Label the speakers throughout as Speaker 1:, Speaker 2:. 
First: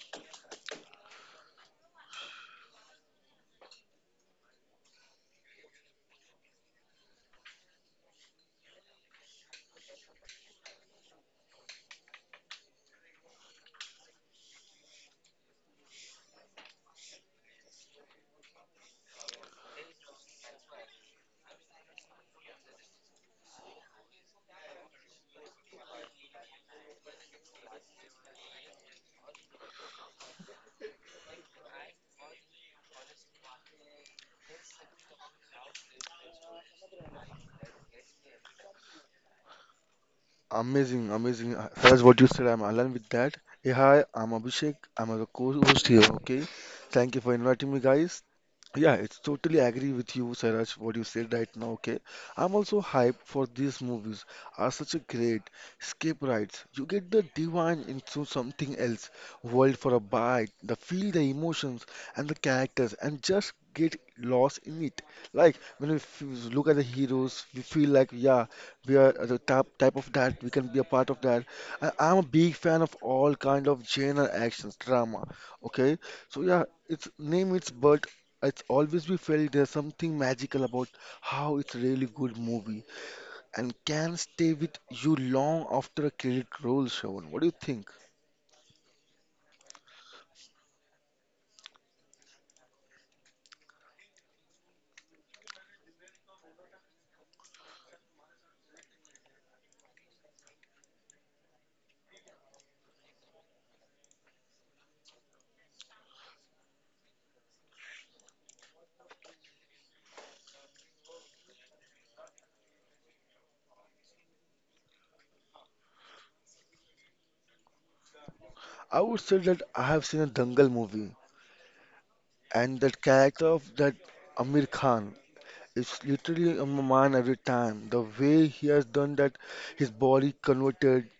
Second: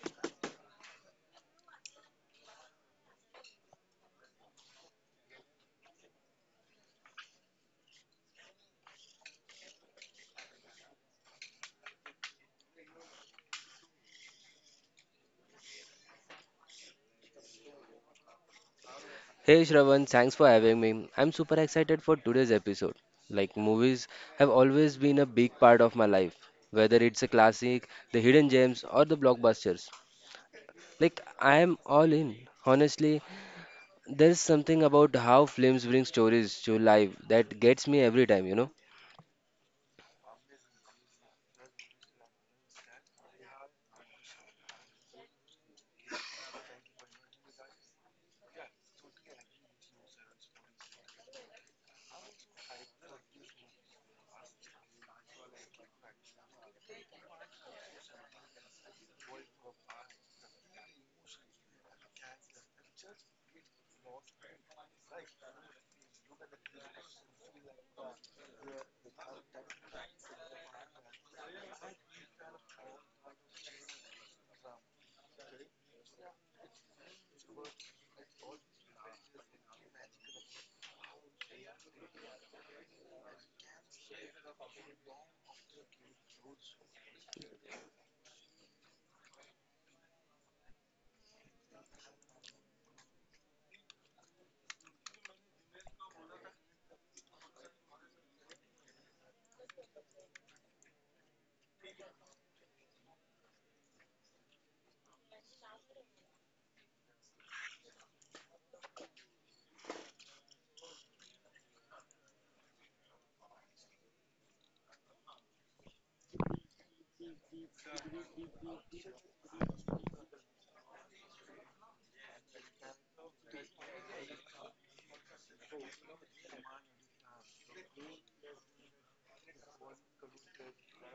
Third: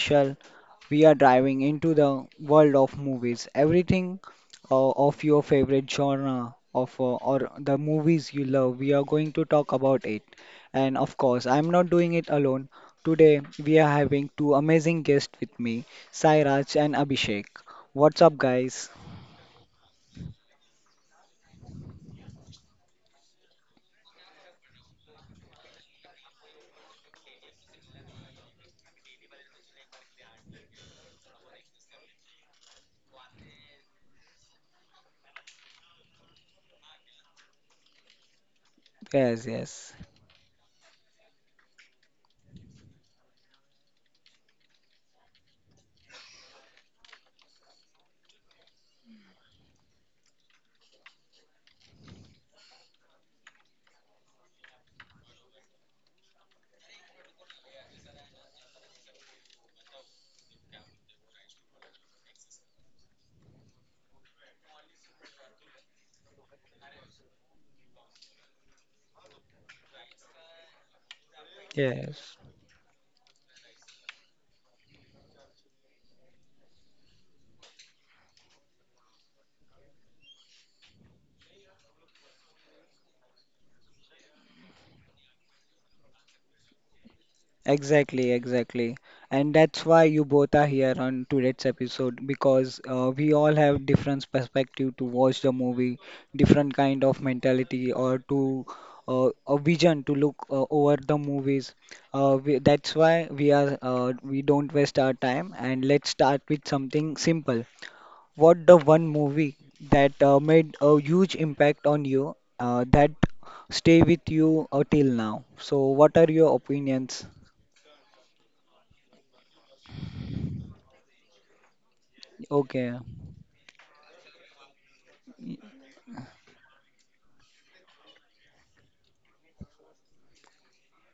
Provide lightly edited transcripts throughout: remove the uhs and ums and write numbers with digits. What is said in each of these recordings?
Speaker 1: special. We are diving into the world of movies, everything of your favorite genre of or the movies you love. We are going to talk about it. And of course, I'm not doing it alone. Today we are having two amazing guests with me, Sairaj and Abhishek. What's up guys?
Speaker 2: Hey Shravan, thanks for having me. I'm super excited for today's episode. Movies have always been a big part of my life, whether it's a classic, the hidden gems, or the blockbusters. I am all in. Honestly, there's something about how films bring stories to life that gets me every time,
Speaker 1: Yes, yes.
Speaker 3: Amazing, amazing. Faiz, what you said, I'm aligned with that. Hey, hi, I'm Abhishek. I'm a co-host here, okay? Thank you for inviting me, guys. Yeah, it's totally agree with you, Sairaj, what you said right now, okay? I'm also hyped for these movies. Are such a great escape rides. You get the divine into something else, world for a bite, the feel the emotions and the characters and just get lost in it. Like when look at the heroes, we feel like, yeah, we are the type of that we can be a part of that. I'm a
Speaker 1: Yes.
Speaker 3: big fan of all kind of genre actions drama, okay. So yeah, it's name it's but it's always we felt there's something magical about how it's really good movie and can stay with you long after a credit rolls, Shravan. What do you think?
Speaker 1: Exactly, exactly. And that's why you both are here on today's episode because we all have different perspective to watch the movie, different kind of mentality or to a vision to look over the movies. That's why we are we don't waste our time and let's start with something simple. What the one movie that made a huge impact on you that stay with you till now? So what are your opinions?
Speaker 3: I would say that I have seen a Dangal movie, and
Speaker 1: Okay.
Speaker 3: that character of that Amir Khan is literally on my mind every time. The way he has done that, his body converted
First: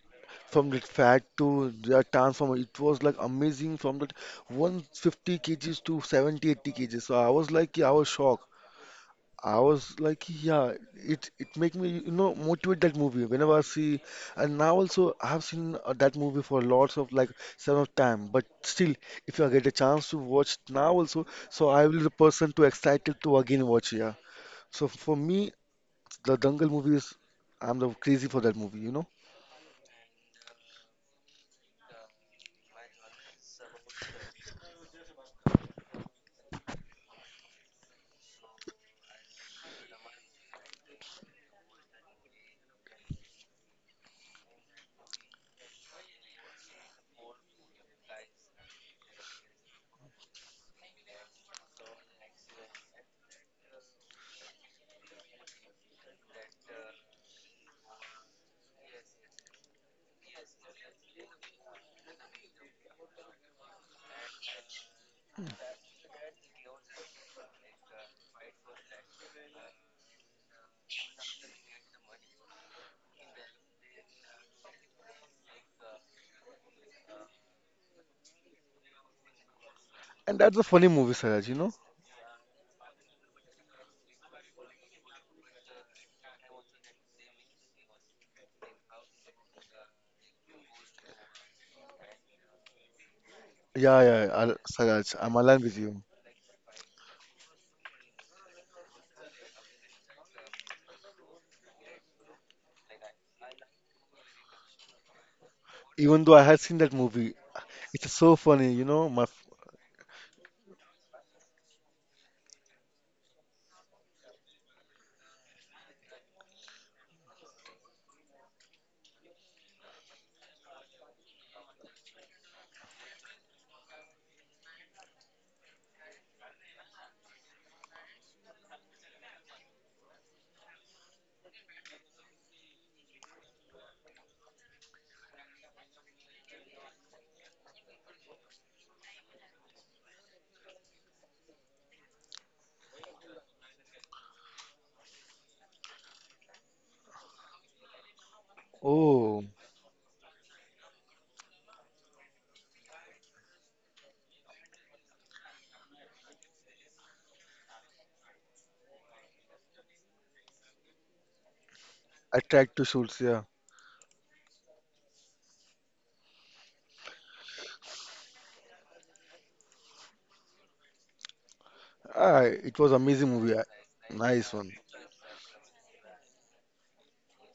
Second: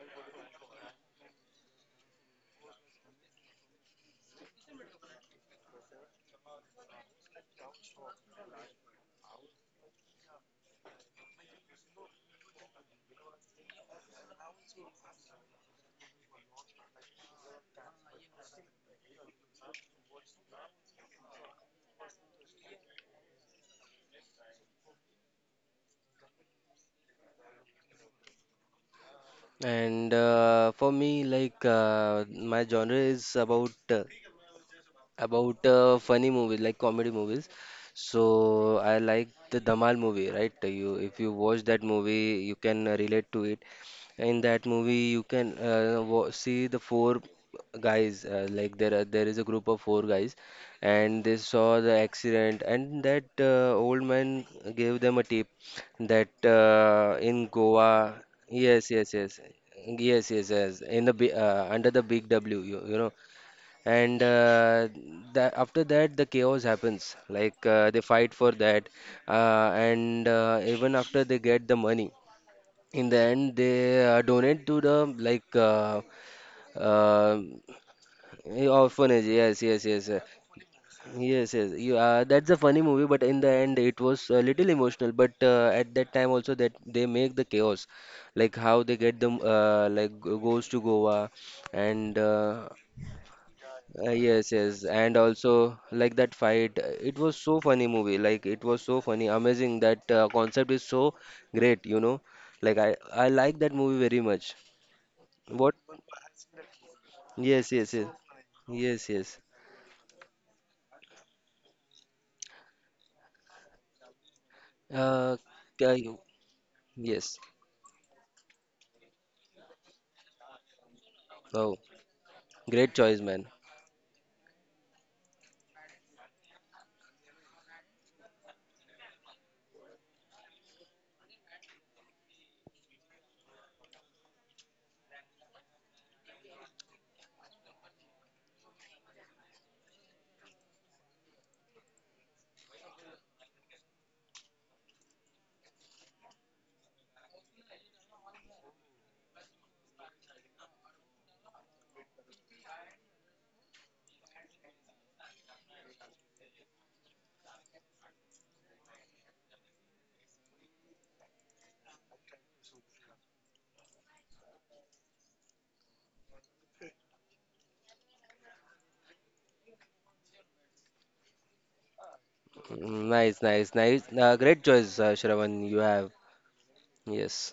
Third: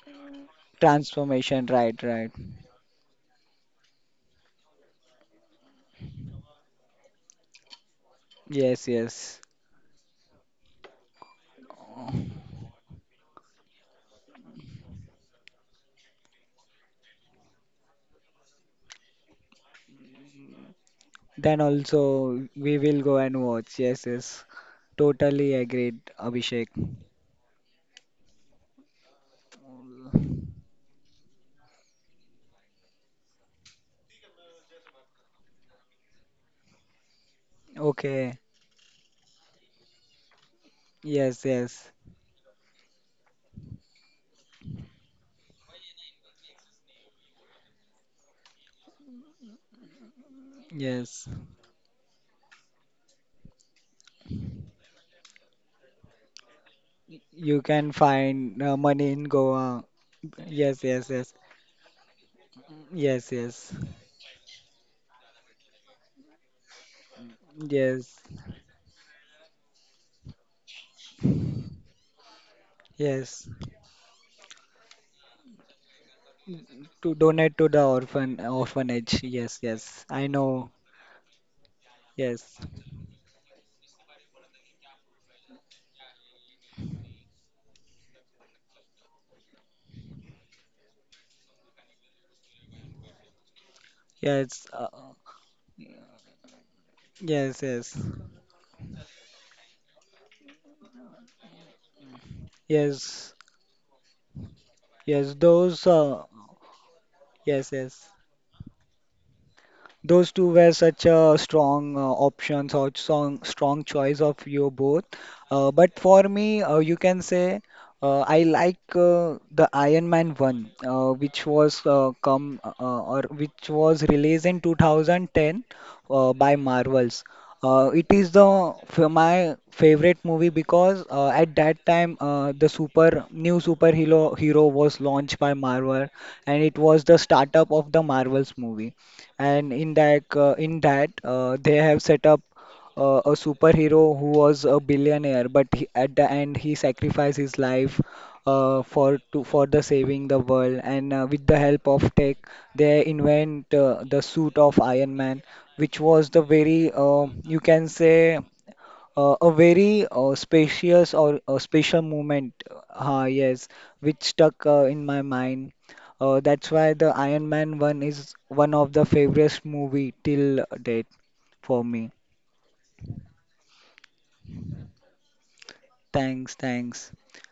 Speaker 3: from that fat to
Speaker 1: Transformation,
Speaker 3: the
Speaker 1: right, right.
Speaker 3: transformer, it was like amazing. From that 150 kgs to 70-80 kgs, so I was like, yeah, I was shocked.
Speaker 1: Yes, yes.
Speaker 3: I was like, yeah, it make me, you know, motivate that movie whenever I see. And now also I have seen that movie for lots of like some of time, but still if I get a chance to watch now also,
Speaker 1: Then
Speaker 3: so I will be the
Speaker 1: also
Speaker 3: person to
Speaker 1: we will
Speaker 3: excited
Speaker 1: go
Speaker 3: to
Speaker 1: and
Speaker 3: again
Speaker 1: watch.
Speaker 3: watch,
Speaker 1: Yes,
Speaker 3: yeah.
Speaker 1: yes.
Speaker 3: So for me,
Speaker 1: Totally agreed,
Speaker 3: the Dangal
Speaker 1: Abhishek.
Speaker 3: movie is, I'm the crazy for that movie, you know.
Speaker 2: And for me, my genre is about funny movies like comedy movies.
Speaker 1: Okay.
Speaker 2: So I like the Dhamal movie, right? You, if you
Speaker 1: Yes,
Speaker 2: watch that
Speaker 1: yes.
Speaker 2: movie, you can relate to it. In that movie, you can see the four guys. There is a group of four guys, and
Speaker 1: Yes.
Speaker 2: they saw the accident, and that old man gave them a tip that in
Speaker 1: You can
Speaker 2: Goa,
Speaker 1: find
Speaker 2: yes,
Speaker 1: money
Speaker 2: yes,
Speaker 1: in
Speaker 2: yes.
Speaker 1: Goa.
Speaker 2: Yes, yes, yes.
Speaker 1: Yes,
Speaker 2: In
Speaker 1: yes,
Speaker 2: the
Speaker 1: yes.
Speaker 2: under the big W, you know,
Speaker 1: Yes, yes.
Speaker 2: and that after that the chaos happens they
Speaker 1: Yes.
Speaker 2: fight for that and even after they get the money in the
Speaker 1: Yes.
Speaker 2: end they donate to the
Speaker 1: To
Speaker 2: uh,
Speaker 1: donate to the orphan orphanage.
Speaker 2: orphanage. Yes,
Speaker 1: Yes,
Speaker 2: yes, yes.
Speaker 1: yes. I
Speaker 3: And that's a
Speaker 1: know.
Speaker 3: funny movie, Saraj, you
Speaker 2: Yes, yes.
Speaker 3: know.
Speaker 2: You, that's a
Speaker 1: Yes.
Speaker 2: funny movie, but in the end it was a little emotional. But at that time also that they make the chaos, like how they get them, goes to Goa. And
Speaker 3: Yeah, yeah,
Speaker 2: Yes,
Speaker 3: I
Speaker 1: Yes.
Speaker 2: yes,
Speaker 1: Uh,
Speaker 3: Saraj,
Speaker 2: and
Speaker 3: I'm
Speaker 2: also
Speaker 3: aligned with you.
Speaker 2: like that fight, it was so
Speaker 1: yes,
Speaker 2: funny
Speaker 1: yes.
Speaker 2: movie. Like it was so funny, amazing. That concept is so great, you know. Like I
Speaker 1: Yes,
Speaker 2: like that movie very much.
Speaker 1: yes,
Speaker 2: What?
Speaker 1: those,
Speaker 3: Even
Speaker 1: uh,
Speaker 3: though I had seen that movie,
Speaker 2: Yes,
Speaker 1: yes,
Speaker 2: yes, yes,
Speaker 3: it's
Speaker 1: yes.
Speaker 3: so funny, you know.
Speaker 2: yes, yes.
Speaker 1: Those two were such a strong options or strong choice of you both.
Speaker 2: Uh, ca-
Speaker 1: But for me, you can
Speaker 2: yes.
Speaker 1: say I like the Iron Man 1, which
Speaker 2: Oh,
Speaker 1: was come
Speaker 2: great choice,
Speaker 1: or
Speaker 2: man.
Speaker 1: which was released in 2010 by Marvels. It is the my favorite movie because at that time the super new superhero hero was launched by Marvel and it was the startup of the Marvels movie and in that, they have set up a superhero who was a billionaire, but he, at the end he sacrificed his life uh, for
Speaker 3: Oh,
Speaker 1: to for the saving the world. And with the help of tech, they invent the suit of Iron Man, which was the very you can say. A very spacious or a special
Speaker 3: I
Speaker 1: moment,
Speaker 3: tried to shoot.
Speaker 1: uh,
Speaker 3: Yeah,
Speaker 1: yes, which stuck in my mind. That's why the Iron Man one is one of the favorite movie till date for me.
Speaker 3: ah, it was
Speaker 2: Mm.
Speaker 3: amazing
Speaker 2: Nice,
Speaker 3: movie. I-
Speaker 2: nice, nice.
Speaker 3: Nice
Speaker 2: Great
Speaker 3: one.
Speaker 2: choice, Shravan. You have.
Speaker 1: Thanks, thanks.
Speaker 2: Yes.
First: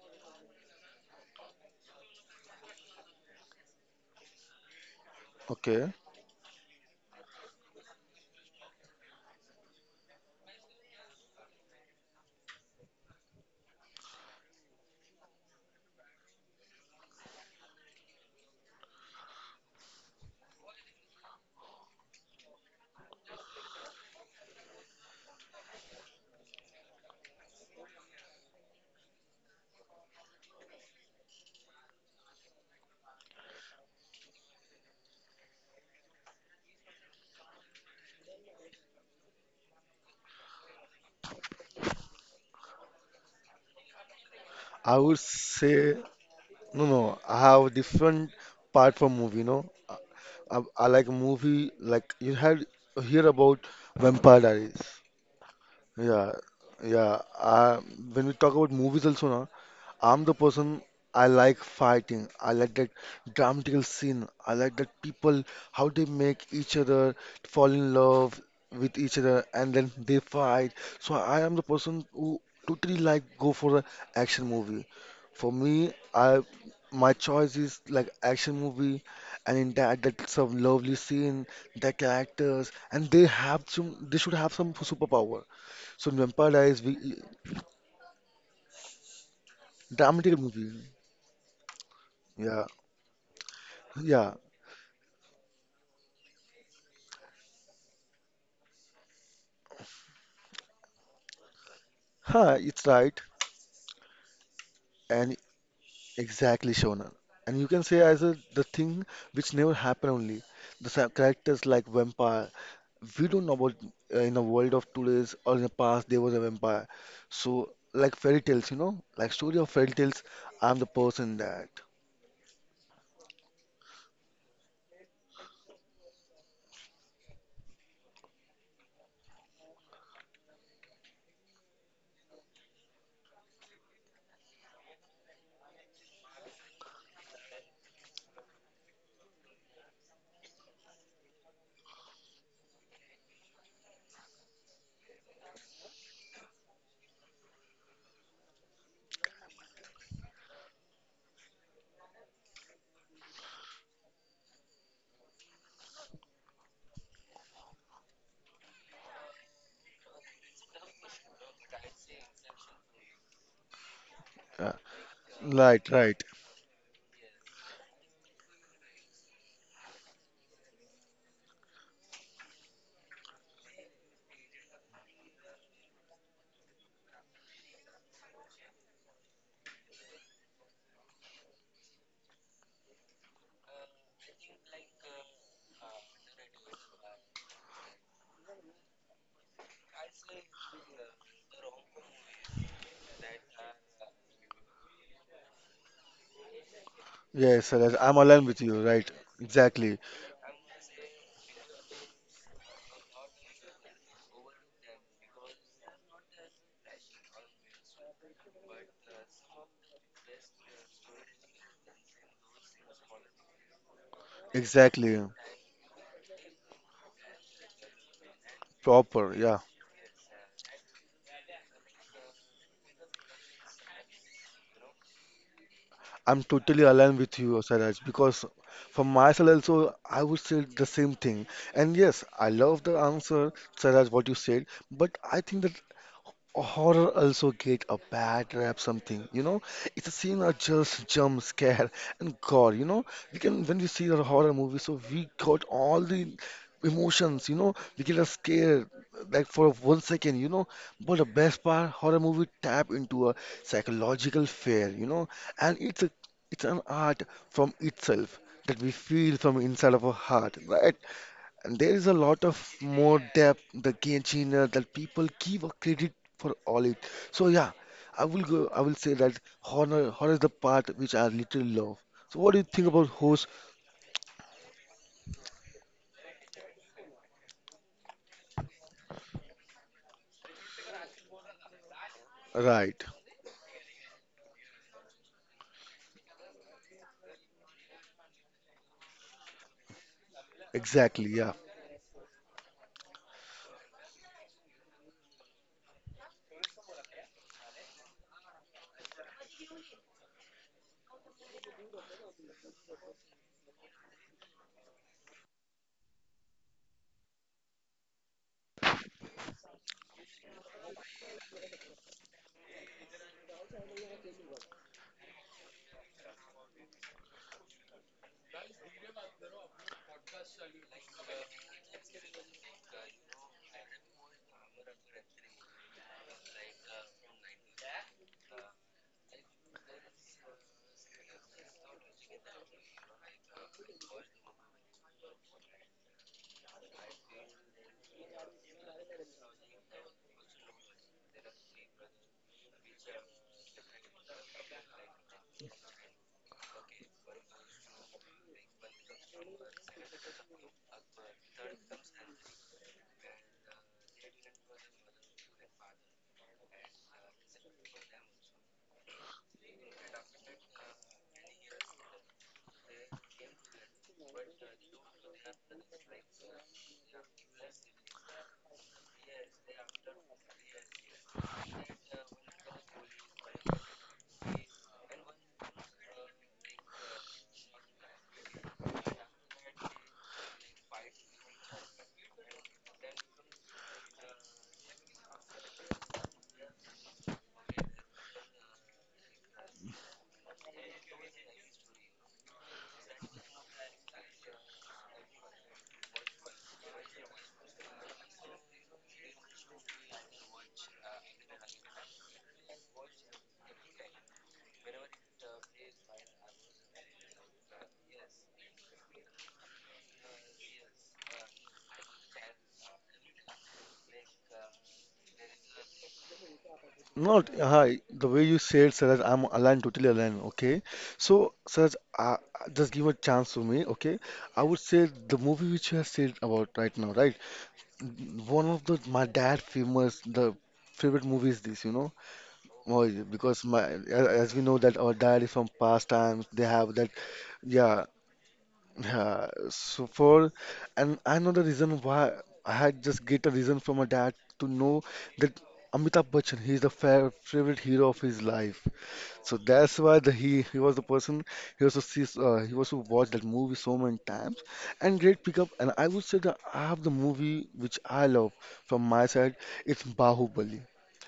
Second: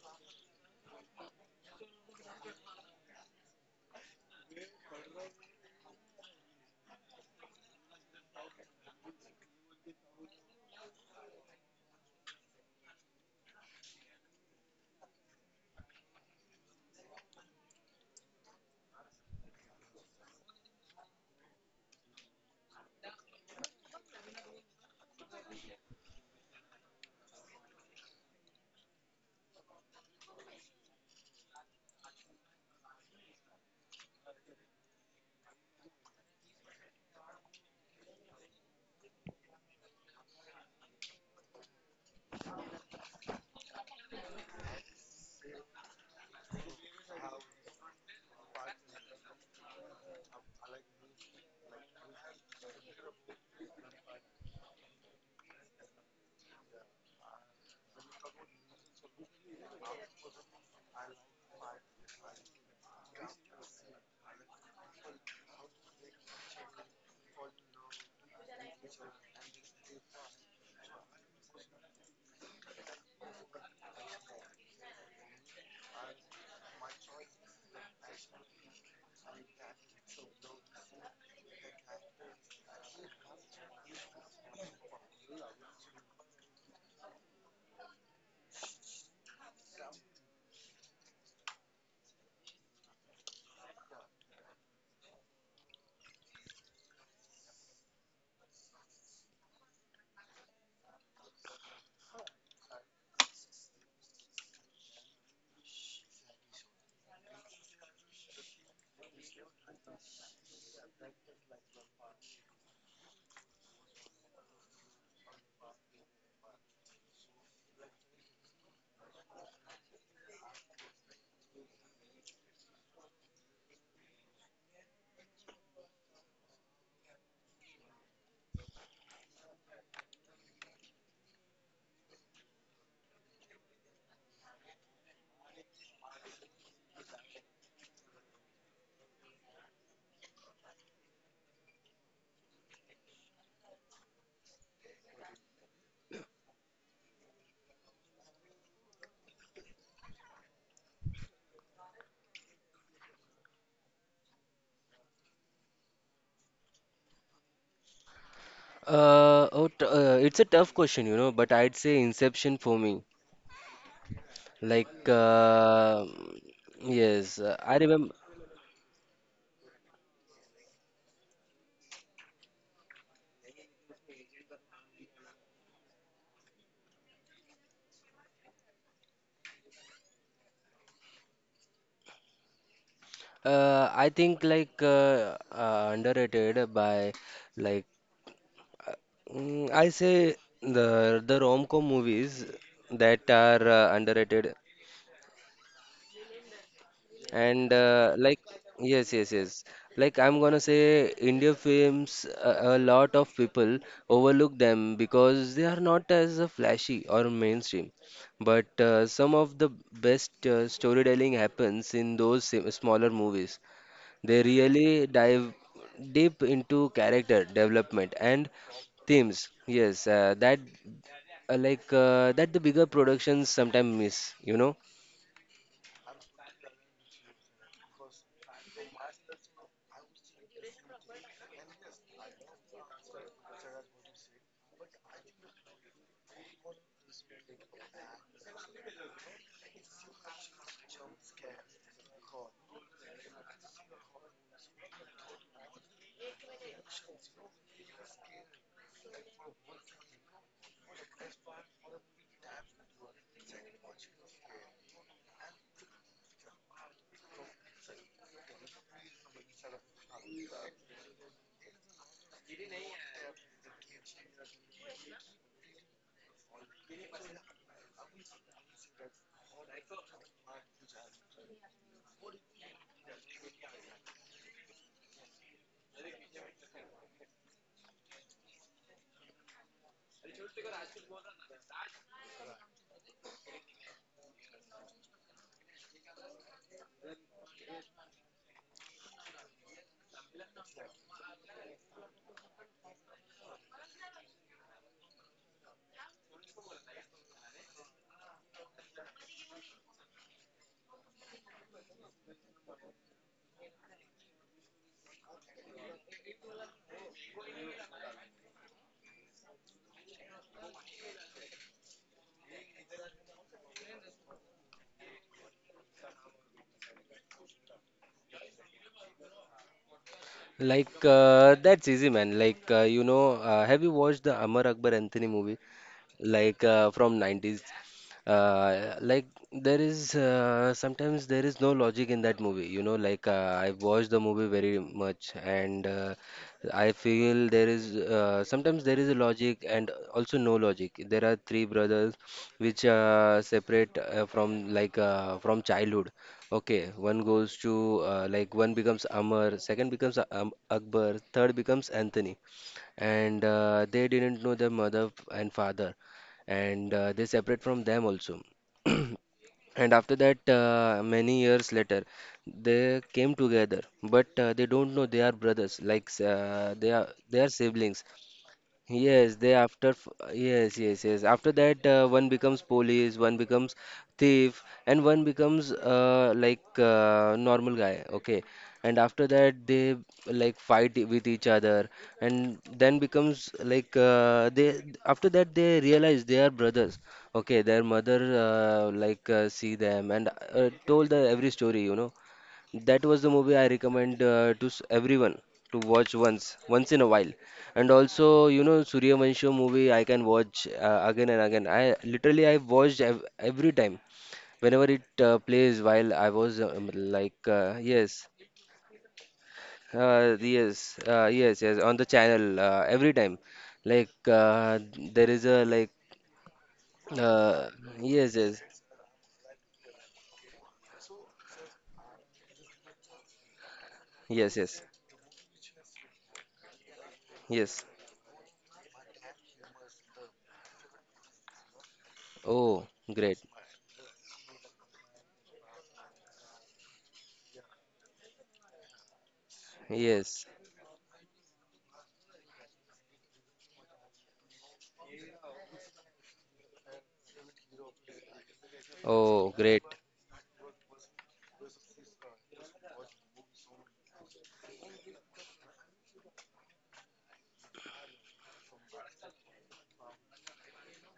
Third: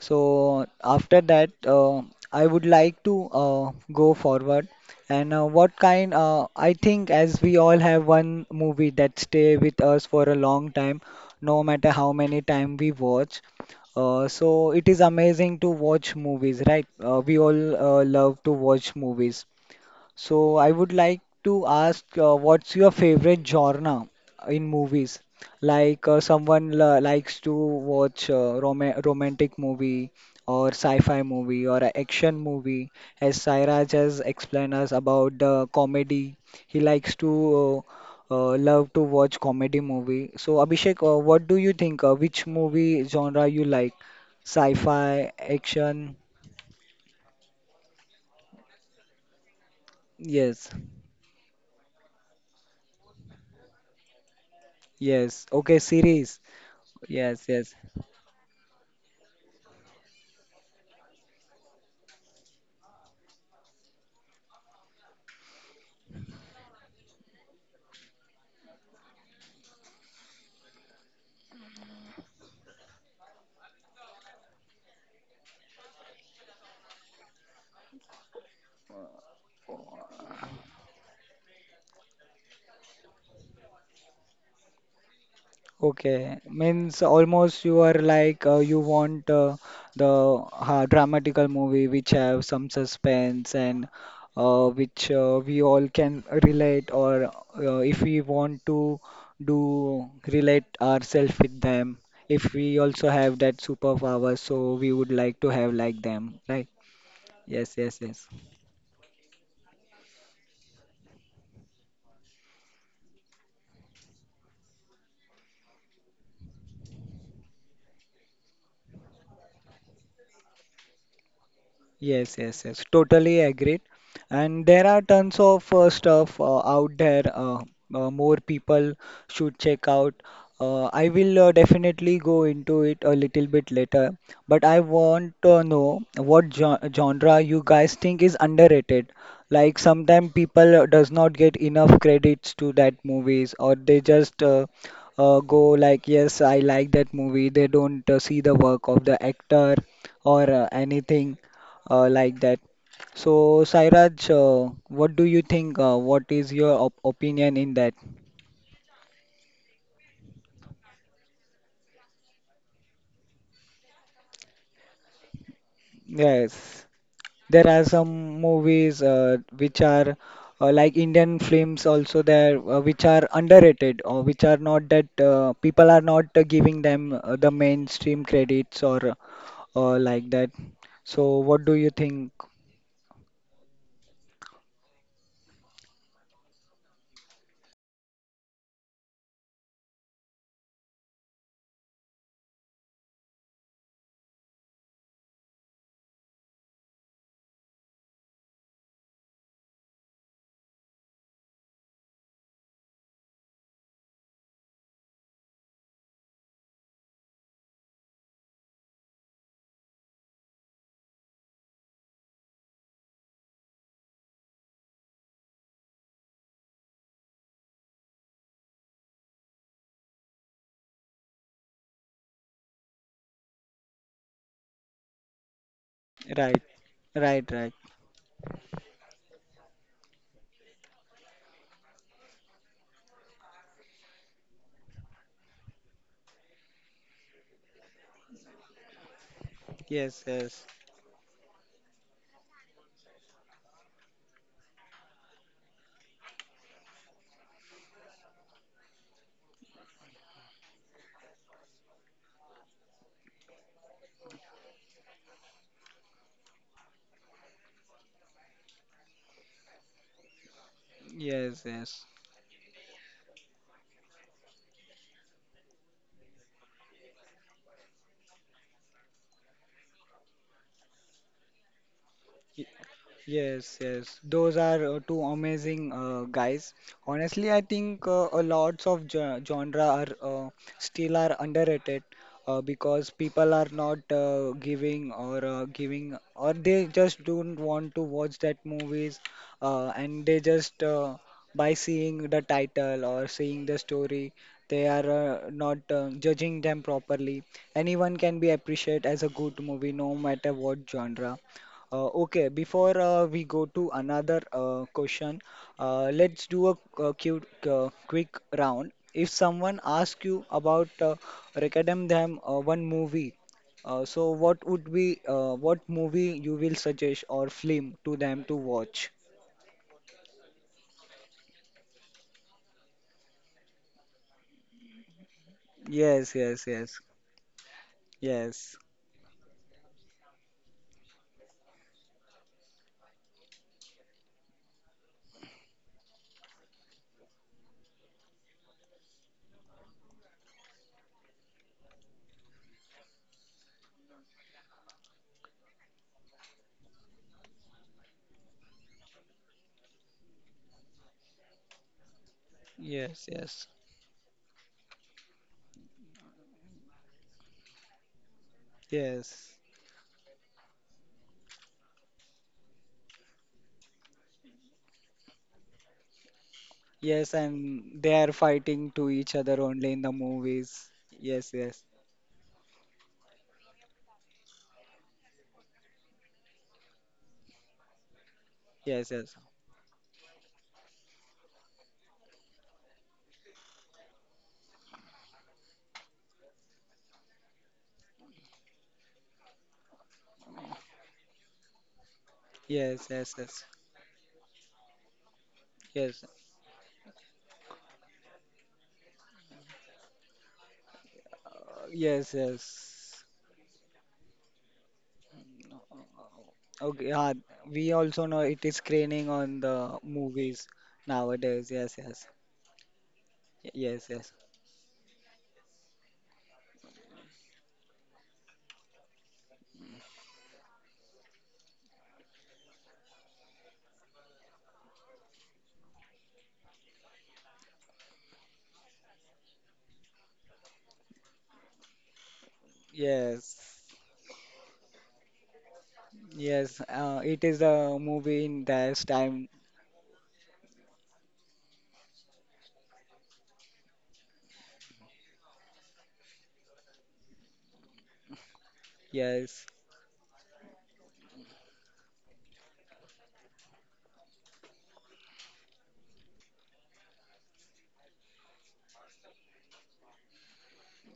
Speaker 1: So after that, I would like to go forward. And what
Speaker 3: Okay,
Speaker 1: kind? I think as we all have one movie that stay with us for a long time, no matter how many time we watch. So it is amazing to watch movies, right? We all love to watch movies. So I would like to ask, what's your favorite genre in movies? Like someone likes to watch romantic movie or sci-fi movie or a action movie. As Sairaj has explained us about the comedy, he likes to love to watch comedy movie. So Abhishek, what do you think? Which movie genre you like?
Speaker 3: I would
Speaker 1: Sci-fi,
Speaker 3: say
Speaker 1: action?
Speaker 3: no, no. I have different part from movie, you know. I,
Speaker 1: Yes,
Speaker 3: I like movie like you had hear about Vampire Diaries.
Speaker 1: yes. Okay,
Speaker 3: Yeah,
Speaker 1: series.
Speaker 3: yeah.
Speaker 1: Yes, yes.
Speaker 3: I, when we talk about movies also, na, I'm the person, I like fighting. I like that dramatical scene. I like that people, how they make each other fall in love with each other and then they fight. So I am the person who totally like go for a action movie. For me, I my choice is like action movie, and in that that's some lovely scene, the characters, and they have some, they should have some superpower. So in
Speaker 1: Okay,
Speaker 3: Vampire Diaries we
Speaker 1: means almost you are like you want the
Speaker 3: dramatic movie.
Speaker 1: dramatical movie which have
Speaker 3: Yeah.
Speaker 1: some suspense and
Speaker 3: Yeah.
Speaker 1: which we all can relate or if we want to do relate ourselves with them. If
Speaker 3: Huh,
Speaker 1: we
Speaker 3: it's
Speaker 1: also
Speaker 3: right.
Speaker 1: have that superpower, so we would
Speaker 3: And
Speaker 1: like to have like them, right?
Speaker 3: exactly, Shona. And you
Speaker 1: Yes,
Speaker 3: can say
Speaker 1: yes,
Speaker 3: as
Speaker 1: yes.
Speaker 3: a, the thing which never happened only. The characters like vampire. We don't know about in a world of today's or in the past there was a vampire. So like fairy tales, you know, like story of fairy tales. I'm the person that.
Speaker 1: Yes, yes, yes. Totally agreed. And there are tons of stuff out there. More people should check out. I will definitely go into it a little bit later. But I want to know what genre you guys think is underrated. Like sometimes people does not get enough credits to that movies, or they just go like, yes, I like that movie. They don't see the work of the actor or anything like that. So, Sairaj, what do you think? What is your op opinion in that?
Speaker 2: Oh, t it's a tough question, you know, but I'd say Inception for me.
Speaker 3: Yeah.
Speaker 2: Like,
Speaker 3: Right,
Speaker 2: uh,
Speaker 3: right.
Speaker 1: Yes,
Speaker 2: yes,
Speaker 1: there
Speaker 2: I
Speaker 1: are
Speaker 2: remember.
Speaker 1: some movies which are like Indian films also there, which are underrated or which are not that people are not giving them the mainstream credits or like that. So, what do you think?
Speaker 2: I think underrated by like uh, I say the rom-com movies that are underrated.
Speaker 3: Yes, sir,
Speaker 2: And
Speaker 3: yes, I'm
Speaker 2: uh,
Speaker 3: aligned
Speaker 2: like,
Speaker 3: with you. Right.
Speaker 2: yes, yes, yes.
Speaker 3: Exactly.
Speaker 2: Like I'm gonna say, India films, a lot of people overlook them because they are not as flashy or mainstream. But some of the best storytelling happens in those smaller movies. They really
Speaker 3: Exactly.
Speaker 2: dive deep into character development and
Speaker 3: Proper.
Speaker 2: themes.
Speaker 3: Yeah.
Speaker 2: Yes, that the bigger productions sometimes miss, you know.
Speaker 3: I'm
Speaker 1: Right,
Speaker 3: totally aligned with
Speaker 1: right,
Speaker 3: you,
Speaker 1: right.
Speaker 3: Saraj, because for myself also, I would say the same thing. And yes, I love the answer, Saraj, what you said, but I think that horror also get a bad rap something, you know? It's a
Speaker 1: Yes,
Speaker 3: scene of
Speaker 1: yes,
Speaker 3: just jump scare and gore, you know? We can, when we see a horror movie, so we got all the emotions, you know? We get a scare, like for 1 second, you know? But the best part, horror movie tap into a psychological fear, you know? And it's an art from itself that we feel from inside of our heart, right?
Speaker 1: yes,
Speaker 3: And there is
Speaker 1: yes.
Speaker 3: a lot of more depth, the Genshin that people give a credit for all it. So yeah, I will go. I will say that horror, horror is the part which I literally love. So what do you think about horse?
Speaker 1: Yes, yes, those are two amazing guys. Honestly, I think a lots of genre are still are underrated
Speaker 3: Right,
Speaker 1: because people are not giving or they just don't want to watch that movies and they just
Speaker 3: exactly. Yeah.
Speaker 1: by seeing the title or seeing the story they are not judging them properly. Anyone can be appreciated as a good movie no matter what genre. Okay, before we go to another question, let's do a, quick round. If someone asks you about recommend them one movie, so what would be what movie you will suggest or film to them to watch?
Speaker 2: That's easy, man. You know, have you watched the Amar Akbar Anthony movie?
Speaker 1: Yes, yes, yes,
Speaker 2: From 90's,
Speaker 1: yes,
Speaker 2: uh, like there is sometimes there is no logic in that movie, you know. I watched the movie very much, and I feel there is sometimes there is a logic and also no logic. There are three brothers which separate from like from childhood. Okay, one goes to, one becomes Amar, second becomes Akbar, third becomes Anthony,
Speaker 1: yes,
Speaker 2: and
Speaker 1: yes,
Speaker 2: they didn't know their mother and father, and they separate from them also.
Speaker 1: yes,
Speaker 2: And after that, many years later, they came together, but they don't know they are brothers, like
Speaker 1: yes,
Speaker 2: they are
Speaker 1: and
Speaker 2: siblings.
Speaker 1: they are fighting to each
Speaker 2: Yes, they
Speaker 1: other only in the
Speaker 2: yes,
Speaker 1: movies.
Speaker 2: yes, yes.
Speaker 1: Yes,
Speaker 2: After
Speaker 1: yes,
Speaker 2: that, one becomes police, one becomes thief, and one becomes normal guy. Okay, and
Speaker 1: yes,
Speaker 2: after
Speaker 1: yes,
Speaker 2: that, they like fight with each other, and then becomes like they after that they realize they are brothers. Okay, their mother see them and told the every story, you know.
Speaker 1: yes,
Speaker 2: That was the
Speaker 1: yes,
Speaker 2: movie
Speaker 1: yes.
Speaker 2: I recommend to everyone to watch
Speaker 1: Yes.
Speaker 2: once, once in a while. And also, you know, Suryavansham movie I can watch again and again. I
Speaker 1: Yes,
Speaker 2: literally I watched
Speaker 1: yes.
Speaker 2: ev every time whenever it plays, while I was
Speaker 1: Okay, yeah, we also
Speaker 2: yes,
Speaker 1: know it is screening on the movies
Speaker 2: yes, yes,
Speaker 1: nowadays.
Speaker 2: yes,
Speaker 1: Yes,
Speaker 2: on the
Speaker 1: yes.
Speaker 2: channel every time.
Speaker 1: Yes,
Speaker 2: Like
Speaker 1: yes.
Speaker 2: there is a like
Speaker 3: Not
Speaker 2: uh,
Speaker 3: hi. The way
Speaker 2: yes,
Speaker 3: you
Speaker 2: yes,
Speaker 3: said, siraj. I'm aligned, totally aligned. Okay, so siraj, just give a chance to me. Okay, I
Speaker 2: yes,
Speaker 3: would
Speaker 2: yes,
Speaker 3: say the movie which you have said about right now, right?
Speaker 2: yes.
Speaker 3: One of the my dad famous the favorite movies this, you know.
Speaker 2: Oh,
Speaker 3: Oh, yeah,
Speaker 2: great.
Speaker 3: because
Speaker 1: Yes.
Speaker 3: as we know that our dad is from past times they
Speaker 1: Yes,
Speaker 3: have that.
Speaker 1: it is
Speaker 3: Yeah,
Speaker 1: a movie in that
Speaker 3: yeah,
Speaker 1: time.
Speaker 3: so for,
Speaker 2: Yes.
Speaker 3: and I know the reason why, I had just get a reason from my dad to know that Amitabh Bachchan, he is the fa favorite hero of his life. So
Speaker 2: Oh,
Speaker 1: Yes.
Speaker 2: great.
Speaker 3: that's why he was the person, he was to see, he was to watch that movie so many times. And great pickup, and I would say that I have the movie which I love from my side. It's Bahubali,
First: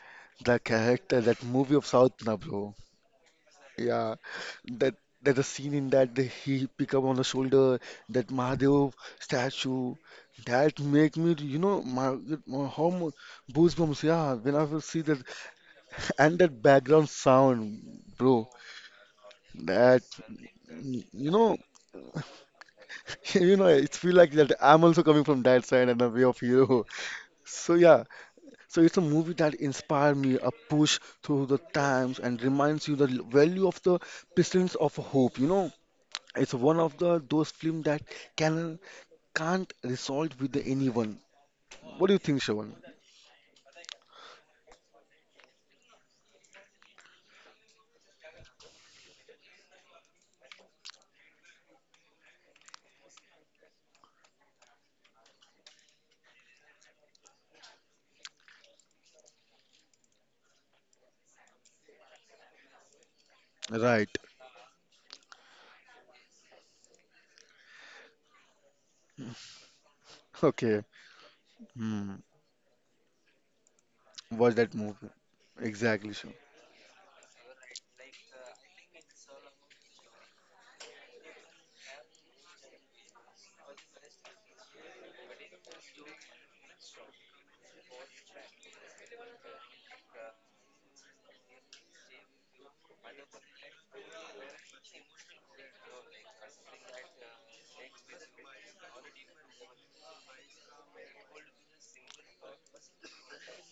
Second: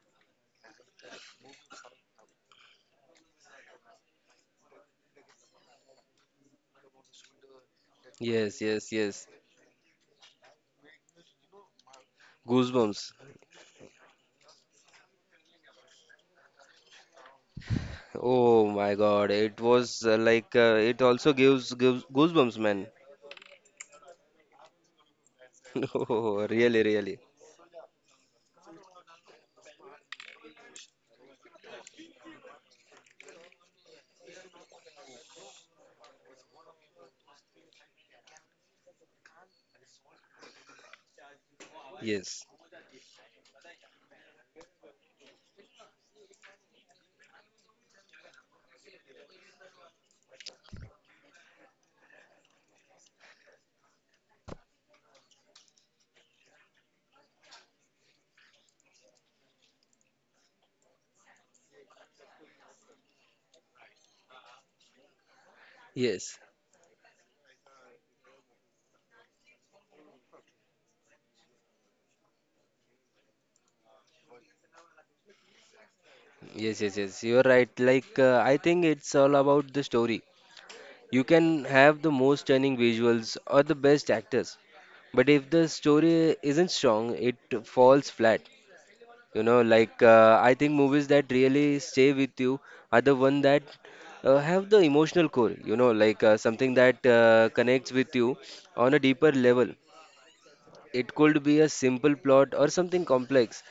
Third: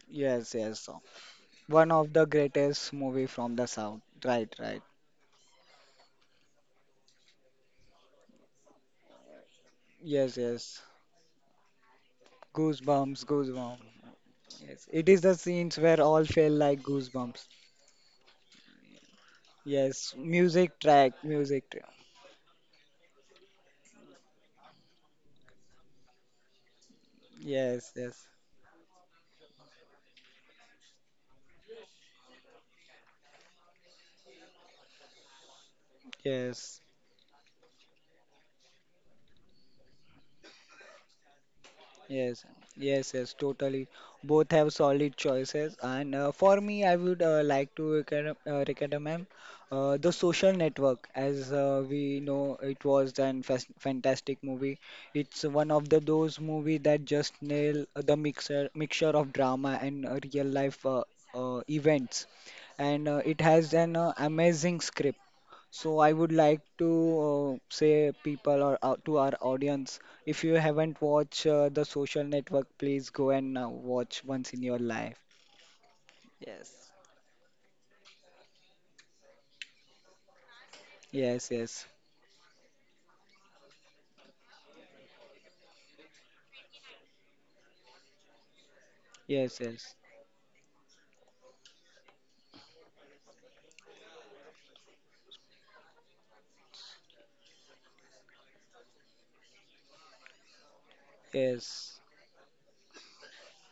Speaker 1: Yes,
Speaker 3: the
Speaker 1: yes. So,
Speaker 3: character that movie of
Speaker 1: one of
Speaker 3: South,
Speaker 1: the
Speaker 3: na bro.
Speaker 1: greatest movie from the South.
Speaker 3: Yeah,
Speaker 1: Right, right.
Speaker 3: that, that the scene in that he pick up on the shoulder that
Speaker 2: Yes, yes,
Speaker 3: Mahadev
Speaker 2: yes.
Speaker 3: statue,
Speaker 1: Yes,
Speaker 3: that
Speaker 1: yes.
Speaker 3: make me, you know, my, how
Speaker 2: Goosebumps.
Speaker 3: mu-
Speaker 1: Goosebumps, goosebumps.
Speaker 3: goosebumps, yeah, when I will
Speaker 1: Yes.
Speaker 3: see
Speaker 1: It
Speaker 3: that.
Speaker 1: is the scenes where all
Speaker 3: And
Speaker 1: feel
Speaker 3: that
Speaker 1: like
Speaker 3: background
Speaker 1: goosebumps.
Speaker 3: sound, bro,
Speaker 2: Oh my God. It
Speaker 3: that.
Speaker 2: was
Speaker 1: Yes, music
Speaker 2: it
Speaker 1: track,
Speaker 3: You
Speaker 2: also
Speaker 3: know,
Speaker 1: music
Speaker 2: gives,
Speaker 1: track.
Speaker 2: gives goosebumps, man.
Speaker 3: you know, it feel like that I'm also coming from that side and the way of
Speaker 2: Oh, really,
Speaker 3: hero.
Speaker 2: really.
Speaker 3: So
Speaker 1: Yes,
Speaker 3: yeah,
Speaker 1: yes.
Speaker 3: so it's a movie that inspired me, a push through the times and reminds you the l- value of the presence of hope. You know, it's one
Speaker 1: Yes.
Speaker 3: of the those film that can can't resolve with anyone. What do you think,
Speaker 1: Yes,
Speaker 2: Yes.
Speaker 3: Shavan?
Speaker 1: yes, yes, totally. Both have solid choices, and for me, I would like to recommend the Social Network, as we know it was an fantastic movie. It's one of the those movie that just nail the mixer mixture of drama and real life events, and it has an
Speaker 3: Right.
Speaker 1: amazing script so I would
Speaker 2: Yes.
Speaker 1: like to say people or to our audience, if you
Speaker 3: Okay.
Speaker 1: haven't watched The
Speaker 3: Hmm.
Speaker 1: Social Network, please go and watch once
Speaker 3: Watch
Speaker 1: in
Speaker 3: that
Speaker 1: your
Speaker 3: movie.
Speaker 1: life.
Speaker 3: Exactly, Shavan.
Speaker 2: Yes,
Speaker 1: Yes.
Speaker 2: yes, yes. You're right. I think it's all about the story. You
Speaker 1: Yes,
Speaker 2: can
Speaker 1: yes,
Speaker 2: have the most stunning visuals or the best actors, but if the story isn't strong, it falls flat. You
Speaker 1: yes,
Speaker 2: know,
Speaker 1: yes,
Speaker 2: I think movies that really stay with you are the one that have the emotional core. You know, something that connects with you on a deeper level. It could be a
Speaker 1: yes,
Speaker 2: simple plot or something complex,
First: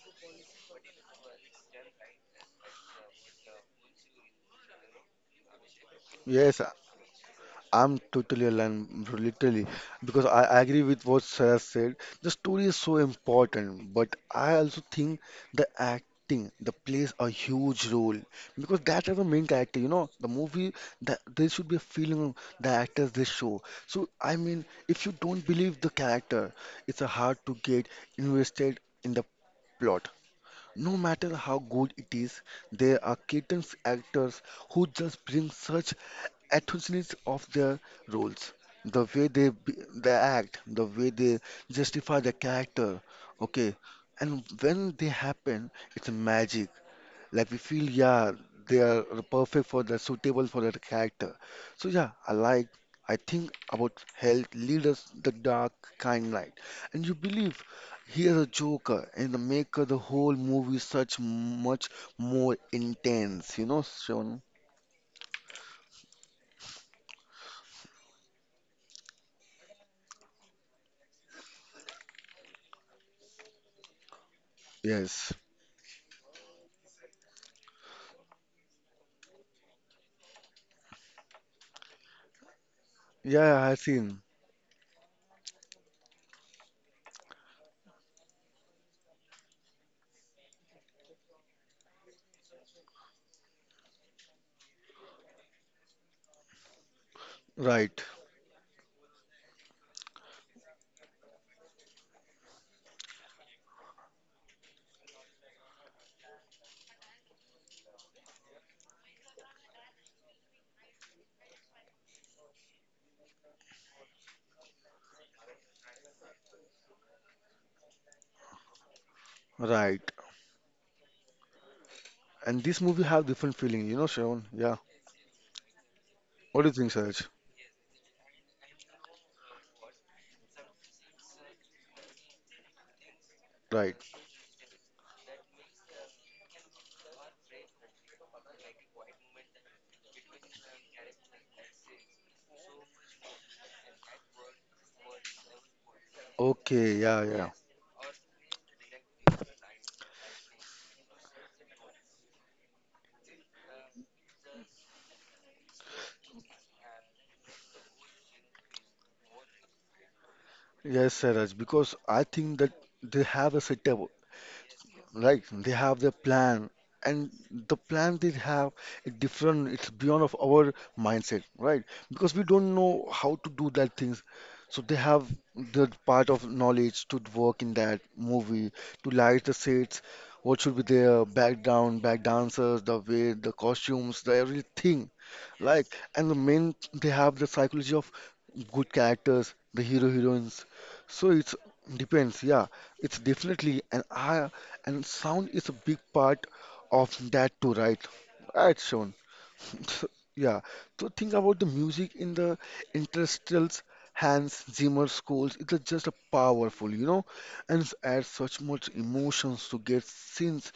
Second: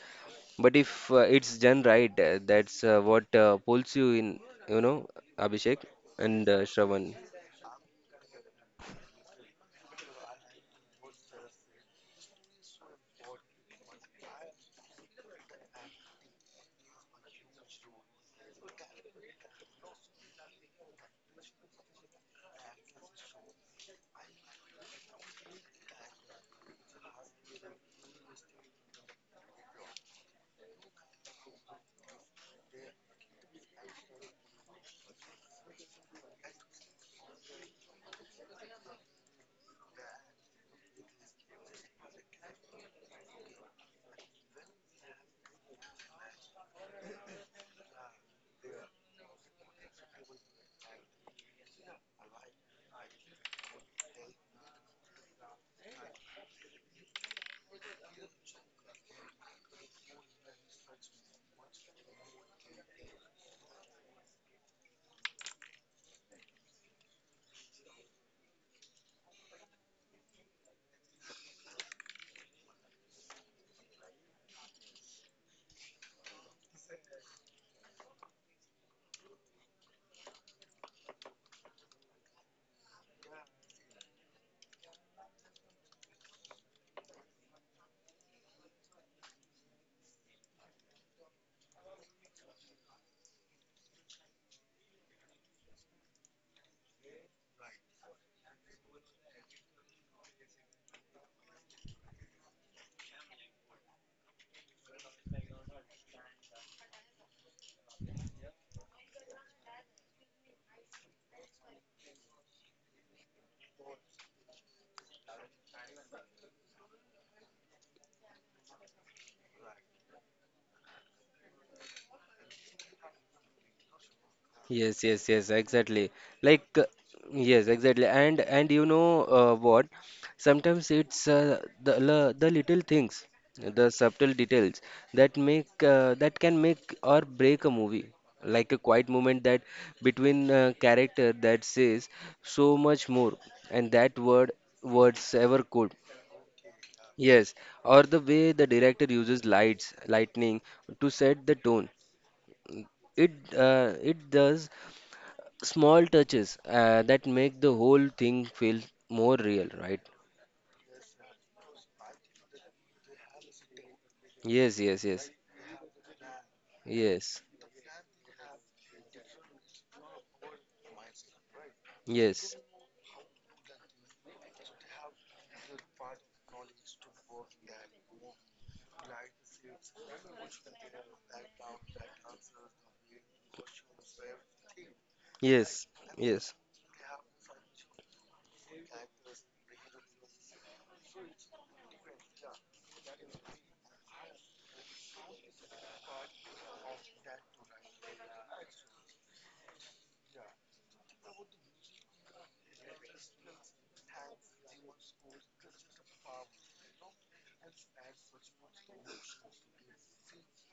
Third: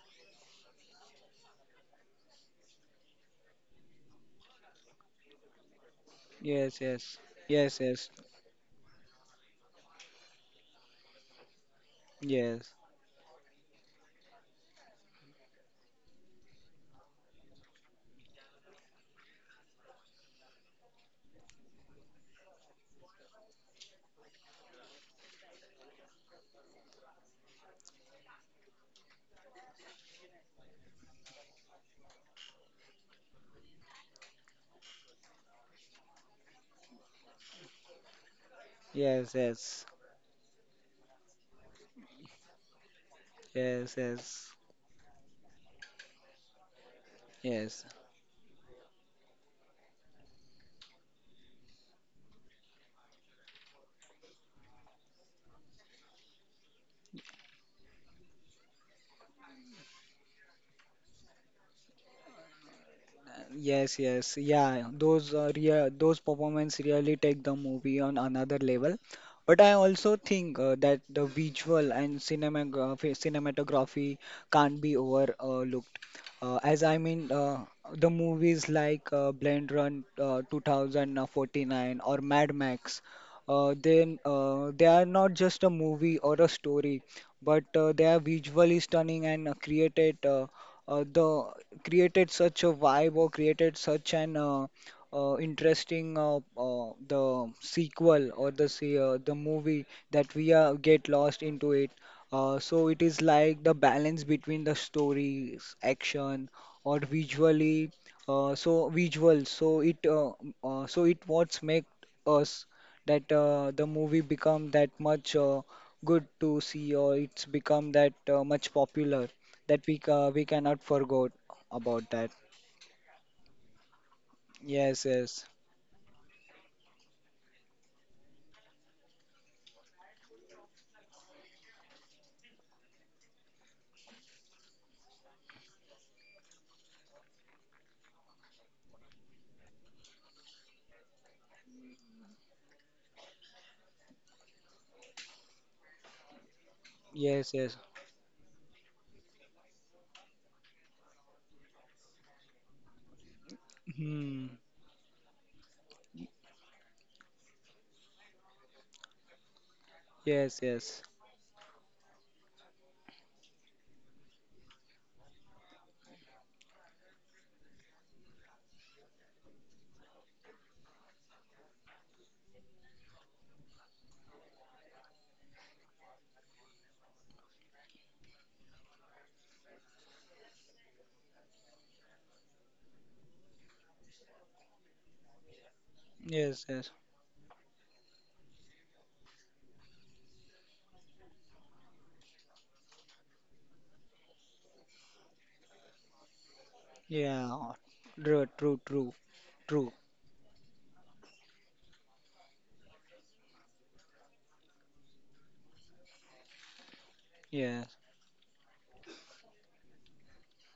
Speaker 2: but if it's done right, that's what pulls you in. You know, Abhishek and
Speaker 3: Yes,
Speaker 1: yes,
Speaker 2: Shravan.
Speaker 1: yes, yes,
Speaker 3: I'm
Speaker 1: yes,
Speaker 3: totally aligned, bro, literally, because I agree with what Sarah said. The story
Speaker 1: yes,
Speaker 3: is so important, but I also think the acting the plays a huge role, because that is the main character. You know, the movie that there should be a feeling of the actors they show. So I mean, if you don't believe the character, it's a hard to get invested in the plot. No matter how good it is, there are certain actors who just bring such ethnicities of their roles, the way
Speaker 1: yes,
Speaker 3: they be,
Speaker 1: yes,
Speaker 3: they act, the way they justify their character. Okay,
Speaker 1: yes,
Speaker 3: and
Speaker 1: yes,
Speaker 3: when they happen, it's magic. Like we
Speaker 1: yes,
Speaker 3: feel, yeah, they are perfect for the suitable for that character. So yeah, I like. I think about health leaders the dark kind light, and you believe he is a joker and the maker the whole movie such much more intense. You know,
Speaker 1: yes. Yes,
Speaker 3: Sean?
Speaker 1: yeah. Those rea those performance really take the movie on another level. But I also think that the visual and cinematography can't be
Speaker 3: Yes.
Speaker 1: overlooked. As I mean, the movies like Blade Run 2049 or Mad Max.
Speaker 3: Yeah, I've seen.
Speaker 1: They are not just a movie or a story, but they are visually stunning and created the created such a vibe or created such an interesting the
Speaker 3: Right,
Speaker 1: sequel or the se- the movie that we get lost into it. So it is like the balance between the stories, action, or visually. So visual. So it what's make us that the movie become that much good to see or it's become that much popular that
Speaker 3: right.
Speaker 1: we cannot forget about that.
Speaker 3: And this movie have different feeling, you know, Shravan. Yeah.
Speaker 1: Yes,
Speaker 2: Yes, yes,
Speaker 1: yes,
Speaker 2: yes, exactly.
Speaker 3: What
Speaker 2: Like,
Speaker 3: do you
Speaker 2: uh,
Speaker 3: think, Saraj?
Speaker 2: yes, exactly. And you know what? Sometimes it's the little things, the
Speaker 3: Right.
Speaker 2: subtle details that make that can make or break a movie. Like a quiet moment that between a character that says so much more, and that words ever could.
Speaker 3: Okay, yeah, yeah.
Speaker 1: yes,
Speaker 2: Yes,
Speaker 1: yes.
Speaker 2: or the way the director uses lights, lightning to set the tone. It it
Speaker 1: Hmm.
Speaker 2: does small touches that make the whole thing feel more real, right?
Speaker 1: Yes, yes,
Speaker 3: Yes, Saraj, because I think that they have a setup,
Speaker 2: Yes, yes, yes,
Speaker 3: right? They have their plan, and
Speaker 2: yes,
Speaker 3: the plan they have is different. It's beyond of our mindset, right? Because we
Speaker 2: yes,
Speaker 3: don't know how to do that things. So they have the part of knowledge to work in that movie, to light the sets, what should be their background, back dancers, the way, the costumes, the everything. Like,
Speaker 2: yes,
Speaker 3: yes. And the
Speaker 2: yes,
Speaker 1: yes,
Speaker 3: main,
Speaker 1: yes.
Speaker 3: they have the psychology of good characters, the hero heroines. So it's depends, yeah. It's definitely, and I and sound is a big part of that
Speaker 1: Yeah.
Speaker 3: too, right?
Speaker 1: True,
Speaker 3: Right,
Speaker 1: true, true,
Speaker 3: Sean.
Speaker 1: true.
Speaker 3: So, yeah. So think about the music in the Interstellar's Hans Zimmer scores. It's just a powerful, you know, and it
Speaker 1: Yes.
Speaker 3: adds such much emotions to get scenes,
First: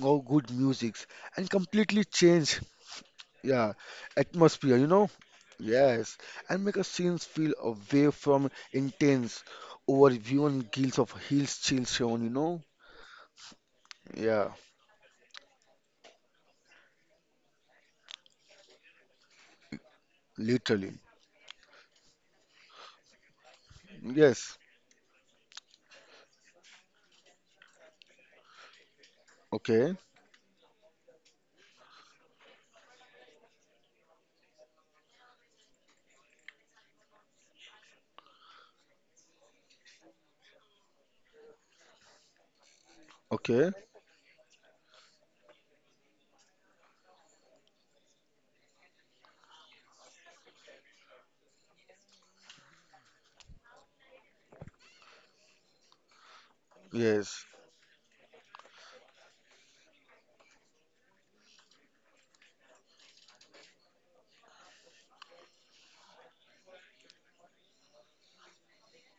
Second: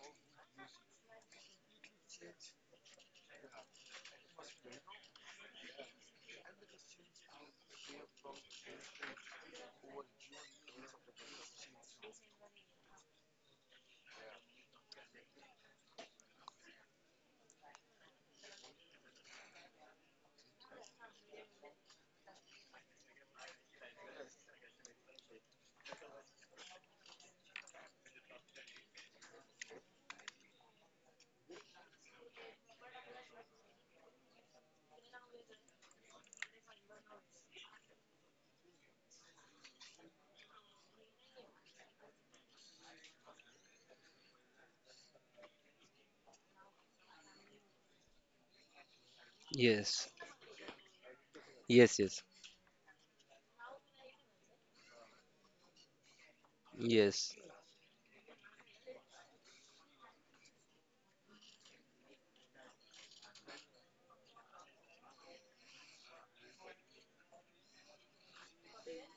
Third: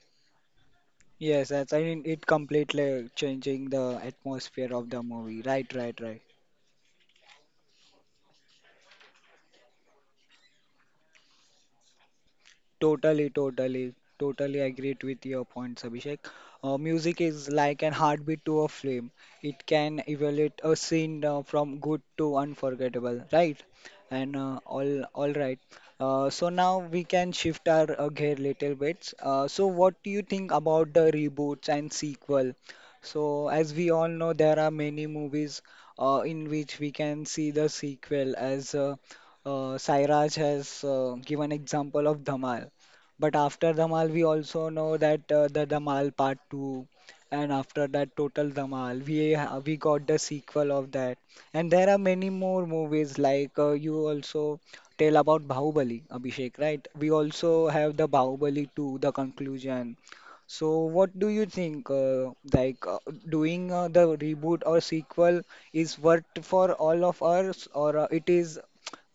Speaker 3: how good musics, and
Speaker 1: Yes, that's I mean
Speaker 3: completely
Speaker 1: it
Speaker 3: change,
Speaker 1: completely changing
Speaker 3: yeah,
Speaker 1: the atmosphere
Speaker 3: atmosphere, you
Speaker 1: of the
Speaker 3: know.
Speaker 1: movie. Right, right,
Speaker 3: Yes,
Speaker 1: right.
Speaker 3: and make a scenes feel away from intense overview and guilt of hills chill shown, you know.
Speaker 1: Totally, totally,
Speaker 3: Yeah,
Speaker 1: totally agreed with your points, Abhishek. Music is like an heartbeat to a flame. It can evaluate a
Speaker 3: literally.
Speaker 1: scene from good to unforgettable, right? And
Speaker 3: Yes.
Speaker 1: all right. So now we can shift our gear little bit. So
Speaker 3: Okay.
Speaker 1: what do you think about the reboots and sequel? So as we all know, there are many movies in which we can see the sequel as Sairaj has given example of Dhamal, but
Speaker 3: Okay.
Speaker 1: after Dhamal, we also know that the Dhamal Part Two, and after that Total Dhamal, we
Speaker 2: yes,
Speaker 1: got the sequel of that, and there
Speaker 2: yes,
Speaker 1: are
Speaker 2: yes,
Speaker 1: many more movies like you also tell about Bahubali, Abhishek, right? We
Speaker 2: yes.
Speaker 3: Yes.
Speaker 1: also have the Bahubali 2, the conclusion. So, what do you think? Doing the reboot or sequel is worth for all of us, or it is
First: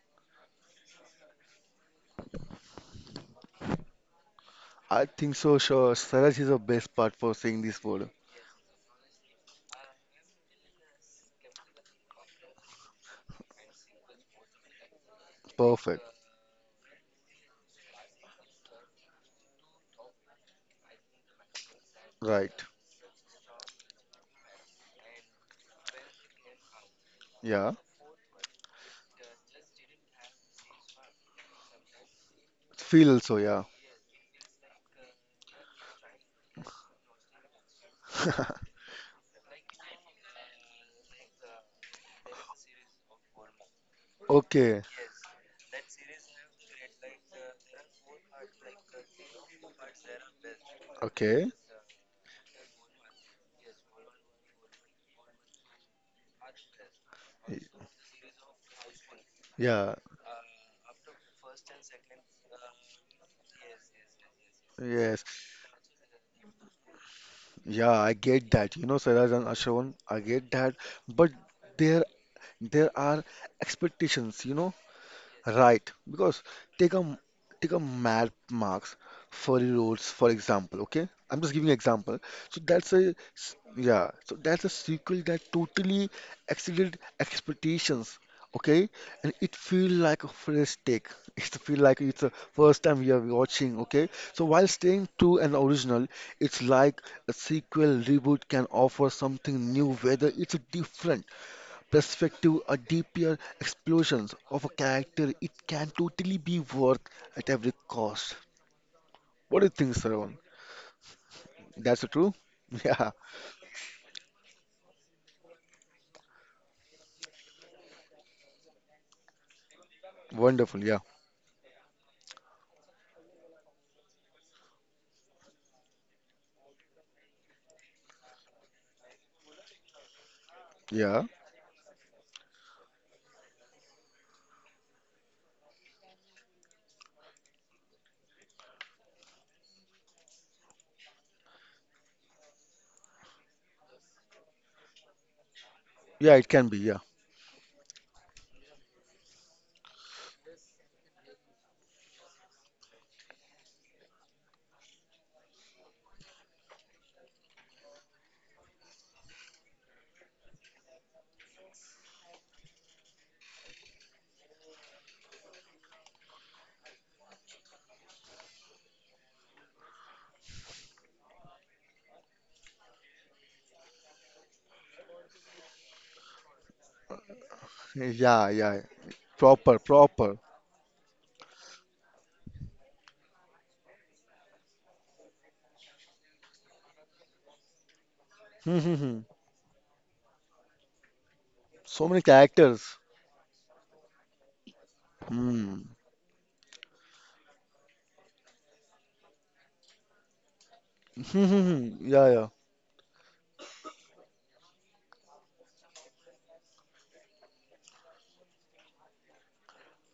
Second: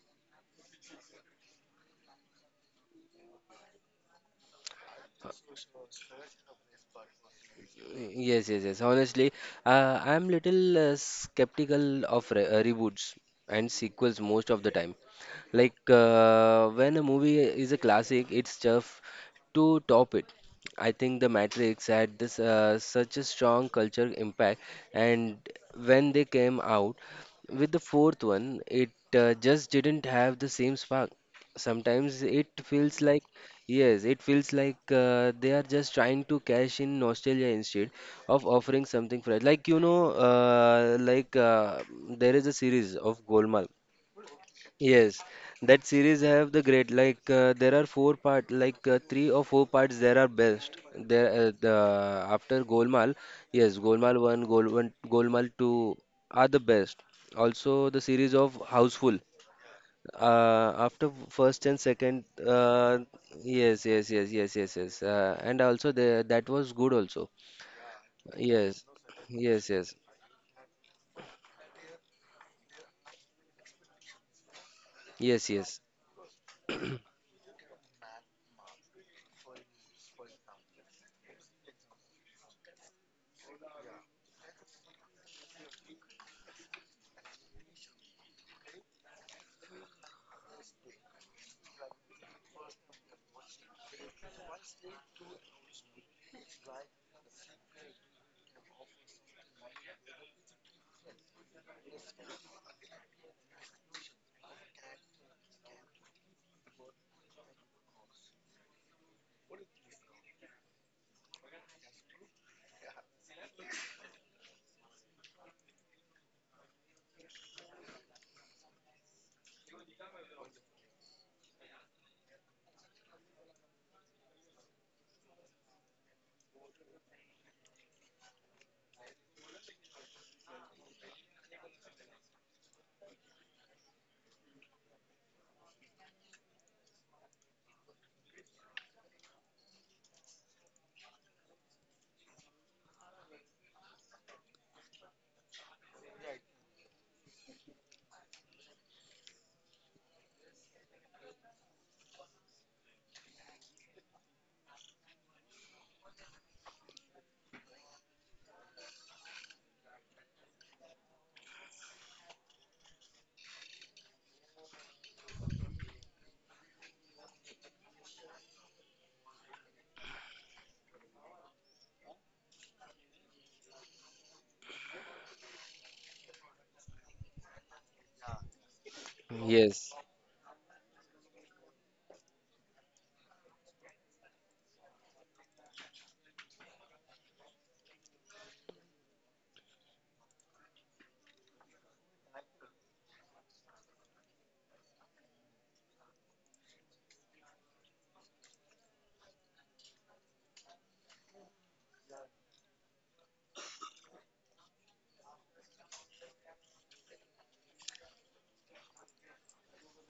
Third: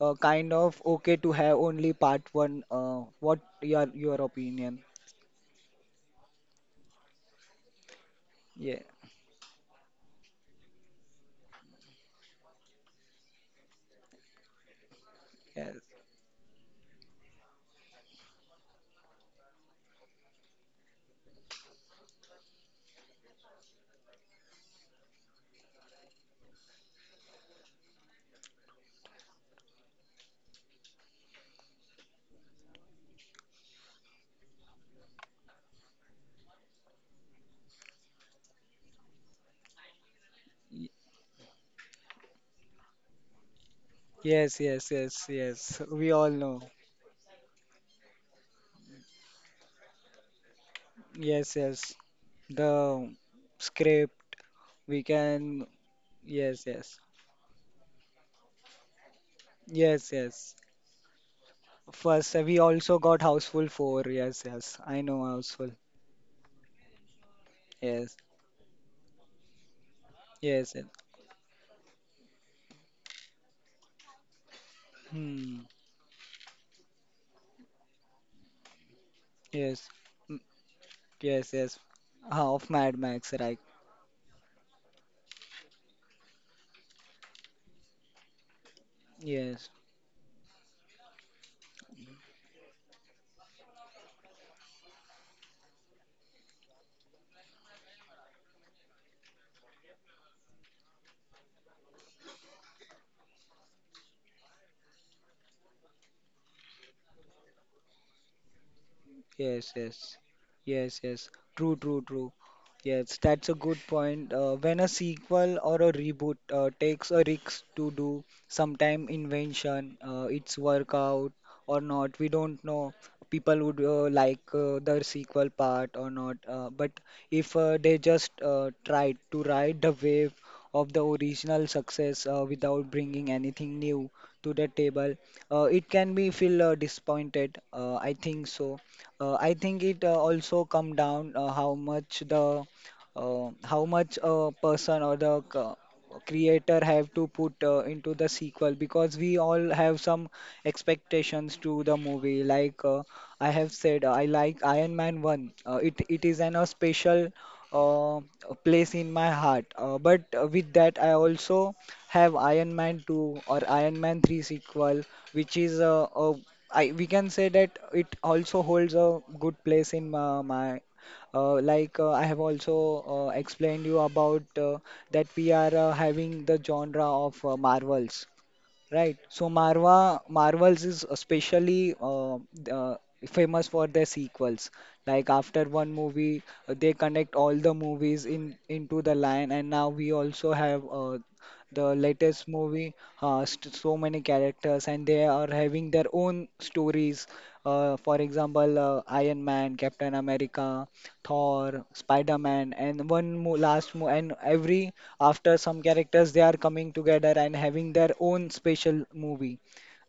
Speaker 1: kind of okay to have only part one. What your opinion?
Speaker 3: I think so. Sure. Saraj is the best part for saying this word.
Speaker 2: Yes, yes,
Speaker 1: Yeah.
Speaker 2: yes. Honestly, I'm little skeptical of re reboots and sequels most of the time.
Speaker 1: Yes.
Speaker 3: Perfect.
Speaker 2: When a movie is a classic, it's tough to top it. I think The Matrix had this
Speaker 3: Right.
Speaker 2: such a strong culture impact, and when they came out
Speaker 3: Yeah.
Speaker 2: with the fourth one, it just didn't have the same spark. Sometimes it feels
Speaker 3: Feel
Speaker 2: like,
Speaker 3: also. Yeah.
Speaker 2: yes, it feels like they are just trying to cash in nostalgia instead of offering something fresh. Like you know,
Speaker 1: Y-
Speaker 2: there is a series of Golmaal.
Speaker 1: Yes.
Speaker 3: Okay.
Speaker 1: Yes.
Speaker 2: Yes,
Speaker 1: Yes. Yes.
Speaker 2: that
Speaker 1: We
Speaker 2: series
Speaker 1: all
Speaker 2: have the
Speaker 1: know.
Speaker 2: great, there are four part, three or four parts there are best. There
Speaker 3: Okay.
Speaker 1: Yes.
Speaker 2: the
Speaker 1: Yes.
Speaker 2: after
Speaker 1: The
Speaker 2: Golmaal, yes, Golmaal
Speaker 1: script
Speaker 2: one,
Speaker 1: we
Speaker 2: Golmaal
Speaker 1: can.
Speaker 2: two are the
Speaker 1: Yes. Yes.
Speaker 2: best. Also the series of Houseful.
Speaker 3: Yeah.
Speaker 1: Yes. Yes.
Speaker 2: After first and second,
Speaker 1: First, we also got Houseful
Speaker 2: yes,
Speaker 1: 4.
Speaker 2: yes, yes,
Speaker 1: Yes.
Speaker 2: yes, yes,
Speaker 1: Yes. I
Speaker 2: yes.
Speaker 1: know
Speaker 3: Yes.
Speaker 2: And
Speaker 1: Houseful.
Speaker 2: also the that was good also.
Speaker 3: Yeah. I
Speaker 1: Yes.
Speaker 3: get that. You
Speaker 2: Yes,
Speaker 3: know, Saraj and
Speaker 2: yes,
Speaker 3: Ashwan,
Speaker 2: yes,
Speaker 3: I get
Speaker 1: Yes.
Speaker 3: that.
Speaker 1: Yes.
Speaker 3: But there, there are expectations. You know,
Speaker 2: yes,
Speaker 1: Hmm.
Speaker 2: yes,
Speaker 3: right, because take a take a map marks, furry
Speaker 1: Yes.
Speaker 3: roads, for
Speaker 1: Mm,
Speaker 3: example. Okay, I'm just
Speaker 1: yes.
Speaker 3: giving
Speaker 1: Yes.
Speaker 3: example.
Speaker 1: Ah,
Speaker 3: So
Speaker 1: of
Speaker 3: that's
Speaker 1: Mad Max, right?
Speaker 3: yeah. So that's a sequel that totally exceeded expectations. Okay, and it
Speaker 1: Yes.
Speaker 3: feel like a fresh take. It feel like it's the first time we are watching. Okay, so while staying true and original, it's like a sequel reboot can offer something new, whether it's different perspective or deeper explosions of a character, it can totally be worth at every cost. What do you
Speaker 1: Yes,
Speaker 3: think,
Speaker 1: yes,
Speaker 3: Saravan?
Speaker 1: yes, yes. True, true,
Speaker 3: That's
Speaker 1: true.
Speaker 3: true? Yeah,
Speaker 1: Yes, that's a good point. When a sequel or a reboot takes a risk to do sometime invention, it's
Speaker 3: wonderful.
Speaker 1: work
Speaker 3: Yeah,
Speaker 1: out or not, we don't know. People would like the sequel part or not. But if they just tried to ride the wave of the
Speaker 3: yeah,
Speaker 1: original success without bringing anything new to the table, it can be feel disappointed. I think so. I think it also come down how much the how much a person or the
Speaker 3: yeah, it can be.
Speaker 1: creator
Speaker 3: Yeah,
Speaker 1: have to put into the sequel because we all have some expectations to the movie like I have said I like iron man 1 uh, it is an a special uh, place in my heart but with that I also have iron man 2 or iron man 3 sequel which is we can say that it also holds a good place in my. I have also explained you about that we are having the genre of Marvels,
Speaker 3: yeah, yeah,
Speaker 1: right? So
Speaker 3: proper,
Speaker 2: yes.
Speaker 1: Marva
Speaker 3: proper.
Speaker 1: Marvels is especially uh, famous for their sequels. Like after one movie, they connect all the movies in
Speaker 3: Hmm, hmm,
Speaker 1: into the
Speaker 3: hmm.
Speaker 1: line, and now we also have the
Speaker 3: So many
Speaker 1: latest movie
Speaker 3: characters.
Speaker 1: has so many characters and they are having
Speaker 3: Hmm.
Speaker 1: their own stories for example iron man captain america
Speaker 3: Hmm, hmm,
Speaker 1: Thor,
Speaker 3: hmm. Yeah, yeah.
Speaker 1: Spider-Man, and one mo last mo and every after some characters they are coming together and having their own special movie,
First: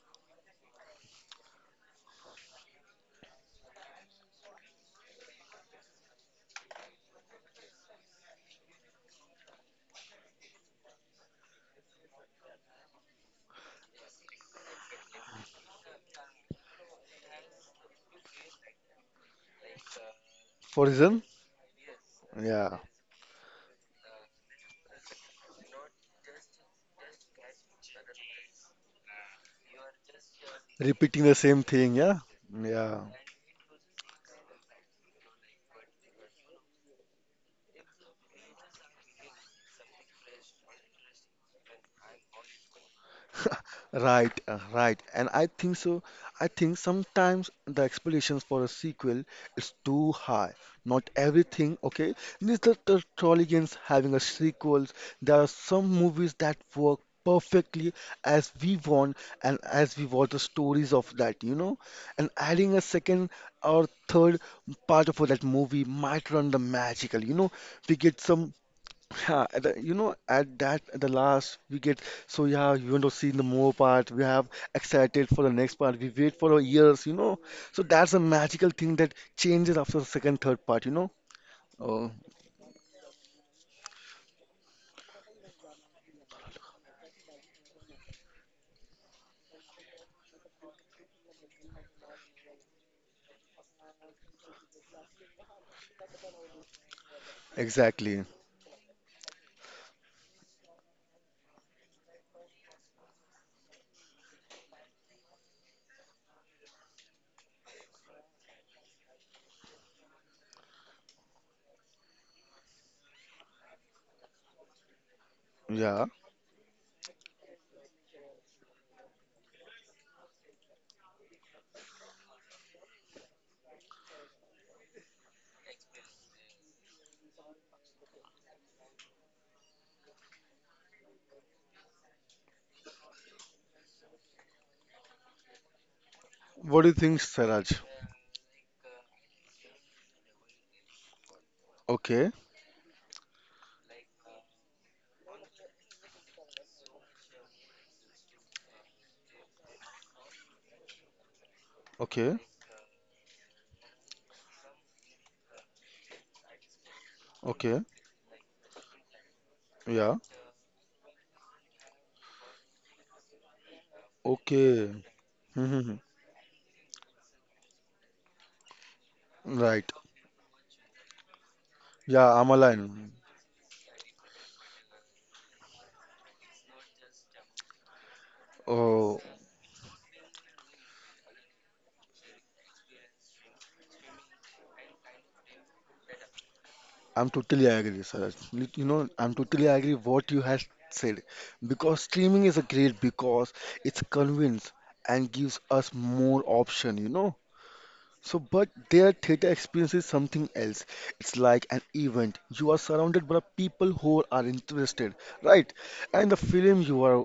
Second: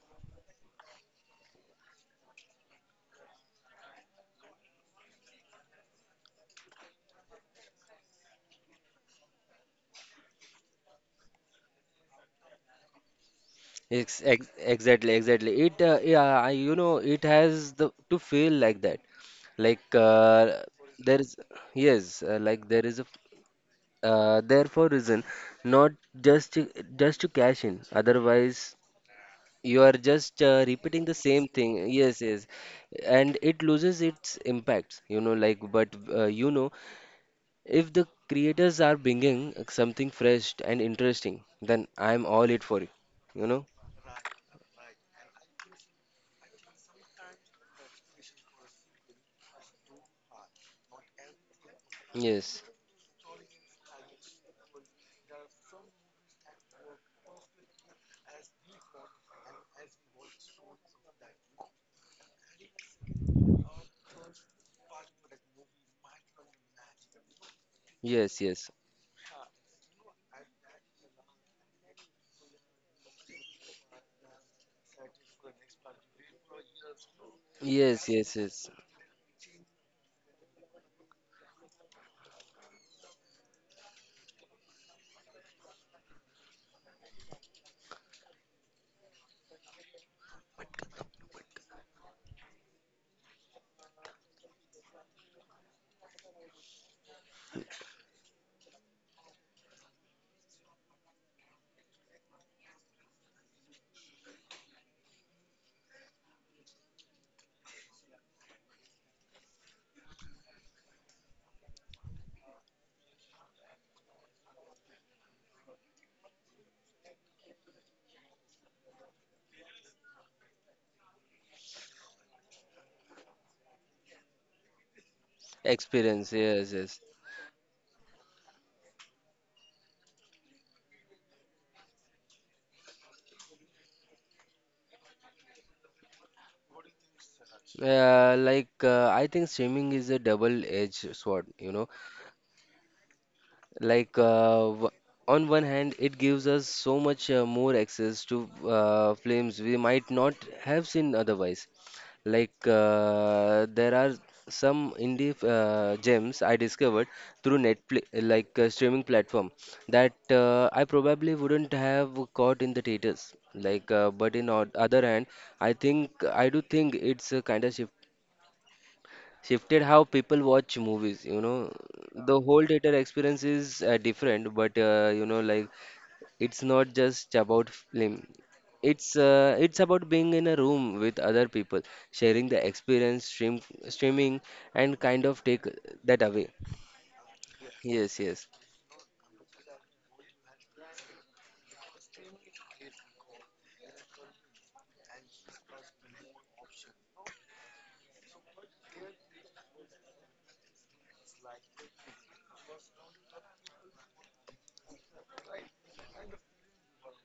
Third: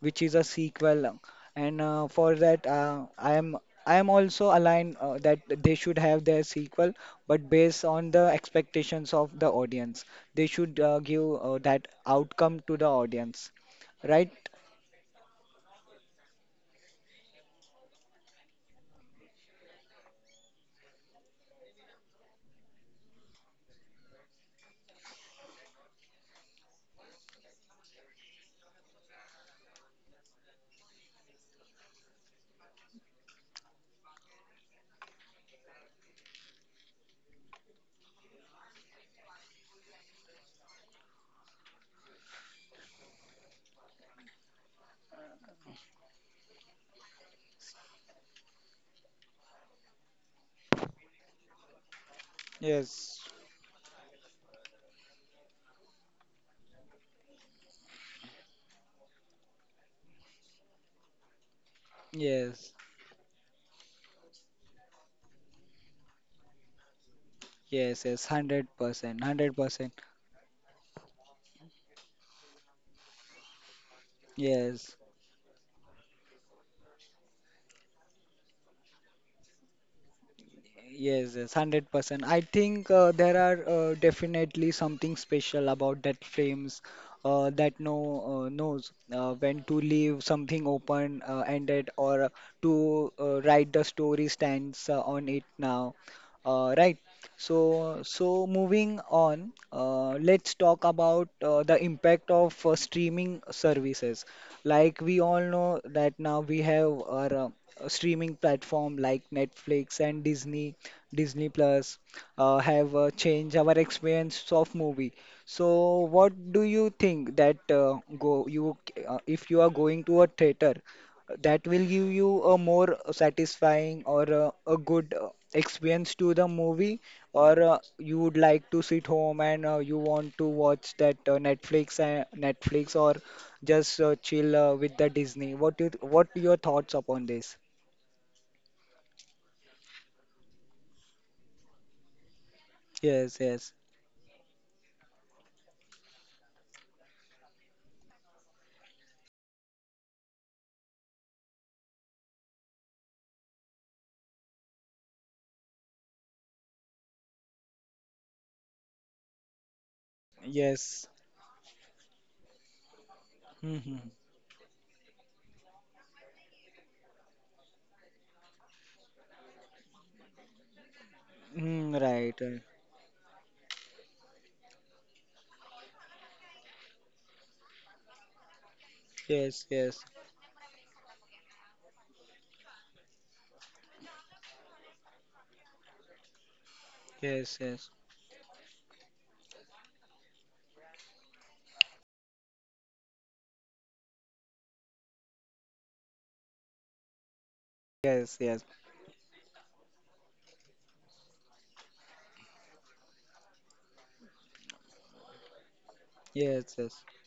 Speaker 1: which is a sequel. And for that, I am also aligned that they should have their sequel, but based on the expectations of the audience, they should give that outcome to the audience, right?
Speaker 2: Exactly. Yeah, you know, it has the to feel like that. Like uh,
Speaker 3: For
Speaker 2: there
Speaker 3: reason?
Speaker 2: is, yes, like
Speaker 3: Yeah.
Speaker 2: there is a f- there for reason, not just to, just to cash in. Otherwise, you are just repeating the
Speaker 3: Repeating the
Speaker 2: same
Speaker 3: same
Speaker 2: thing.
Speaker 3: thing. Yeah,
Speaker 2: Yes, yes.
Speaker 3: yeah.
Speaker 2: And it loses its impacts, you know, like. But you know, if the creators are bringing something fresh and interesting, then I'm all it for you, you know?
Speaker 3: Right, right. And I think so. I think sometimes the expectations for a sequel is too high. Not everything, okay?
Speaker 2: Yes,
Speaker 3: Neither the
Speaker 1: Yes.
Speaker 3: Trolligans having a sequels. There are some movies that work perfectly as we want, and as we want the stories of that, you know? And adding
Speaker 1: Yes,
Speaker 3: a second or third part of that movie might run the magical, you know? We
Speaker 1: yes,
Speaker 3: get
Speaker 1: yes,
Speaker 2: yes,
Speaker 3: some
Speaker 1: hundred
Speaker 2: yes.
Speaker 1: percent,
Speaker 3: yeah,
Speaker 1: hundred
Speaker 3: at
Speaker 1: percent.
Speaker 3: at that, at the last, we get so yeah, you want to see the more part. We have
Speaker 1: Yes,
Speaker 3: excited for the next part. We wait for years, you know. So
Speaker 2: Yes,
Speaker 3: that's a
Speaker 2: yes, yes.
Speaker 3: magical thing that changes after the second, third part, you know.
Speaker 1: yes, yes,
Speaker 3: Oh,
Speaker 1: 100%. I think there are definitely something special about that frames that no knows when to leave something open ended or to write the story stands on it now. Right. So,
Speaker 3: exactly.
Speaker 1: so moving on, let's talk about the impact of streaming services. Like we all know that now we have our streaming platform like Netflix and Disney Plus have changed our experience of movie. So
Speaker 3: Yeah.
Speaker 1: what do you think that go you if you are going to a theater that will give you a more satisfying or a good experience
Speaker 2: Experience,
Speaker 1: to the
Speaker 2: yes, yes.
Speaker 1: movie or you would like to sit home and you want to watch that Netflix or just chill with the Disney. What your
Speaker 3: What do
Speaker 1: thoughts
Speaker 3: you think,
Speaker 1: upon this?
Speaker 3: Saraj?
Speaker 2: I think streaming is a double-edged sword, you know.
Speaker 3: Okay,
Speaker 1: Yes, yes,
Speaker 2: Like, uh, w- on one hand, it gives us so much more access to films we might not have seen otherwise.
Speaker 3: okay,
Speaker 2: There are some indie gems I discovered through
Speaker 3: okay.
Speaker 2: Netflix, streaming platform, that
Speaker 3: Yeah,
Speaker 2: I
Speaker 1: yes.
Speaker 2: probably wouldn't have caught in the theaters.
Speaker 1: Mm-hmm.
Speaker 2: But in o-
Speaker 3: okay.
Speaker 2: other hand, I
Speaker 3: hmm
Speaker 2: think I do think it's a kind of shifted
Speaker 3: Right.
Speaker 2: how people watch movies, you know.
Speaker 1: Mm,
Speaker 3: Yeah,
Speaker 1: right.
Speaker 2: The
Speaker 3: I'm
Speaker 1: Right.
Speaker 2: whole theater
Speaker 3: aligned.
Speaker 2: experience is different, but you know, like it's not just about film,
Speaker 3: Oh,
Speaker 1: Yes,
Speaker 2: it's
Speaker 1: yes,
Speaker 2: about being in a room with other people sharing the experience. Streaming and kind of take that away.
Speaker 3: I'm
Speaker 1: yes,
Speaker 3: totally
Speaker 1: yes,
Speaker 3: agree,
Speaker 2: Yes,
Speaker 3: sir.
Speaker 2: yes,
Speaker 3: You know, I'm totally agree what you have said because streaming is a great because it's convince and gives us more option, you know.
Speaker 1: yes,
Speaker 3: So,
Speaker 1: yes,
Speaker 3: but their theater experience is something else. It's like an event. You are surrounded by people who are interested, right? And the
Speaker 1: yes,
Speaker 3: film,
Speaker 1: yes.
Speaker 3: you are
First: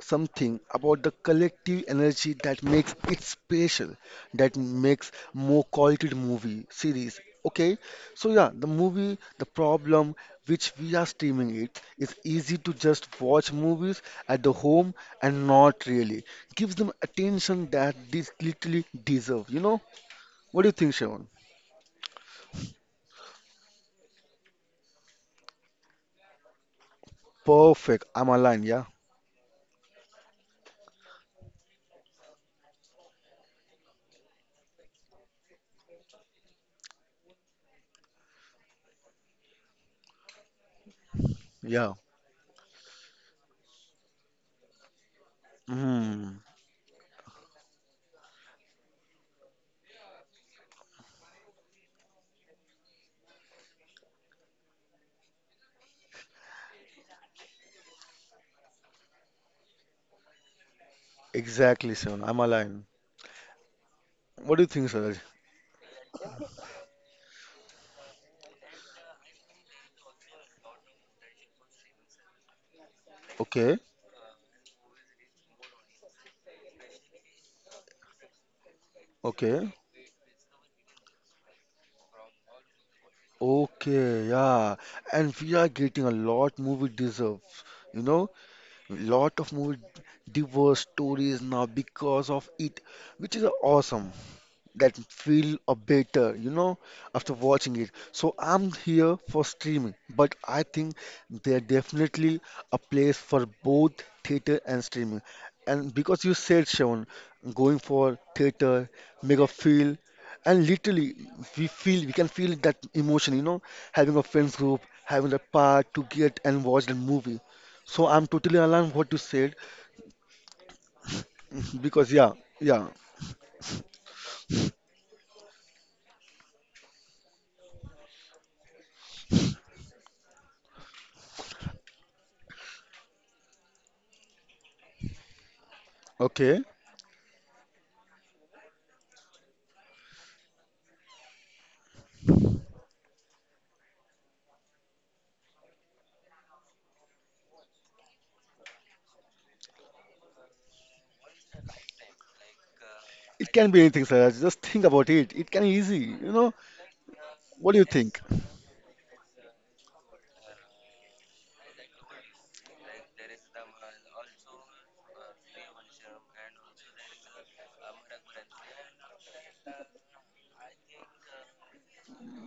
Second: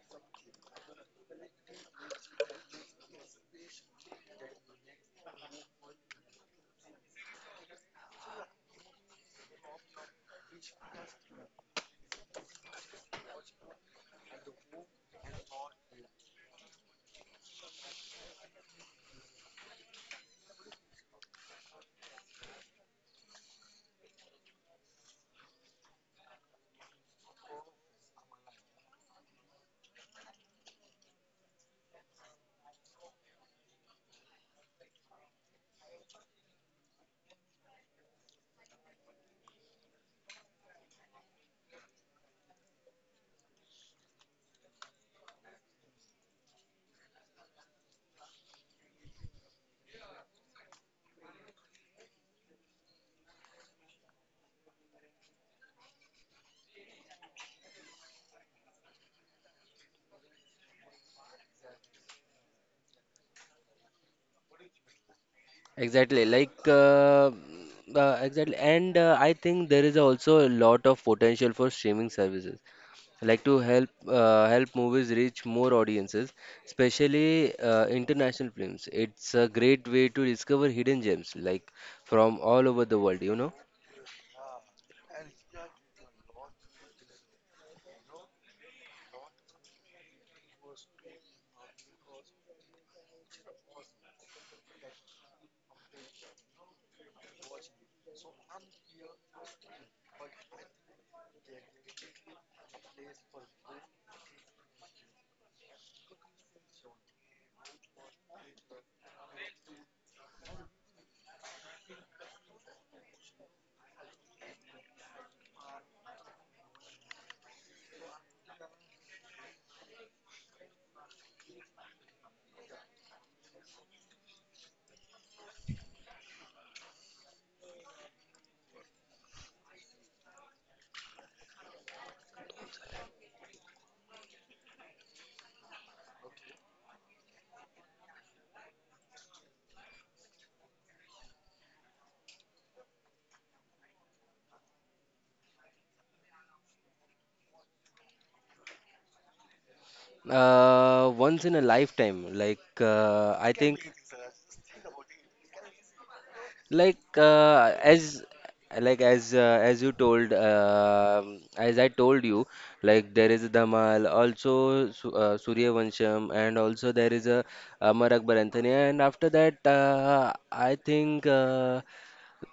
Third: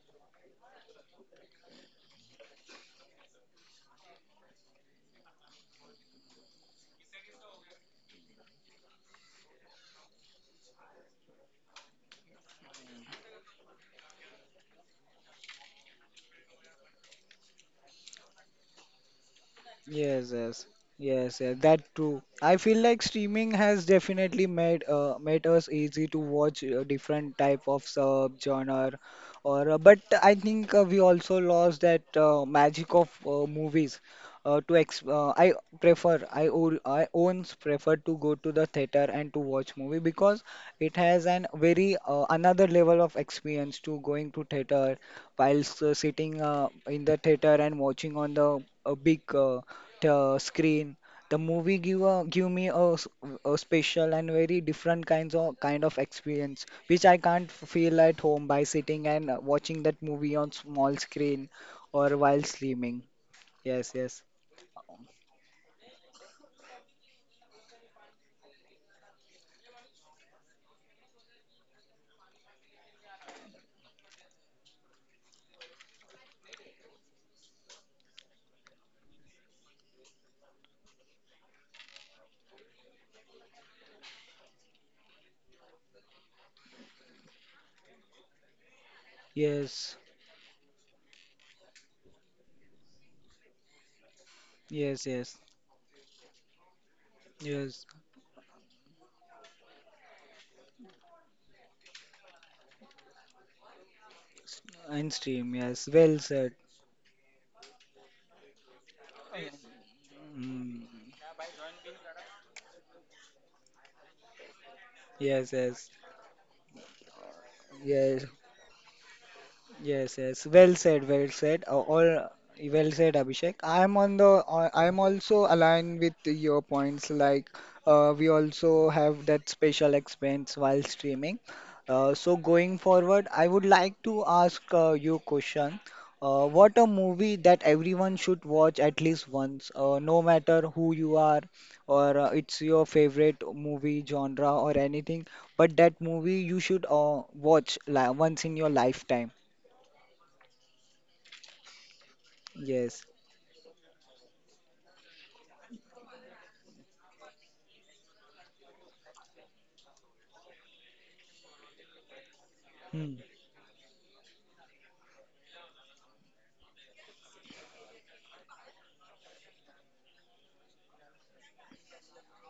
Speaker 3: something about the collective energy that makes it special, that makes more quality movie series. Okay, so yeah, the movie, the problem which we are streaming it is easy to just watch movies at the home and not really gives them attention that they literally deserve, you know.
Speaker 1: Yes,
Speaker 3: What
Speaker 1: yes,
Speaker 3: do you think, Sean?
Speaker 1: yes, yes, that too. I feel like streaming has definitely made us easy to watch different type of
Speaker 3: Perfect. I'm
Speaker 1: sub
Speaker 3: aligned. Yeah.
Speaker 1: genre, or but I think we also lost that magic of movies. To ex I prefer I o I owns prefer to go to the theater and to watch movie because it has an
Speaker 3: Yeah.
Speaker 1: very another level of experience to going to theater whilst
Speaker 3: Mm,
Speaker 1: sitting in the theater and watching on the a big the screen the movie give me a special and very different kind of experience which I can't feel at home by sitting and watching that movie on small screen
Speaker 3: exactly,
Speaker 1: or
Speaker 3: Sean. I'm
Speaker 1: while
Speaker 3: aligned.
Speaker 1: streaming. Yes, yes,
Speaker 3: What do you think, Suraj?
Speaker 2: exactly. Exactly. and I think there is also a lot of potential for streaming services like to
Speaker 3: Okay.
Speaker 2: help movies reach more audiences, especially international films. It's a
Speaker 3: Okay.
Speaker 2: great way to discover hidden gems like from all over the world, you know.
Speaker 3: Okay. Yeah. And we are getting a lot movie deserves. You know, lot of movie
Speaker 1: yes,
Speaker 3: diverse stories now because of it, which is awesome. That
Speaker 1: yes, yes,
Speaker 3: feel a better, you know, after watching
Speaker 1: yes.
Speaker 3: it. So I'm here for streaming, but I think there definitely a place for both theater
Speaker 1: S-
Speaker 3: and
Speaker 1: and
Speaker 3: streaming.
Speaker 1: stream, yes,
Speaker 3: And
Speaker 1: well
Speaker 3: because you
Speaker 1: said.
Speaker 3: said, Sean, going for theater, make a feel, and
Speaker 1: Mm.
Speaker 3: literally we feel we can feel that emotion, you know, having a friends group, having a
Speaker 1: Yes,
Speaker 3: part
Speaker 1: yes,
Speaker 3: to get and watch the movie. So I'm
Speaker 1: yes.
Speaker 3: totally aligned what you said
Speaker 1: Yes, yes. Well said, well said.
Speaker 3: because
Speaker 1: All
Speaker 3: yeah, yeah,
Speaker 1: well said, Abhishek. I am also aligned with your points. Like we also have that special expense while streaming. So going forward, I would like to ask you question.
Speaker 3: okay.
Speaker 1: What a movie that everyone should watch at least once, no matter who you are or it's your favorite movie genre or anything, but that movie you should watch li once in your lifetime.
Speaker 2: Once in a lifetime,
Speaker 1: Yes.
Speaker 2: I
Speaker 3: It can be
Speaker 2: think,
Speaker 3: anything, sir. Just think about it. It can easy, you know.
Speaker 2: Like
Speaker 3: What
Speaker 2: uh,
Speaker 3: do you think?
Speaker 2: as as you told, as I told you, like
Speaker 1: Hmm.
Speaker 2: there is Dhamal also, Su Suryavansham, and also there is a Amar Akbar Anthony. And after that, I think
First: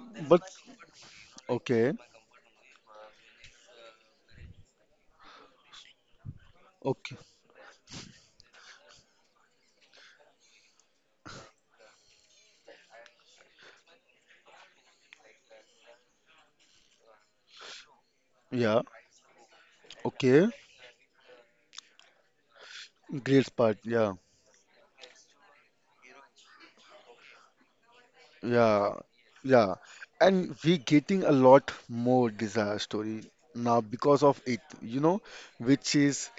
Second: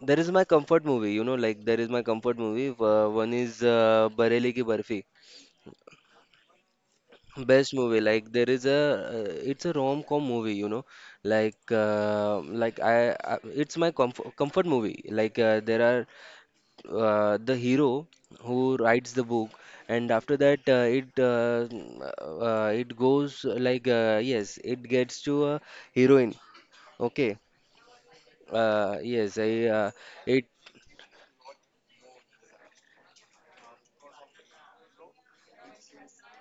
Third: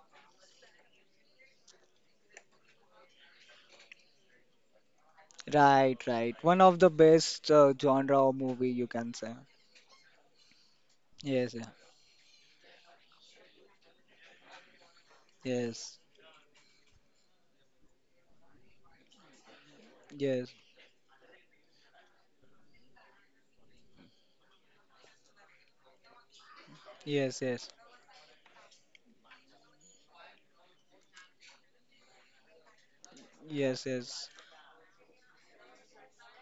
Speaker 2: there is
Speaker 3: But
Speaker 2: my comfort movie, you know, like there is
Speaker 3: okay,
Speaker 2: my comfort movie one is Bareilly Ki Barfi.
Speaker 1: Right, right. One of the
Speaker 3: okay,
Speaker 1: best
Speaker 2: Best movie, like
Speaker 1: genre of
Speaker 2: there is
Speaker 1: movie
Speaker 2: a
Speaker 1: you can say.
Speaker 2: it's a rom-com movie, you know,
Speaker 1: Yes,
Speaker 2: like
Speaker 1: yeah.
Speaker 2: uh, like I, I it's my comfort movie. There
Speaker 1: Yes,
Speaker 2: are, the hero who
Speaker 3: yeah,
Speaker 2: writes the book, and after
Speaker 1: yes,
Speaker 3: okay.
Speaker 2: that, it goes
Speaker 3: Great part,
Speaker 2: like,
Speaker 3: yeah,
Speaker 2: yes, it gets to a heroine. Okay,
Speaker 1: yes, yes,
Speaker 3: yeah,
Speaker 2: yes, I
Speaker 3: yeah.
Speaker 2: it
Speaker 3: And we getting a lot more desire story now
Speaker 1: yes,
Speaker 3: because
Speaker 1: yes.
Speaker 3: of it, you know, which is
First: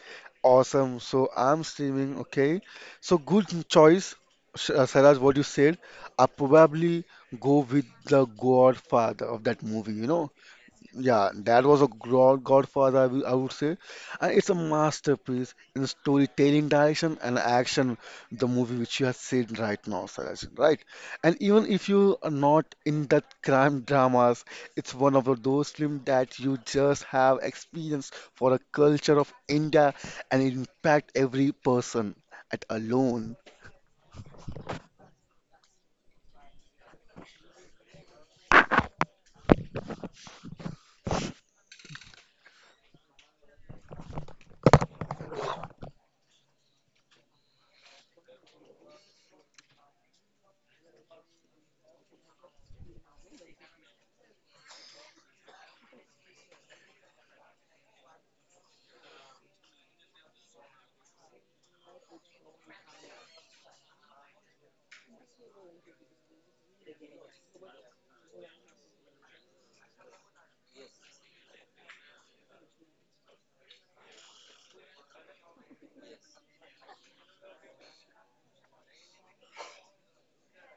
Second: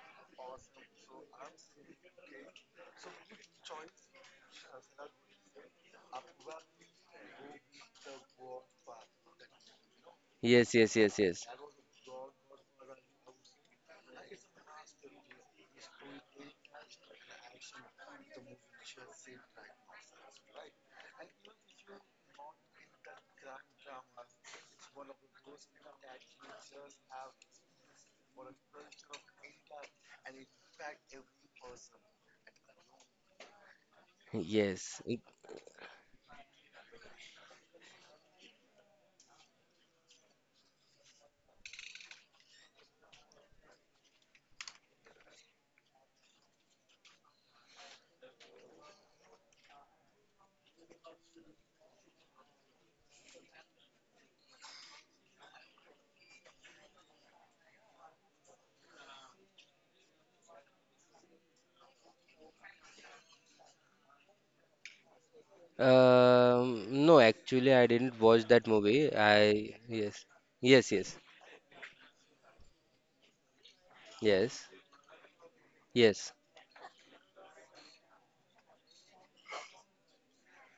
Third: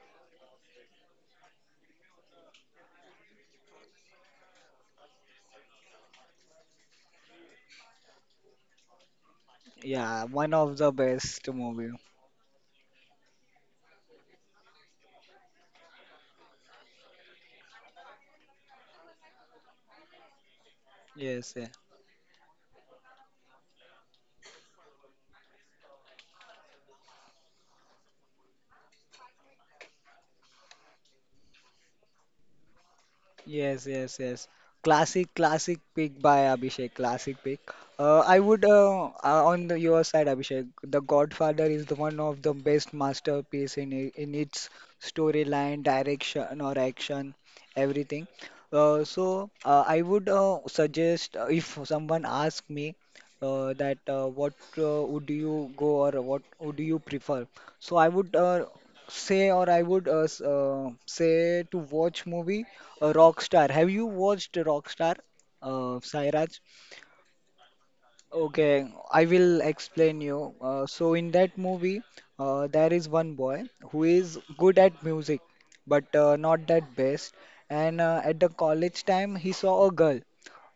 Speaker 3: awesome. So I'm streaming, okay. So good choice, Saraj. What you said, I probably go with the Godfather of that movie, you
Speaker 1: Yeah,
Speaker 3: know.
Speaker 1: one
Speaker 2: yes,
Speaker 1: of the
Speaker 2: yes, yes,
Speaker 3: Yeah,
Speaker 2: yes,
Speaker 1: best
Speaker 3: that was a
Speaker 1: movie.
Speaker 3: god Godfather, I would say. And it's a masterpiece in storytelling direction and action, the movie which you have seen right now, Saraj, right? And
Speaker 1: Yes,
Speaker 3: even
Speaker 1: yeah.
Speaker 3: if you are not in that crime dramas, it's one of those films that you just have experience for a culture of India and impact every person at alone.
Speaker 1: Yes, yes, yes.
Speaker 2: yes.
Speaker 1: Classic, classic pick by Abhishek. Classic pick. I would On the, your side, Abhishek. The Godfather is the one of the best masterpiece in in its storyline, direction, or action, everything. I would suggest if someone asks me that what would you go or what would you prefer? So I would say or I would say to watch movie Rockstar. Have you watched Rockstar, Sairaj?
Speaker 2: No, actually, I didn't watch that
Speaker 1: Okay,
Speaker 2: movie.
Speaker 1: I will
Speaker 2: I,
Speaker 1: explain
Speaker 2: yes,
Speaker 1: you.
Speaker 2: yes,
Speaker 1: So
Speaker 2: yes,
Speaker 1: in that movie, there is one boy who is
Speaker 2: yes,
Speaker 1: good at music, but
Speaker 2: yes.
Speaker 1: not that best. And at the college time, he saw a girl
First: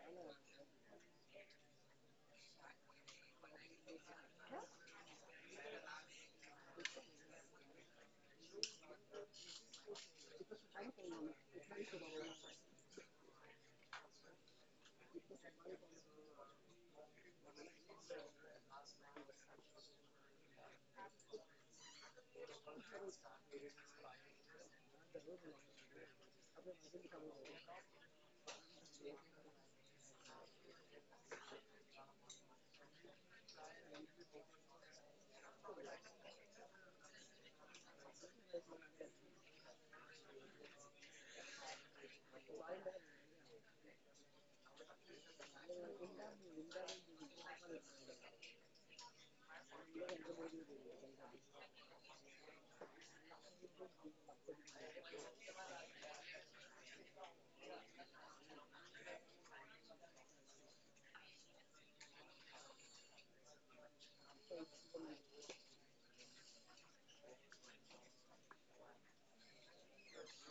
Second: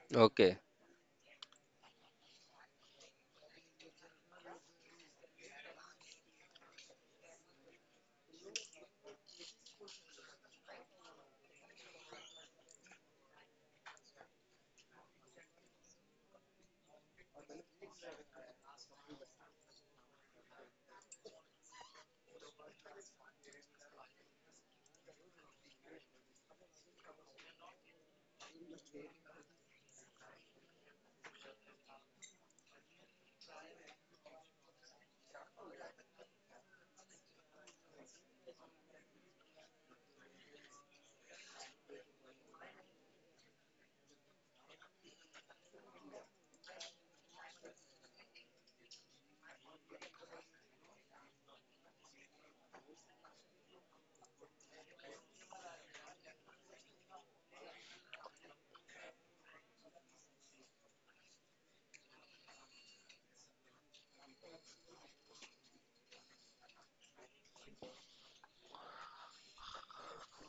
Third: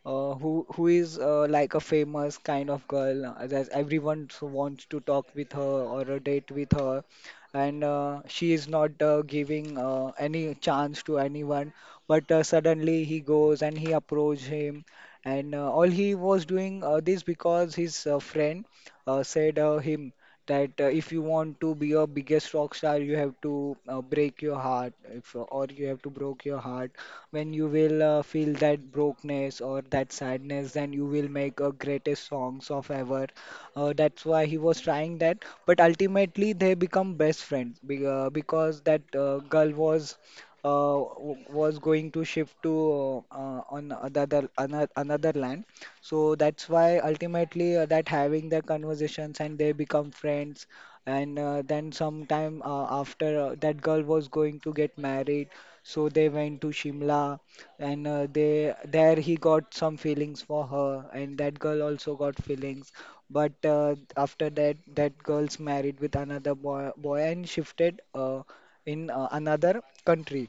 Speaker 1: uh, who
Speaker 2: Okay,
Speaker 1: who is like a famous kind of girl that everyone so wants to talk with her or a date with her, and she is not giving any chance to anyone. But suddenly he goes and he approaches him and all he was doing this because his friend said him that if you want to be your biggest rock star, you have to break your heart, if, or you have to broke your heart. When you will feel that brokenness or that sadness, then you will make greatest songs of ever. That's why he was trying that. But ultimately, they become best friends because that girl was was going to shift to on another another land. So that's why ultimately that having the conversations and they become friends. And then sometime after that girl was going to get married, so they went to Shimla and they there he got some feelings for her and that girl also got feelings but after that that girl's married with another boy and shifted in another country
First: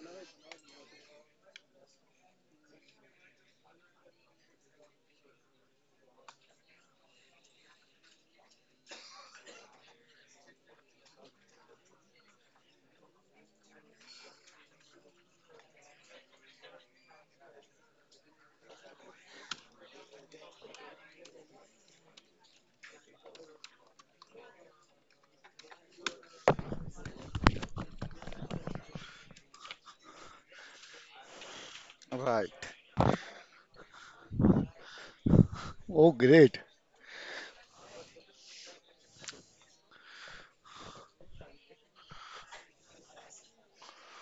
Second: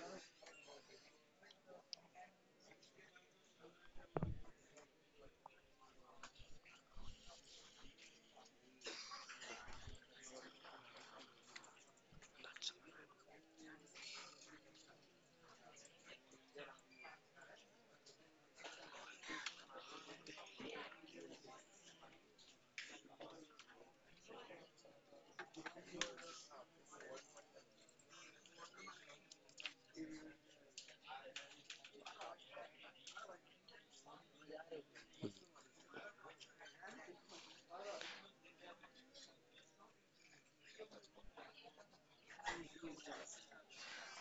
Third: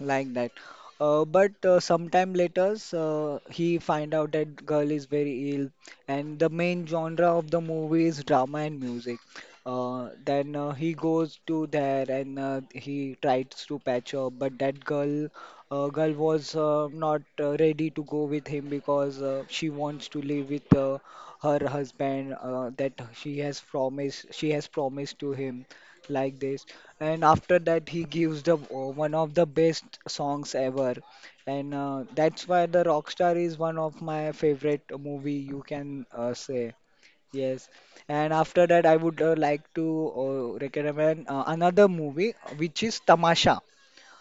Speaker 1: like that. But Sometime later, he find out that girl is very ill, and the main genre of the movie is drama and music. Then he goes to there and he tries to patch up, but that girl, girl was not ready to go with him because she wants to live with her husband that she has promised to him like this, and after that he gives the one of the best songs ever, and that's
Speaker 3: Right.
Speaker 1: why the rockstar is one of my favorite movie you can
Speaker 3: Oh, great.
Speaker 1: say. Yes. And after that I would like to recommend another movie which is tamasha.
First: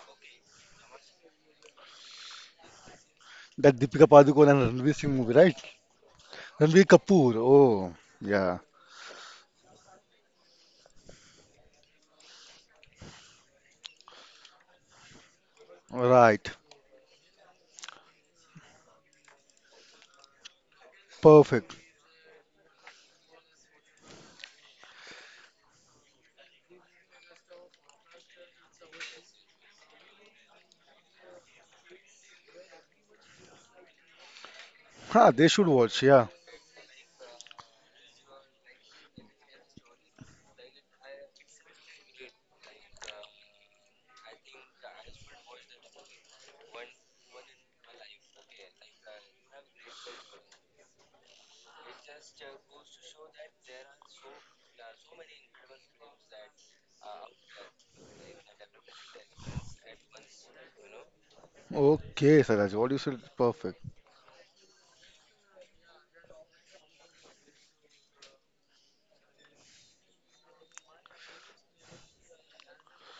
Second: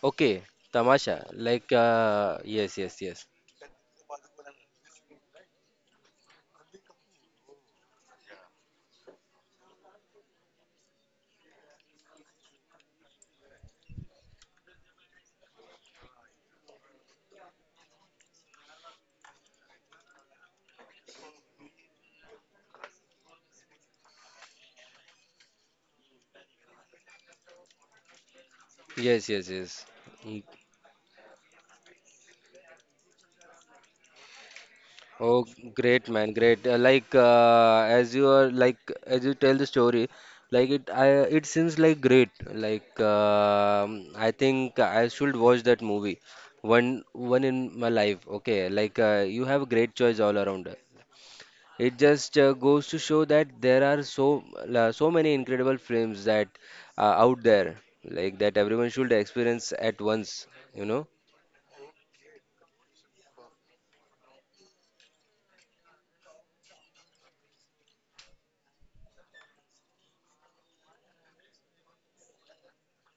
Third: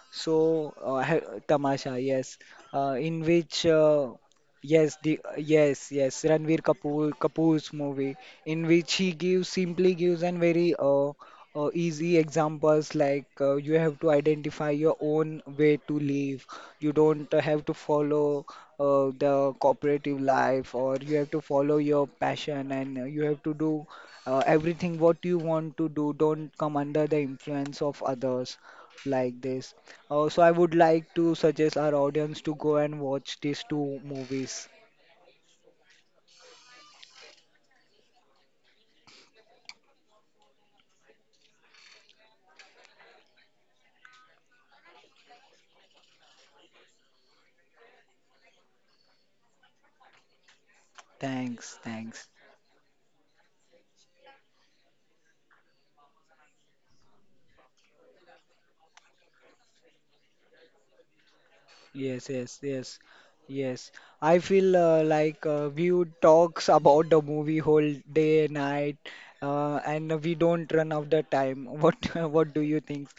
Speaker 2: okay.
Speaker 1: So,
Speaker 2: Tamasha,
Speaker 1: Tamasha, yes,
Speaker 2: yes, yes,
Speaker 1: in
Speaker 2: yes,
Speaker 1: which,
Speaker 3: That Deepika Padukone and Ranveer
Speaker 1: yes,
Speaker 3: Singh
Speaker 1: the,
Speaker 3: movie, right?
Speaker 1: yes, yes, Ranveer
Speaker 3: Ranveer
Speaker 1: Kapoor
Speaker 3: Kapoor.
Speaker 1: Kapoor's
Speaker 3: Oh,
Speaker 1: movie,
Speaker 3: yeah.
Speaker 1: in which he gives simply gives an very easy examples like you have to identify your own way to live.
Speaker 3: Right.
Speaker 1: You don't have to follow the cooperative life, or you have to follow
Speaker 3: Perfect.
Speaker 1: your passion, and you have to do everything what you want to do. Don't come under the influence of others
Speaker 2: yes,
Speaker 1: like
Speaker 2: yes,
Speaker 1: this.
Speaker 2: yes. Mm.
Speaker 1: So I would like to suggest our audience to go and watch these two movies.
Speaker 3: Ha,
Speaker 2: Oh,
Speaker 3: they should watch.
Speaker 2: great
Speaker 3: Yeah.
Speaker 2: man, great. As you tell the story, like it, I it seems like great. Like I think I should watch that movie one in my life. Okay, like you have great choice all around.
Speaker 1: Thanks,
Speaker 2: It
Speaker 1: thanks.
Speaker 2: just goes to show that there are so many incredible films that are out there, like that everyone should experience at once, you know.
Speaker 1: Yes,
Speaker 3: Okay,
Speaker 1: yes,
Speaker 3: Saraj, what you
Speaker 1: yes,
Speaker 3: said is perfect.
Speaker 1: yes. I feel like we would talks about the movie whole day, night, and we don't run out the time. What do you think?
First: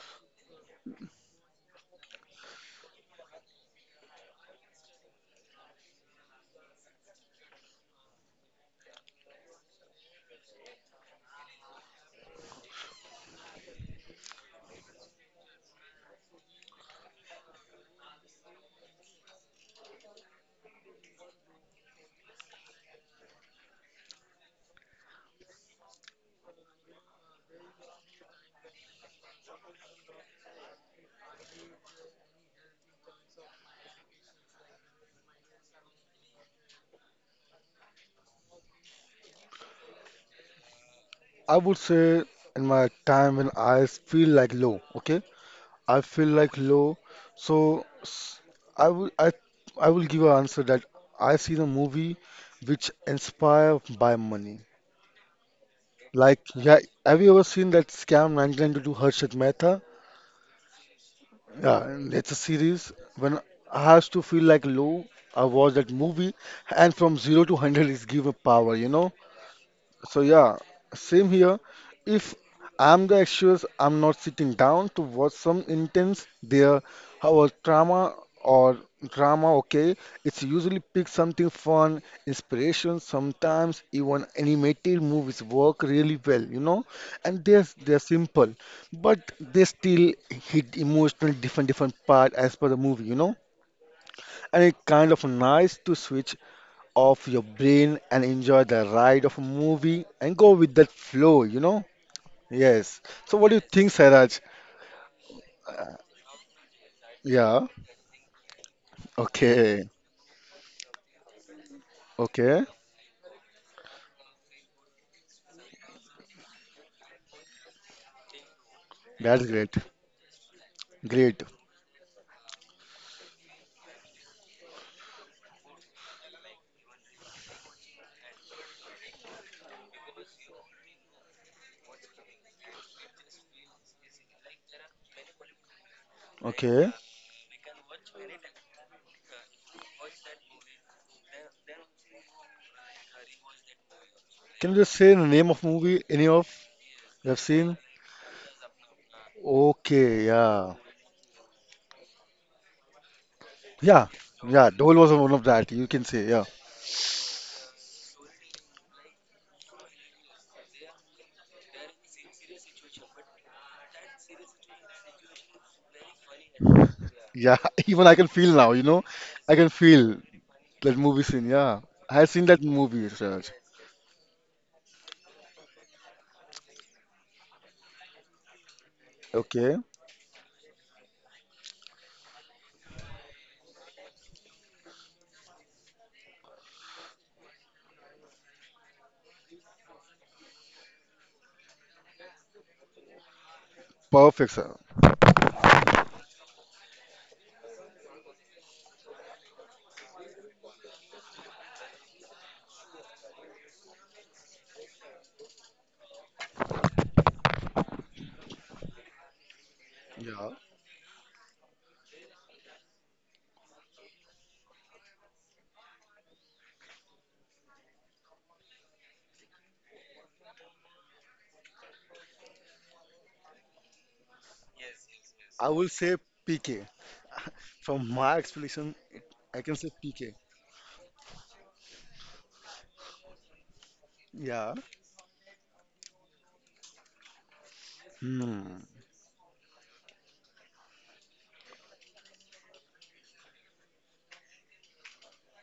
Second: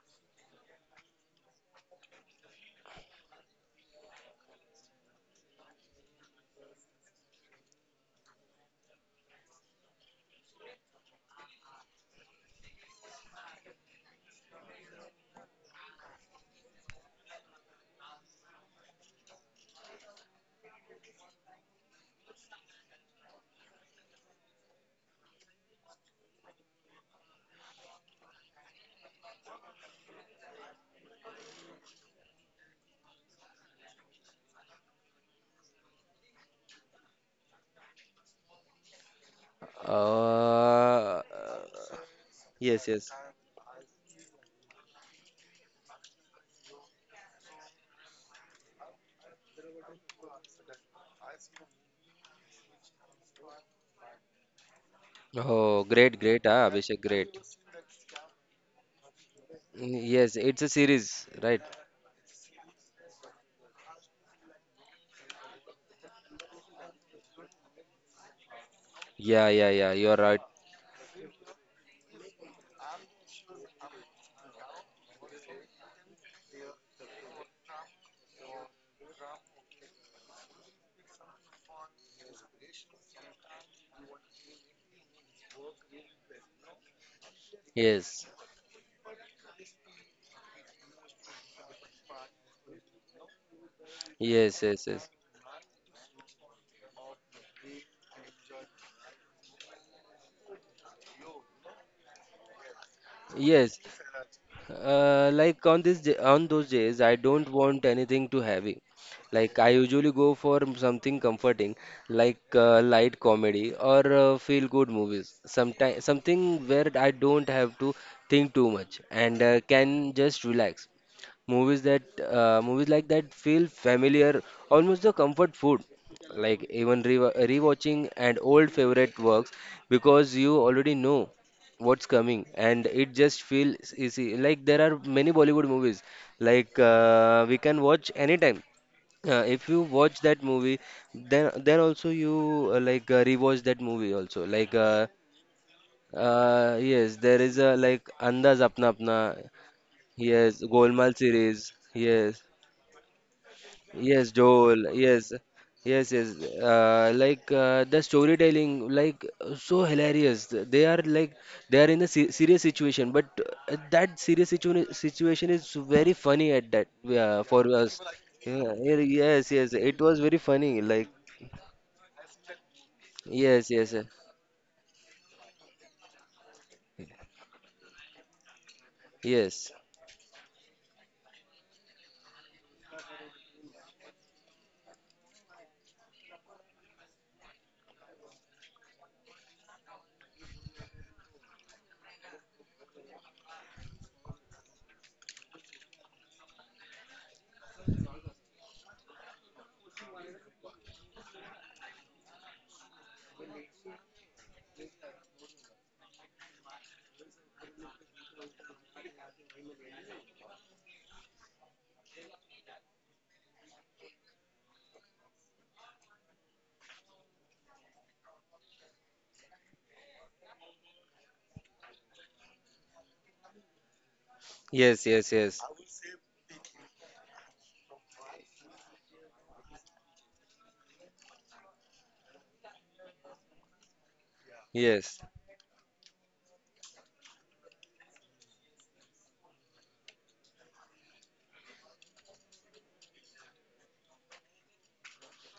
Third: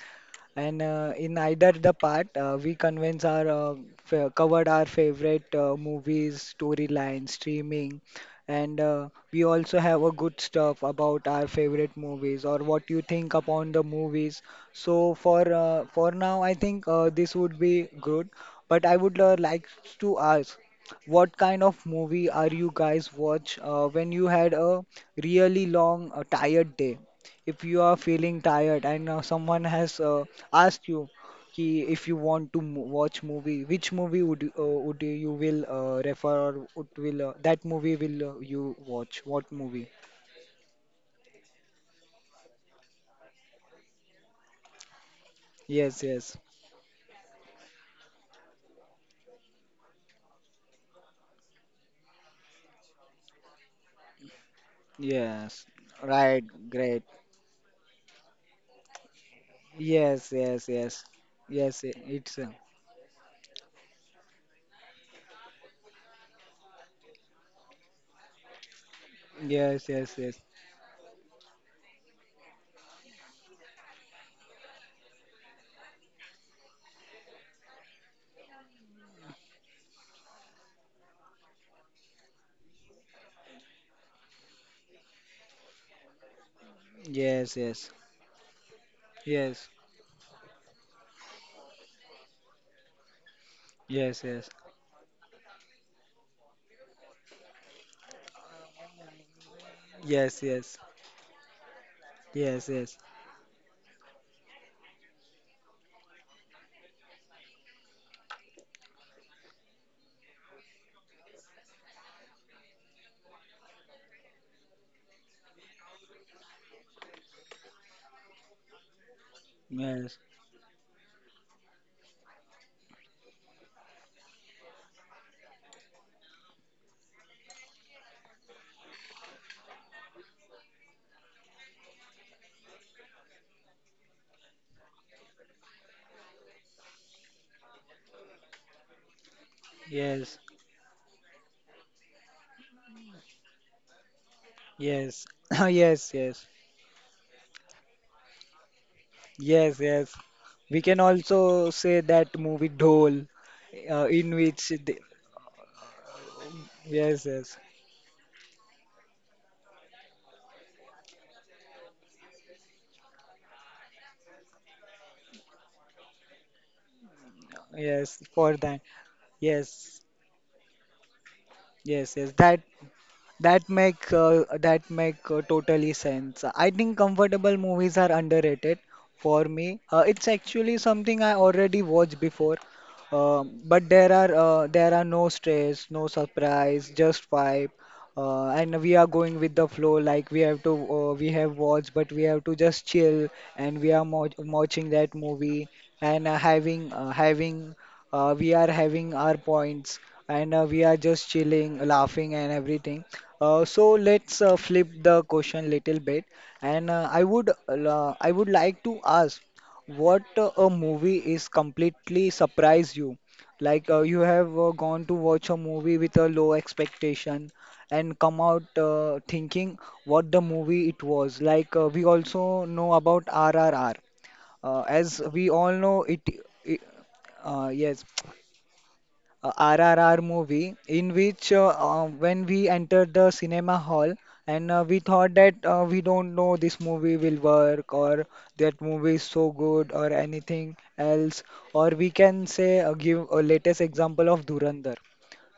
Speaker 1: And in either the part, we convince our f covered our favorite movies, storyline, streaming, and we also have a good stuff about our favorite movies or what you think upon the movies. So for now, I think this would be good. But I would like to ask, what kind of movie are you guys watch when you had a really long, tired day? If you are feeling tired and someone has asked you ki if you want to watch movie which movie would you will refer or would will that movie will you watch what movie
Speaker 2: Uh,
Speaker 3: I would say in
Speaker 2: Yes,
Speaker 3: my
Speaker 2: yes.
Speaker 3: time when I feel like low, okay? I
Speaker 1: Yes,
Speaker 3: feel
Speaker 1: yes,
Speaker 3: like low. So s- I will I will give an answer that I see the movie which inspired by money.
Speaker 1: yes.
Speaker 2: Oh, great,
Speaker 3: Like,
Speaker 2: great,
Speaker 1: Right,
Speaker 2: ah,
Speaker 3: yeah,
Speaker 2: Abhishek,
Speaker 1: great.
Speaker 3: have you
Speaker 2: great.
Speaker 3: ever seen that scam 1992 Harshit Mehta?
Speaker 2: Mm,
Speaker 1: Yes,
Speaker 2: yes, it's a
Speaker 1: yes, yes,
Speaker 2: series, right?
Speaker 3: Yeah,
Speaker 1: yes, I-
Speaker 3: and it's a
Speaker 1: it's
Speaker 3: series. When I has to feel like low, I watch that movie, and from zero to hundred is given power. You know.
Speaker 2: Yeah, yeah,
Speaker 1: yes,
Speaker 2: yeah. You're
Speaker 1: yes,
Speaker 3: So
Speaker 2: right.
Speaker 1: yes,
Speaker 3: yeah, same here. If I'm the actress, I'm not sitting down to watch some intense there our drama or drama, okay? It's usually pick something fun, inspiration, sometimes even animated movies work really well, you know? And
Speaker 1: yes,
Speaker 3: they're
Speaker 2: Yes,
Speaker 3: simple, but they
Speaker 1: yes,
Speaker 3: still hit emotional different part as per the movie, you know?
Speaker 1: yes, yes,
Speaker 2: yes,
Speaker 3: And it's
Speaker 2: yes, yes.
Speaker 3: kind of nice to switch off your brain and enjoy the ride of a movie and
Speaker 1: yes,
Speaker 3: go with
Speaker 1: yes,
Speaker 3: that flow, you know?
Speaker 1: yes, yes,
Speaker 3: Yes. So what do you
Speaker 2: Yes.
Speaker 3: think, Sairaj?
Speaker 2: Like on this day, on those days, I don't
Speaker 3: Yeah.
Speaker 2: want anything too heavy. Like I
Speaker 3: Okay.
Speaker 2: usually go for something comforting, like
Speaker 3: Okay.
Speaker 2: light comedy or feel good movies. Sometimes something where I don't have to think too much and
Speaker 3: That's great.
Speaker 2: can
Speaker 1: yes, yes,
Speaker 2: just relax.
Speaker 3: Great.
Speaker 2: Movies like that feel familiar, almost the comfort food. Like even re rewatching and old favorite works because you already know what's coming and it just feels easy. Like there are many Bollywood movies like
Speaker 3: Okay.
Speaker 2: we can watch anytime. If you watch
Speaker 1: yes,
Speaker 2: that movie, then also you rewatch that movie also.
Speaker 3: Can you just say the
Speaker 1: yes,
Speaker 3: name of movie
Speaker 1: yes,
Speaker 3: any
Speaker 1: yes.
Speaker 3: of
Speaker 2: Yes,
Speaker 3: you have
Speaker 2: there is a
Speaker 3: seen?
Speaker 2: like Andaz Apna Apna.
Speaker 1: Yes, yes.
Speaker 3: Okay.
Speaker 2: Yes,
Speaker 3: Yeah.
Speaker 1: We can
Speaker 2: Golmaal series.
Speaker 1: also say that
Speaker 2: Yes.
Speaker 1: movie Dhol,
Speaker 3: Yeah.
Speaker 1: uh,
Speaker 2: Yes,
Speaker 1: in
Speaker 3: Yeah.
Speaker 1: which
Speaker 2: Joel.
Speaker 3: Dole
Speaker 1: the,
Speaker 3: was one
Speaker 2: Yes,
Speaker 3: of that. You can
Speaker 2: yes,
Speaker 3: say.
Speaker 2: yes.
Speaker 3: Yeah.
Speaker 1: yes, yes,
Speaker 2: The storytelling, like so hilarious. They are like they are in a se serious situation, but that serious situation is very funny at that
Speaker 3: Yeah.
Speaker 2: for us.
Speaker 3: Even I
Speaker 1: yes,
Speaker 3: can feel
Speaker 1: for
Speaker 3: now.
Speaker 2: Yeah,
Speaker 1: that,
Speaker 3: You know,
Speaker 2: yeah, yes,
Speaker 3: I can
Speaker 2: yes. It
Speaker 1: yes,
Speaker 3: feel
Speaker 2: was very funny.
Speaker 3: that
Speaker 2: Like
Speaker 3: movie scene. Yeah.
Speaker 1: yes,
Speaker 3: I have
Speaker 1: yes.
Speaker 3: seen that
Speaker 1: That
Speaker 3: movie, Sairaj.
Speaker 2: yes, yes,
Speaker 1: that make totally sense. I think comfortable movies are underrated for
Speaker 2: yes,
Speaker 3: Okay.
Speaker 1: me. It's actually something I already watched before, but there are no stress, no surprise, just vibe. And we are going with the flow. Like we have to we have watched, but we have to just chill and we are
Speaker 3: Perfect, sir.
Speaker 1: watching that movie and having having we are having our points, and we are just chilling, laughing and everything. So let's flip the question little bit, and I would like to ask what
Speaker 3: Yeah.
Speaker 1: a movie is completely surprise you, like you have gone to watch a movie with a low expectation and come out thinking what the movie it was. Like we also know about RRR.
Speaker 2: yes,
Speaker 1: As
Speaker 2: yes,
Speaker 1: we
Speaker 2: yes,
Speaker 3: I
Speaker 1: all
Speaker 3: will
Speaker 1: know,
Speaker 3: say
Speaker 1: it
Speaker 3: PK. From
Speaker 1: yes
Speaker 3: my explanation, I can
Speaker 1: R
Speaker 3: say
Speaker 1: R R
Speaker 3: PK.
Speaker 1: movie in which when we entered the cinema hall
Speaker 3: Yeah.
Speaker 1: and we
Speaker 2: yes.
Speaker 1: thought that we don't know this movie will work, or
Speaker 3: Hmm.
Speaker 1: that movie is so good or anything else. Or we can say, give a latest example of Durandar.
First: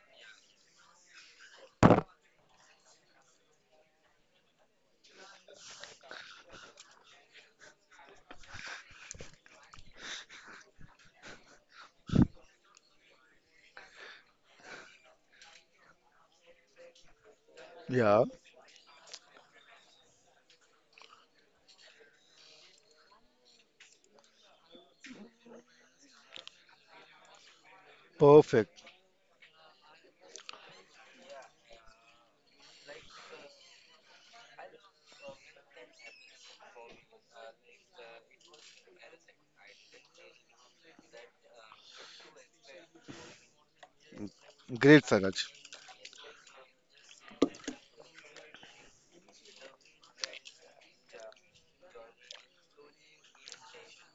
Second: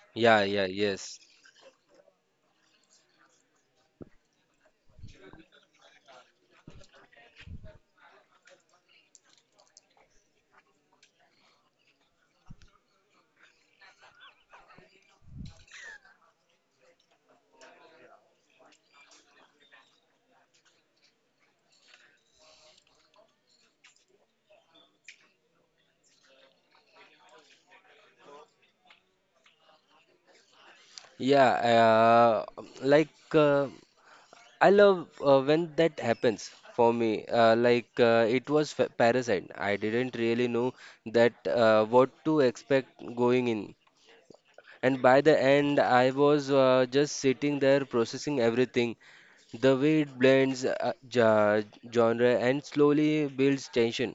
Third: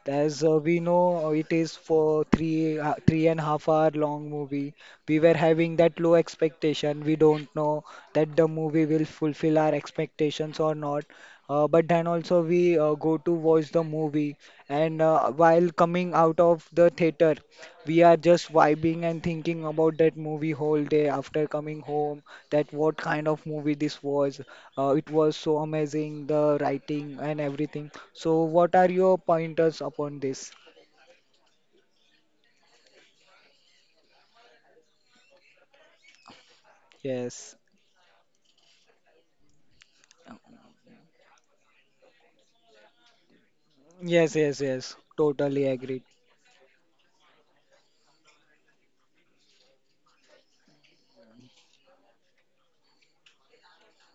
Speaker 1: As
Speaker 2: Yeah, yeah,
Speaker 1: we
Speaker 2: yes.
Speaker 1: know, it is for 3.5 hour long movie. We were having that low expectation. We don't know that the movie will fulfill our expectations or not. But then also we go to watch the movie, and while coming out of the theater, we are
Speaker 3: Yeah.
Speaker 1: just vibing and thinking about that movie whole day after coming home. That what kind of movie this was. It was so amazing, the writing and everything. So, what
Speaker 3: Perfect.
Speaker 1: are your pointers upon this?
Speaker 2: Yeah, uh, I love when that happens for me.
Speaker 1: Yes,
Speaker 2: Parasite. I didn't really know that what to expect going in.
Speaker 1: yes, yes, yes.
Speaker 2: And
Speaker 3: Great,
Speaker 2: by the
Speaker 3: Sairaj.
Speaker 1: Totally
Speaker 2: end,
Speaker 1: agreed.
Speaker 2: I was just sitting there processing everything. The way it blends genre and slowly builds tension.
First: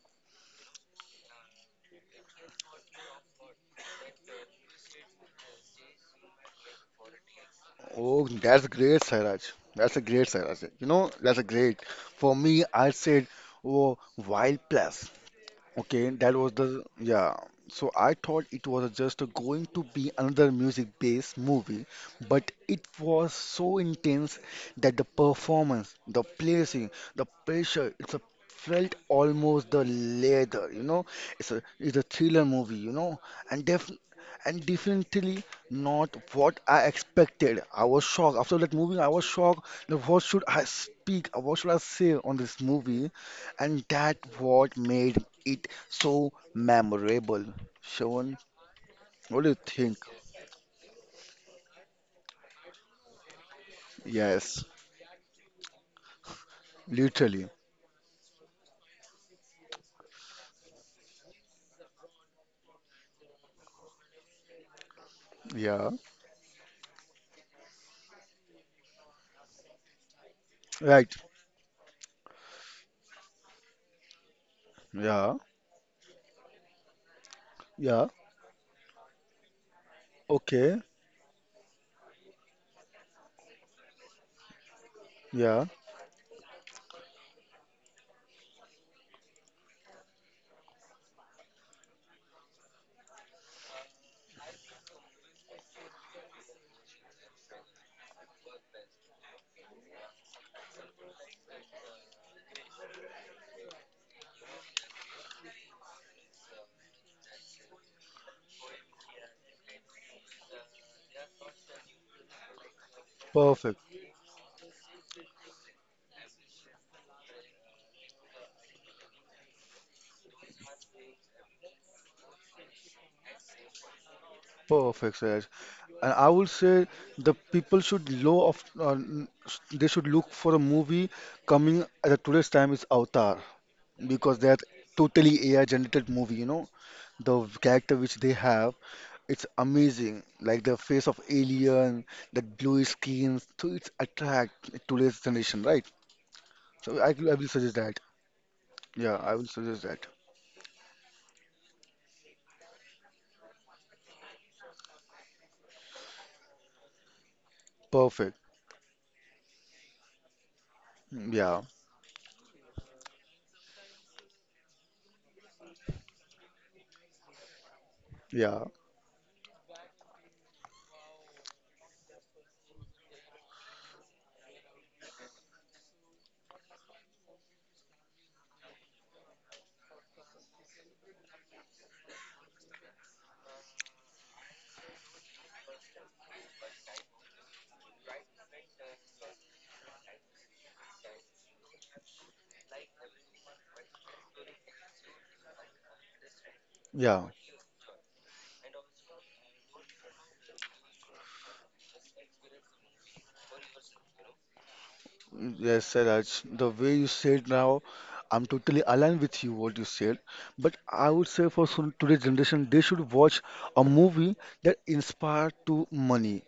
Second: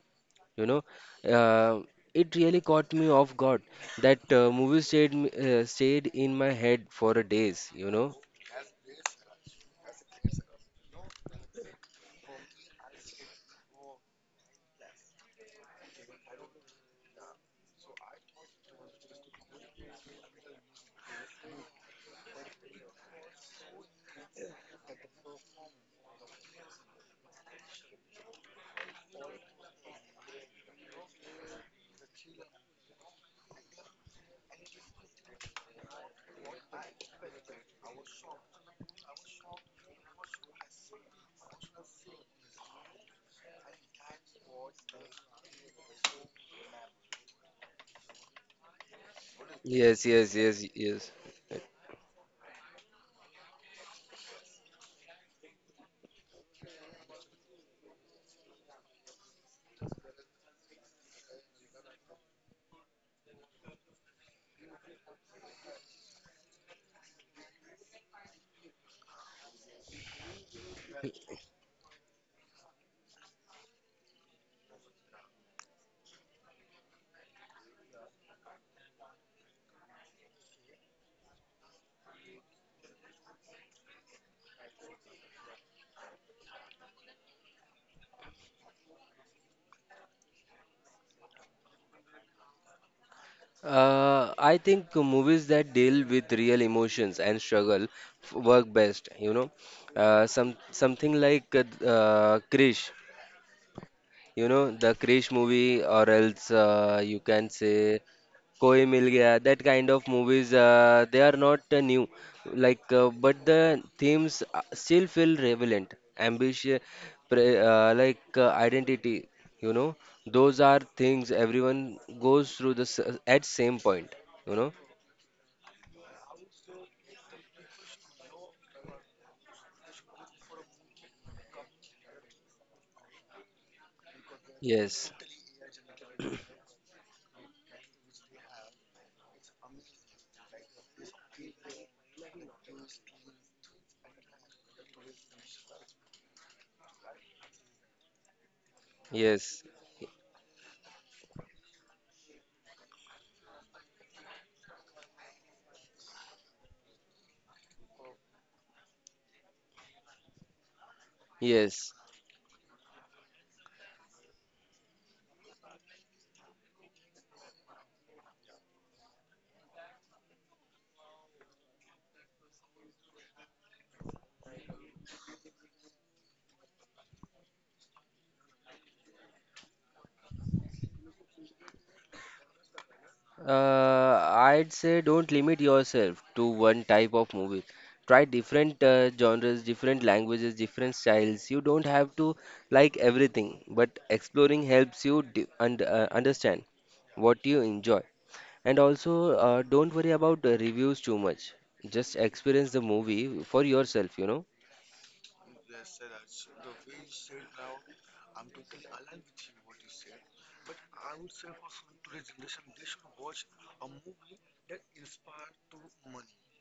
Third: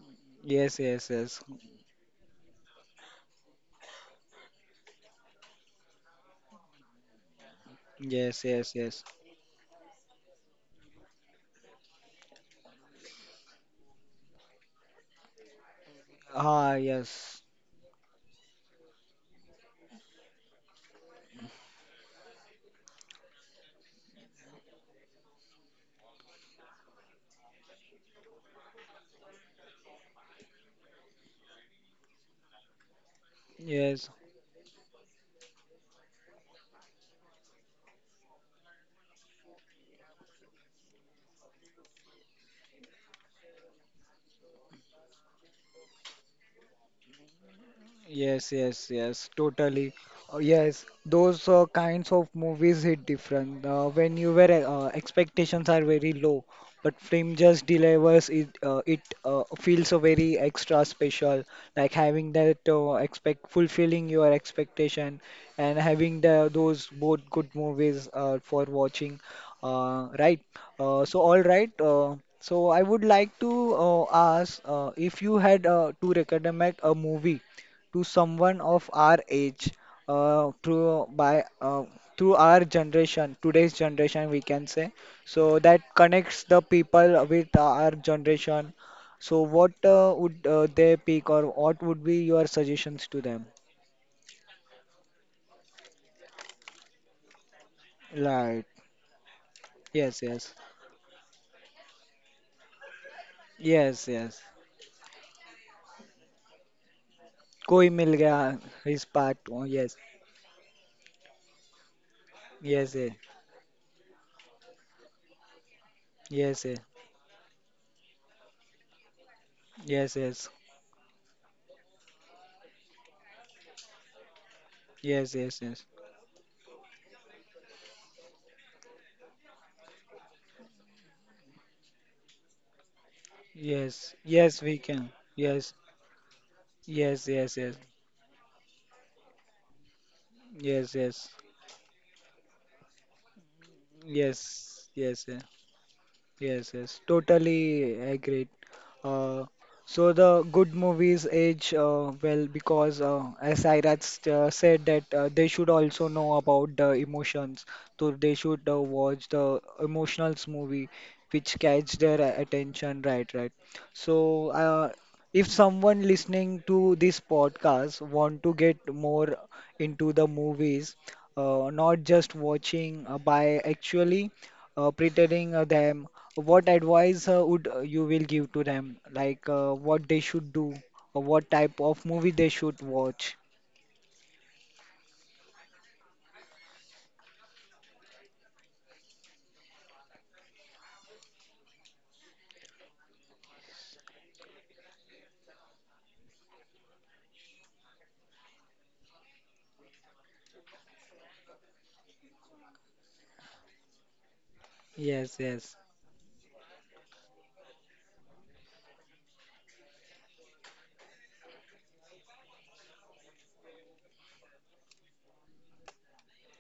Speaker 2: You
Speaker 1: Yes,
Speaker 2: know,
Speaker 1: yes, yes,
Speaker 2: uh, it really caught me off guard. That stayed in my head for a days. You know.
Speaker 3: Oh,
Speaker 1: yes,
Speaker 3: that's
Speaker 1: yes,
Speaker 3: great,
Speaker 1: yes.
Speaker 3: Sairaj. That's a great, Sairaj. You know, that's a great. For me, I said, oh, wild plus. Okay, that was the
Speaker 1: Ah,
Speaker 3: yeah.
Speaker 1: yes,
Speaker 3: So I thought it was just going to be another music-based movie, but it was so intense that the performance, the placing, the pressure, it's a felt almost the leather, you know. It's a thriller movie, you know, and def
Speaker 1: yes.
Speaker 3: and definitely not what I expected. I was shocked after that movie. I was shocked. Now, what should I speak? What should I say on this movie? And that what made it so memorable. Shawan,
Speaker 1: Yes, yes, yes,
Speaker 3: what do you
Speaker 1: totally.
Speaker 3: think?
Speaker 2: Yes, yes, yes,
Speaker 1: Yes,
Speaker 2: yes.
Speaker 1: those kinds of movies hit different. When you were
Speaker 3: Yes,
Speaker 1: expectations are very low, but film
Speaker 3: literally.
Speaker 1: just delivers it. It feels a very extra special, like having that expect fulfilling your expectation and
Speaker 3: Yeah,
Speaker 1: having the those both good movies for watching. Right. Uh,
Speaker 3: right.
Speaker 1: so all right. Uh, So I would like to ask if you
Speaker 3: Yeah,
Speaker 1: had to recommend a movie to
Speaker 3: yeah.
Speaker 1: someone of our age uh,
Speaker 3: Okay.
Speaker 1: through by uh, through our generation, today's generation we can say, so
Speaker 3: Yeah,
Speaker 1: that connects the people with our generation. So what would they pick, or what would be your suggestions to them?
Speaker 2: I think movies that deal with real emotions and struggle
Speaker 1: Right.
Speaker 2: work best, you know.
Speaker 1: Yes, yes,
Speaker 2: Some something like Krish,
Speaker 1: yes, yes.
Speaker 2: you know, the Krish movie, or else you can
Speaker 1: Koi
Speaker 2: say
Speaker 1: Mil Gaya,
Speaker 2: Koi
Speaker 1: his
Speaker 2: Mil
Speaker 1: part.
Speaker 2: Gaya, that
Speaker 1: Oh,
Speaker 2: kind
Speaker 1: yes,
Speaker 2: of movies, they are not new. Like,
Speaker 1: yes,
Speaker 2: but the
Speaker 3: perfect.
Speaker 2: themes still feel relevant,
Speaker 1: yes, yes,
Speaker 2: ambition, pre like identity. You know,
Speaker 1: yes, yes,
Speaker 2: those are things everyone goes through at same point. You know,
Speaker 3: Perfect,
Speaker 1: yes,
Speaker 3: Siraj.
Speaker 1: yes, yes, yes,
Speaker 3: And I would say the people should know of they should look for a movie coming at the today's time is Avatar
Speaker 1: yes,
Speaker 3: because
Speaker 1: yes.
Speaker 3: they are
Speaker 1: We can,
Speaker 2: yes,
Speaker 3: totally
Speaker 1: yes,
Speaker 3: AI generated movie, you know,
Speaker 1: yes,
Speaker 3: the
Speaker 1: yes, yes,
Speaker 3: character which they have. It's amazing, like the
Speaker 1: yes,
Speaker 3: face
Speaker 1: yes.
Speaker 3: of alien, the glowy skin. So it's
Speaker 1: Yes,
Speaker 3: attract
Speaker 1: yes,
Speaker 3: today's
Speaker 1: yeah.
Speaker 3: generation, right?
Speaker 1: Yes, yes.
Speaker 3: So I will suggest
Speaker 1: Totally
Speaker 3: that.
Speaker 1: agreed.
Speaker 3: Yeah,
Speaker 1: Uh,
Speaker 3: I will
Speaker 2: yes,
Speaker 3: suggest
Speaker 1: so
Speaker 3: that.
Speaker 1: the good movies age well, because as Sairaj said that they should also know about the emotions. So they
Speaker 3: Perfect.
Speaker 1: should watch the emotional movie which
Speaker 3: Yeah,
Speaker 2: yes.
Speaker 1: catch their attention. Right, right. So, if someone listening to this podcast want to
Speaker 3: yeah,
Speaker 1: get more into the movies, not just watching by actually pretending them, what advice would you will give to them? Like what they should do, or what type of movie they should watch?
Speaker 2: I'd say don't limit yourself to one type of movie. Try different genres, different languages, different styles. You don't have to like everything, but exploring helps you d und understand
Speaker 3: yeah.
Speaker 2: what you enjoy. And also, don't worry about the reviews too much. Just experience the movie for yourself, you know?
Speaker 1: Yes, yes,
Speaker 3: Yes, Siraj, the way you said now, I'm totally aligned with you what you said. But I would say for today's generation, they should watch a movie that inspire to money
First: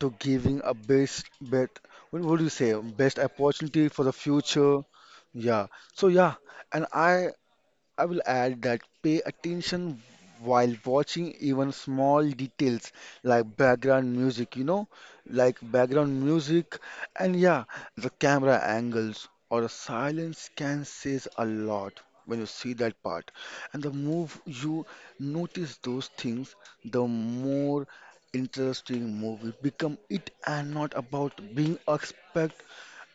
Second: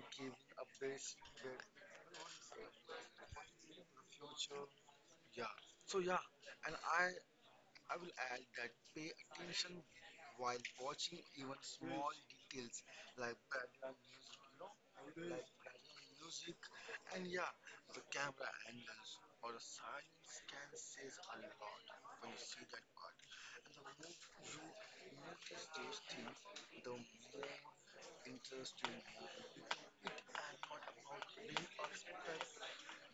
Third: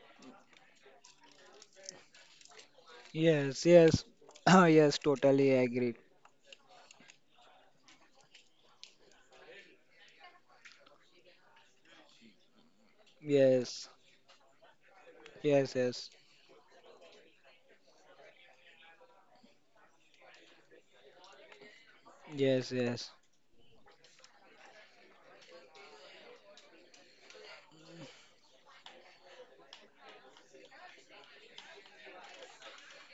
Speaker 3: to giving a best bet what would you say best
Speaker 1: yes,
Speaker 3: opportunity for
Speaker 1: yes,
Speaker 3: the future
Speaker 1: yes. Totally
Speaker 3: yeah
Speaker 1: agree.
Speaker 3: so yeah and I will add that pay attention while watching even small details like
Speaker 1: Yes,
Speaker 3: background music, you know, like
Speaker 1: yes, yes,
Speaker 3: background music, and yeah, the camera angles or the silence can says a lot when you
Speaker 1: yes,
Speaker 3: see that
Speaker 1: yes.
Speaker 3: part. And the more you notice those things, the more interesting movie become it and not about being expert,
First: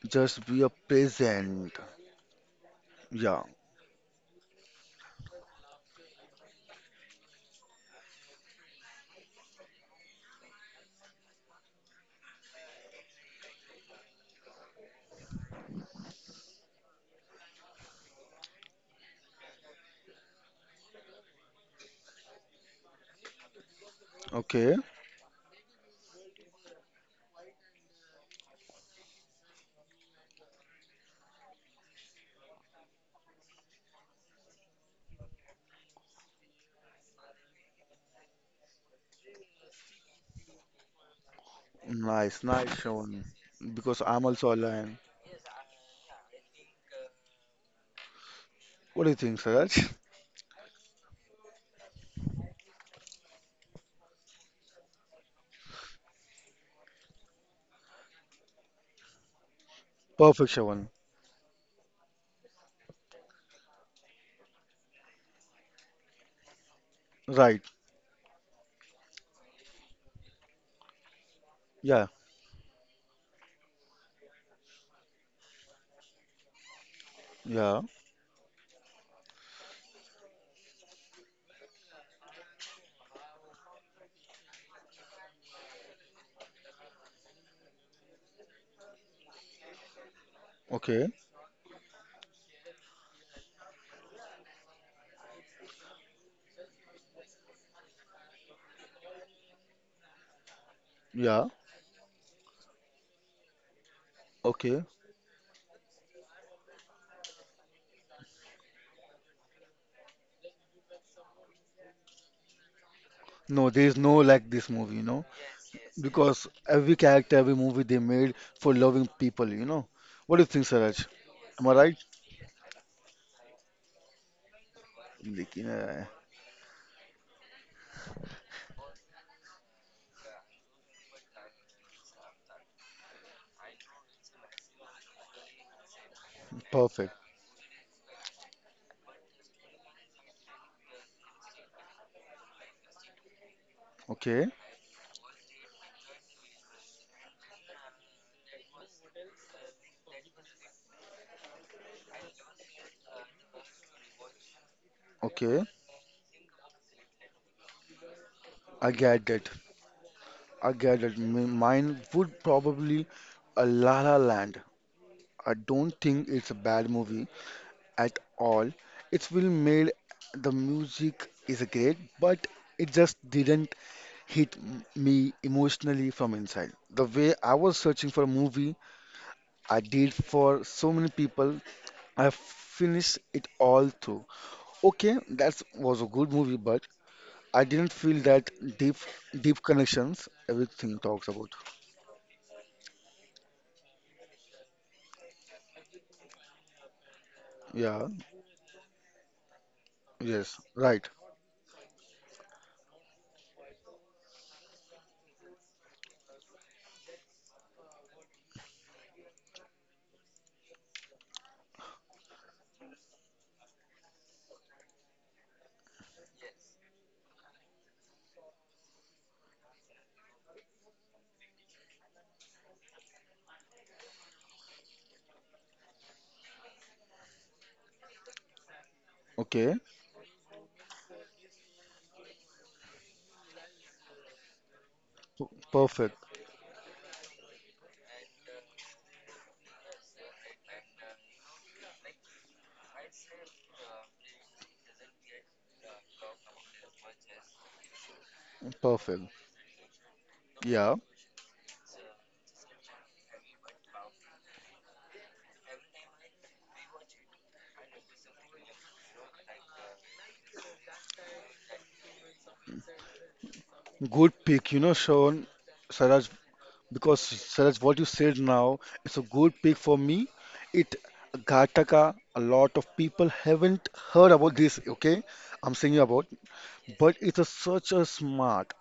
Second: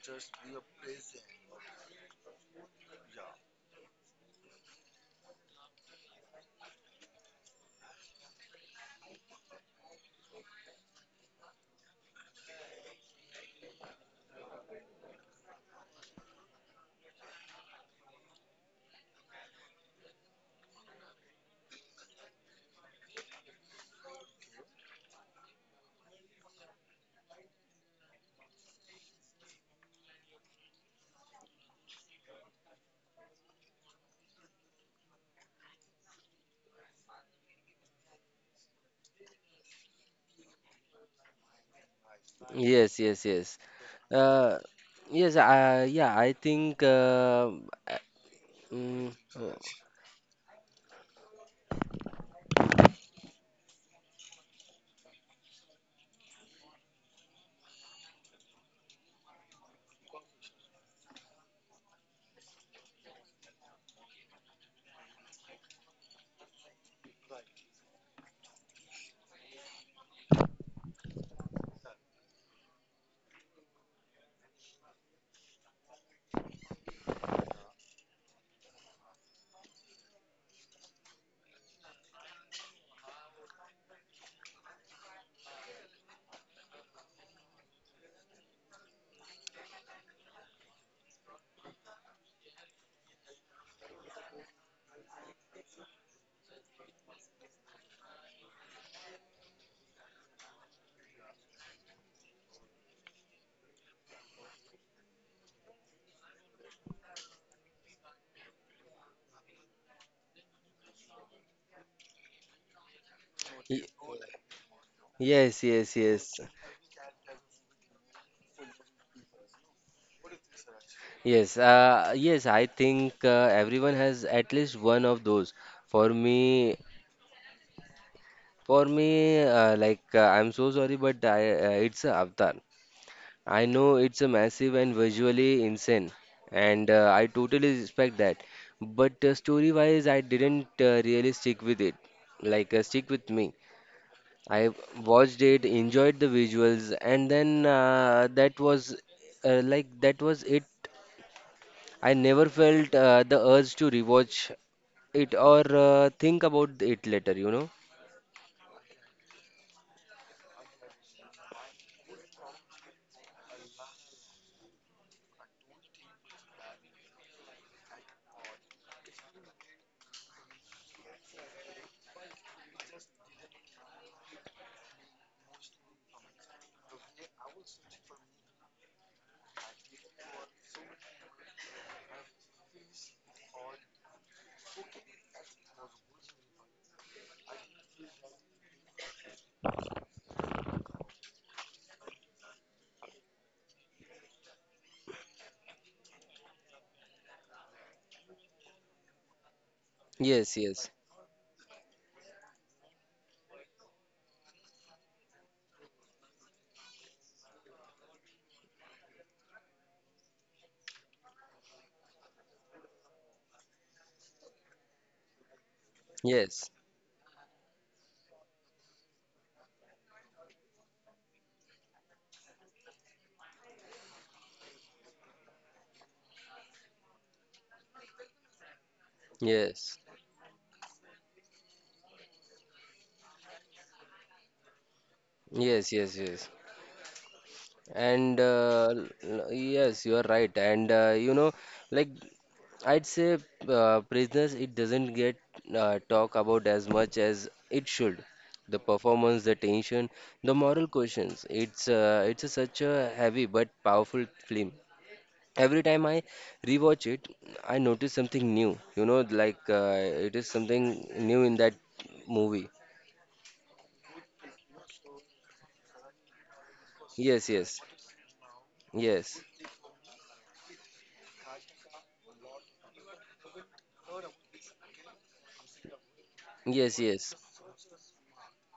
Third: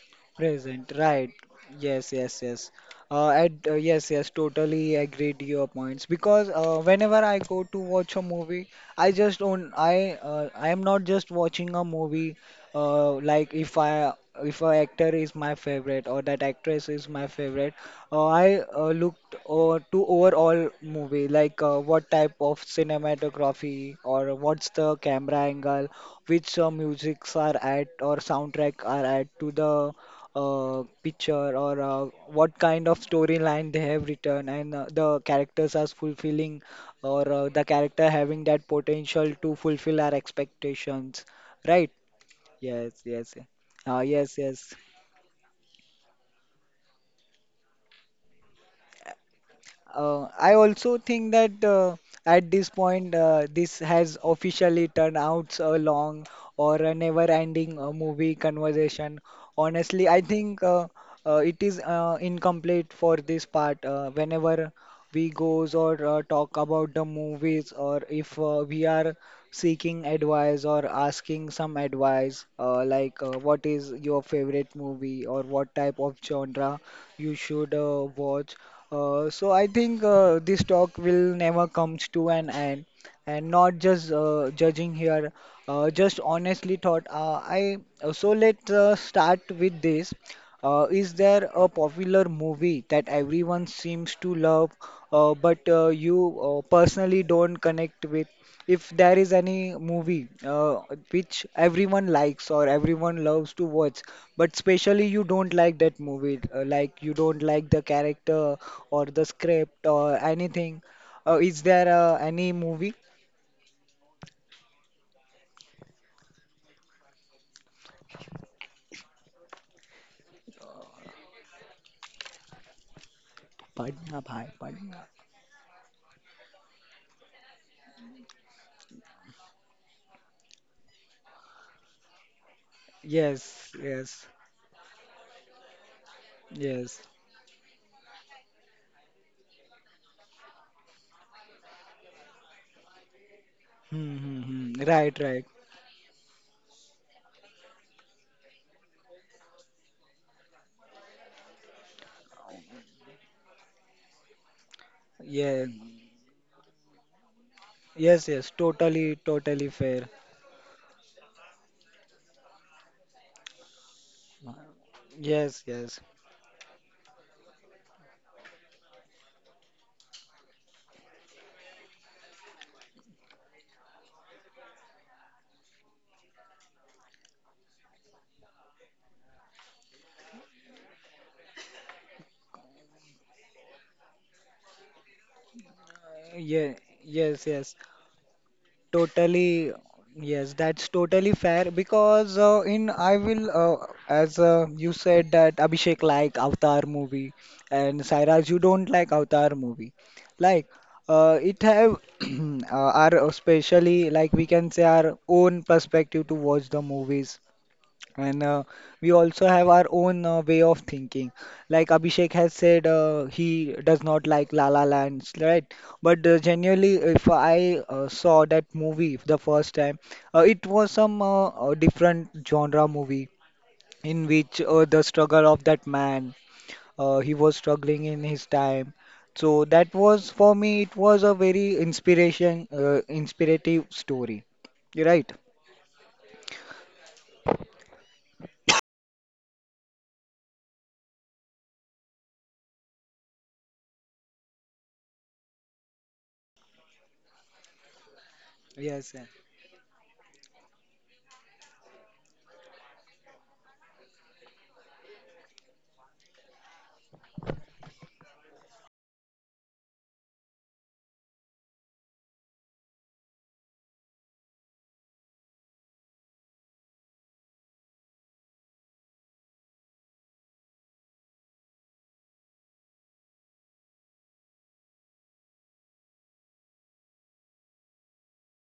Speaker 3: just be a
Speaker 1: Present, right.
Speaker 3: present.
Speaker 1: Yes, yes, yes.
Speaker 3: Yeah,
Speaker 1: Yes, yes, totally agree to your points, because whenever I go to watch a movie, I am not just watching a movie, uh, like if I, if a actor is my favorite or that actress is my favorite, I looked to overall movie like what type of cinematography, or what's
Speaker 3: okay.
Speaker 1: the camera angle, which musics are at or soundtrack are at to the picture, or what kind of storyline they have written, and the characters are fulfilling, or the character having that potential to fulfill our expectations, right?
Speaker 3: Nice, nice,
Speaker 1: Yes,
Speaker 2: Yes,
Speaker 3: Shravan.
Speaker 2: yes,
Speaker 1: yes.
Speaker 2: yes.
Speaker 3: Because I'm
Speaker 1: Yes,
Speaker 3: also a
Speaker 2: Uh,
Speaker 1: yes.
Speaker 3: lion.
Speaker 2: yes, yeah, I think. Uh,
Speaker 3: What do
Speaker 2: mm,
Speaker 3: you think,
Speaker 2: uh,
Speaker 3: Siraj?
Speaker 1: I also think that at this point, this has officially turned out a long or a never-ending movie conversation. Honestly, I
Speaker 3: Perfect,
Speaker 1: think
Speaker 3: Shravan.
Speaker 1: it is incomplete for this part. Whenever we goes or talk about the
Speaker 3: Right.
Speaker 1: movies, or if we are seeking advice or asking some
Speaker 3: Yeah.
Speaker 1: advice, like what is your favorite movie, or what type of genre you should
Speaker 3: Yeah.
Speaker 1: watch. So I think this talk will never comes to an end, and not just judging here, just honestly thought I so let's start with this.
Speaker 3: Okay.
Speaker 1: Is there a popular movie that everyone seems to love, but you personally don't connect with? If there is any movie which
Speaker 3: Yeah.
Speaker 1: everyone likes or everyone loves to watch, but
Speaker 3: Okay.
Speaker 1: especially you don't like that movie, like you don't like the character, or the script, or anything, is there any movie?
Speaker 3: No,
Speaker 2: y-
Speaker 3: there is no like this movie, you know,
Speaker 2: yes, yes, yes.
Speaker 3: because every character, every movie they made for loving people, you know. What do you think, Siraj?
Speaker 2: Yes,
Speaker 3: Am I right?
Speaker 2: yes, I think everyone
Speaker 1: Padma
Speaker 2: has
Speaker 1: Bhai,
Speaker 2: at least one
Speaker 1: Padma.
Speaker 2: of those.
Speaker 3: लेकिन,
Speaker 2: For me, for me, I'm so sorry, but it's a Avatar. I
Speaker 1: Yes,
Speaker 2: know it's
Speaker 1: yes,
Speaker 2: a massive and visually insane, and
Speaker 1: yes.
Speaker 3: Perfect.
Speaker 2: I totally respect that. But story-wise, I didn't really stick with it. Like stick with me.
Speaker 1: Hmm, hmm,
Speaker 3: Okay.
Speaker 2: I
Speaker 1: hmm. Right,
Speaker 2: watched
Speaker 1: right.
Speaker 2: it, enjoyed the visuals, and then that was that was it. I never felt the urge to rewatch it or
Speaker 3: Okay.
Speaker 1: Yeah.
Speaker 2: think about it later, you know?
Speaker 1: Yes, yes.
Speaker 3: I
Speaker 1: Totally,
Speaker 3: get that.
Speaker 1: totally fair.
Speaker 3: I get that. Mine would probably a La La Land. I
Speaker 1: Yes,
Speaker 3: don't
Speaker 1: yes.
Speaker 3: think it's a bad movie at all. It's well made, the music is great, but it just didn't hit me emotionally from inside. The way I was searching for a movie, I did for so many people, I finished it all through. Okay, that was a good movie,
Speaker 1: Yeah,
Speaker 3: but
Speaker 1: yes,
Speaker 3: I
Speaker 1: yes.
Speaker 3: didn't feel that deep, deep
Speaker 1: Totally,
Speaker 3: connections
Speaker 1: yes, that's
Speaker 3: everything talks
Speaker 1: totally
Speaker 3: about.
Speaker 1: fair, because in I will as you said that Abhishek like Avatar movie, and
Speaker 3: Yeah,
Speaker 1: Sairaj, you don't like Avatar movie.
Speaker 3: yes,
Speaker 2: Yes,
Speaker 1: Like
Speaker 2: yes,
Speaker 3: right.
Speaker 1: it have our especially, like we can say our own perspective to watch the movies, and we also have our own way of thinking. Like Abhishek has said, he does not like La La Land, right? But
Speaker 2: yes,
Speaker 1: genuinely, if I saw that movie the first time, it was some different genre movie in which the struggle of that man, he was struggling in his time. So
Speaker 3: Okay,
Speaker 1: that
Speaker 2: yes,
Speaker 1: was for me, it was a very inspiration, inspirative story, right?
Speaker 3: P-
Speaker 2: yes,
Speaker 3: perfect,
Speaker 2: yes, yes. And yes, you are right. And you know, like, I'd say, prisoners, it doesn't get talk about as much as it should. The
Speaker 1: Yes,
Speaker 3: perfect.
Speaker 2: performance, the tension, the moral
Speaker 3: Yeah,
Speaker 2: questions. It's a, such a heavy but powerful film every time I rewatch it, I notice something new. You know, like it is something new in that movie.
Speaker 3: good pick, you know, Sean. Sarah because
Speaker 2: Yes,
Speaker 3: Saraj,
Speaker 2: yes,
Speaker 3: what you said now, it's a
Speaker 2: yes,
Speaker 3: good pick for me. It Ghataka, a lot of people haven't heard about this, okay? I'm saying you about,
Speaker 2: yes,
Speaker 3: but it's
Speaker 2: yes,
Speaker 3: a, such a smart,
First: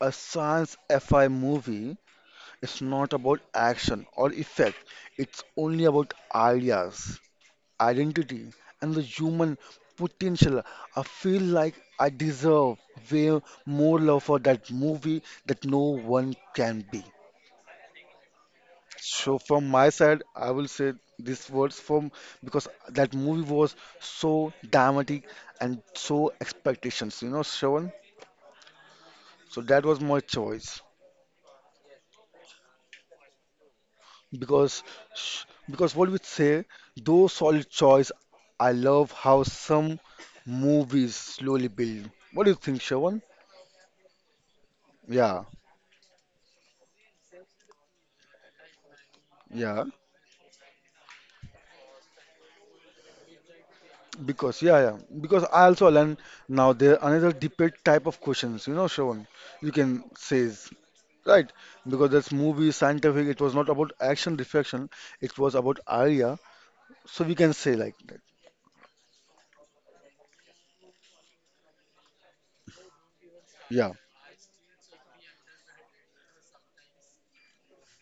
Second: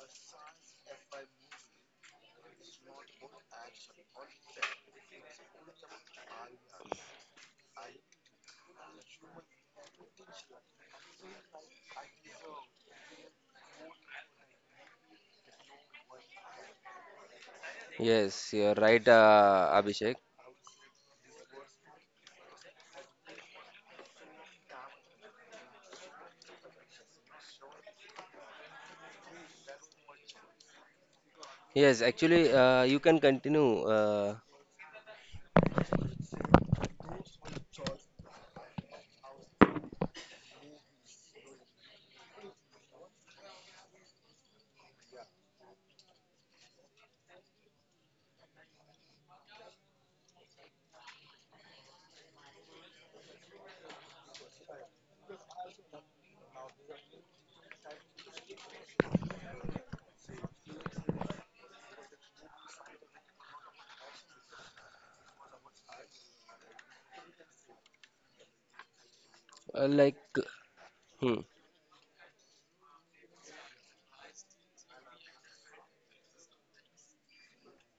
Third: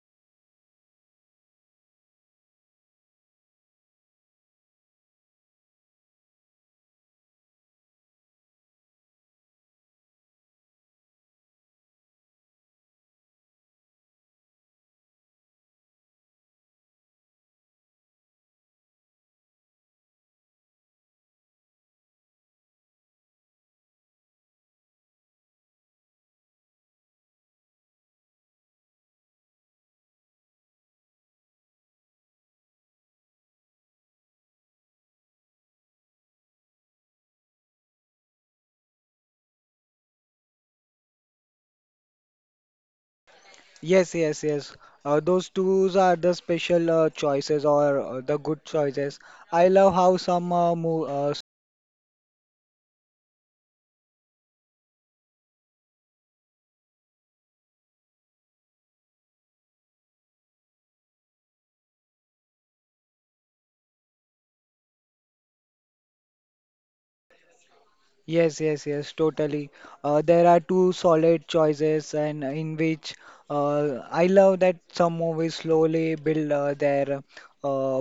Speaker 3: a science fi movie. It's not about action or effect. It's only about ideas, identity, and the human potential. I feel like I deserve way more love for that movie that no one can be.
Speaker 2: yes. You're right,
Speaker 3: So from my
Speaker 2: Abhishek.
Speaker 3: side, I will say these words from because that movie was so dramatic and so expectations, you know, Shravan. So that was my choice
Speaker 2: Yes, actually, you can continue.
Speaker 3: because sh- because what we say, though solid choice. I love how some movies slowly build. What do you think, Shravan?
Speaker 1: yes, yes, yes.
Speaker 3: Yeah,
Speaker 1: Those twos are the special choices, or the good choices. I
Speaker 3: yeah.
Speaker 1: love how some mo
Speaker 3: Because yeah, yeah. Because I also learn now there another debate type of questions. You know, Shravan, you can say. Right, because this movie is scientific, it was not about action reflection, it was about idea. So we can say like that.
Speaker 1: yes, yes, yes, totally.
Speaker 2: Uh, like,
Speaker 1: There are two
Speaker 2: hmm,
Speaker 1: solid choices, and in which
Speaker 3: Yeah.
Speaker 1: I love that some movies slowly build their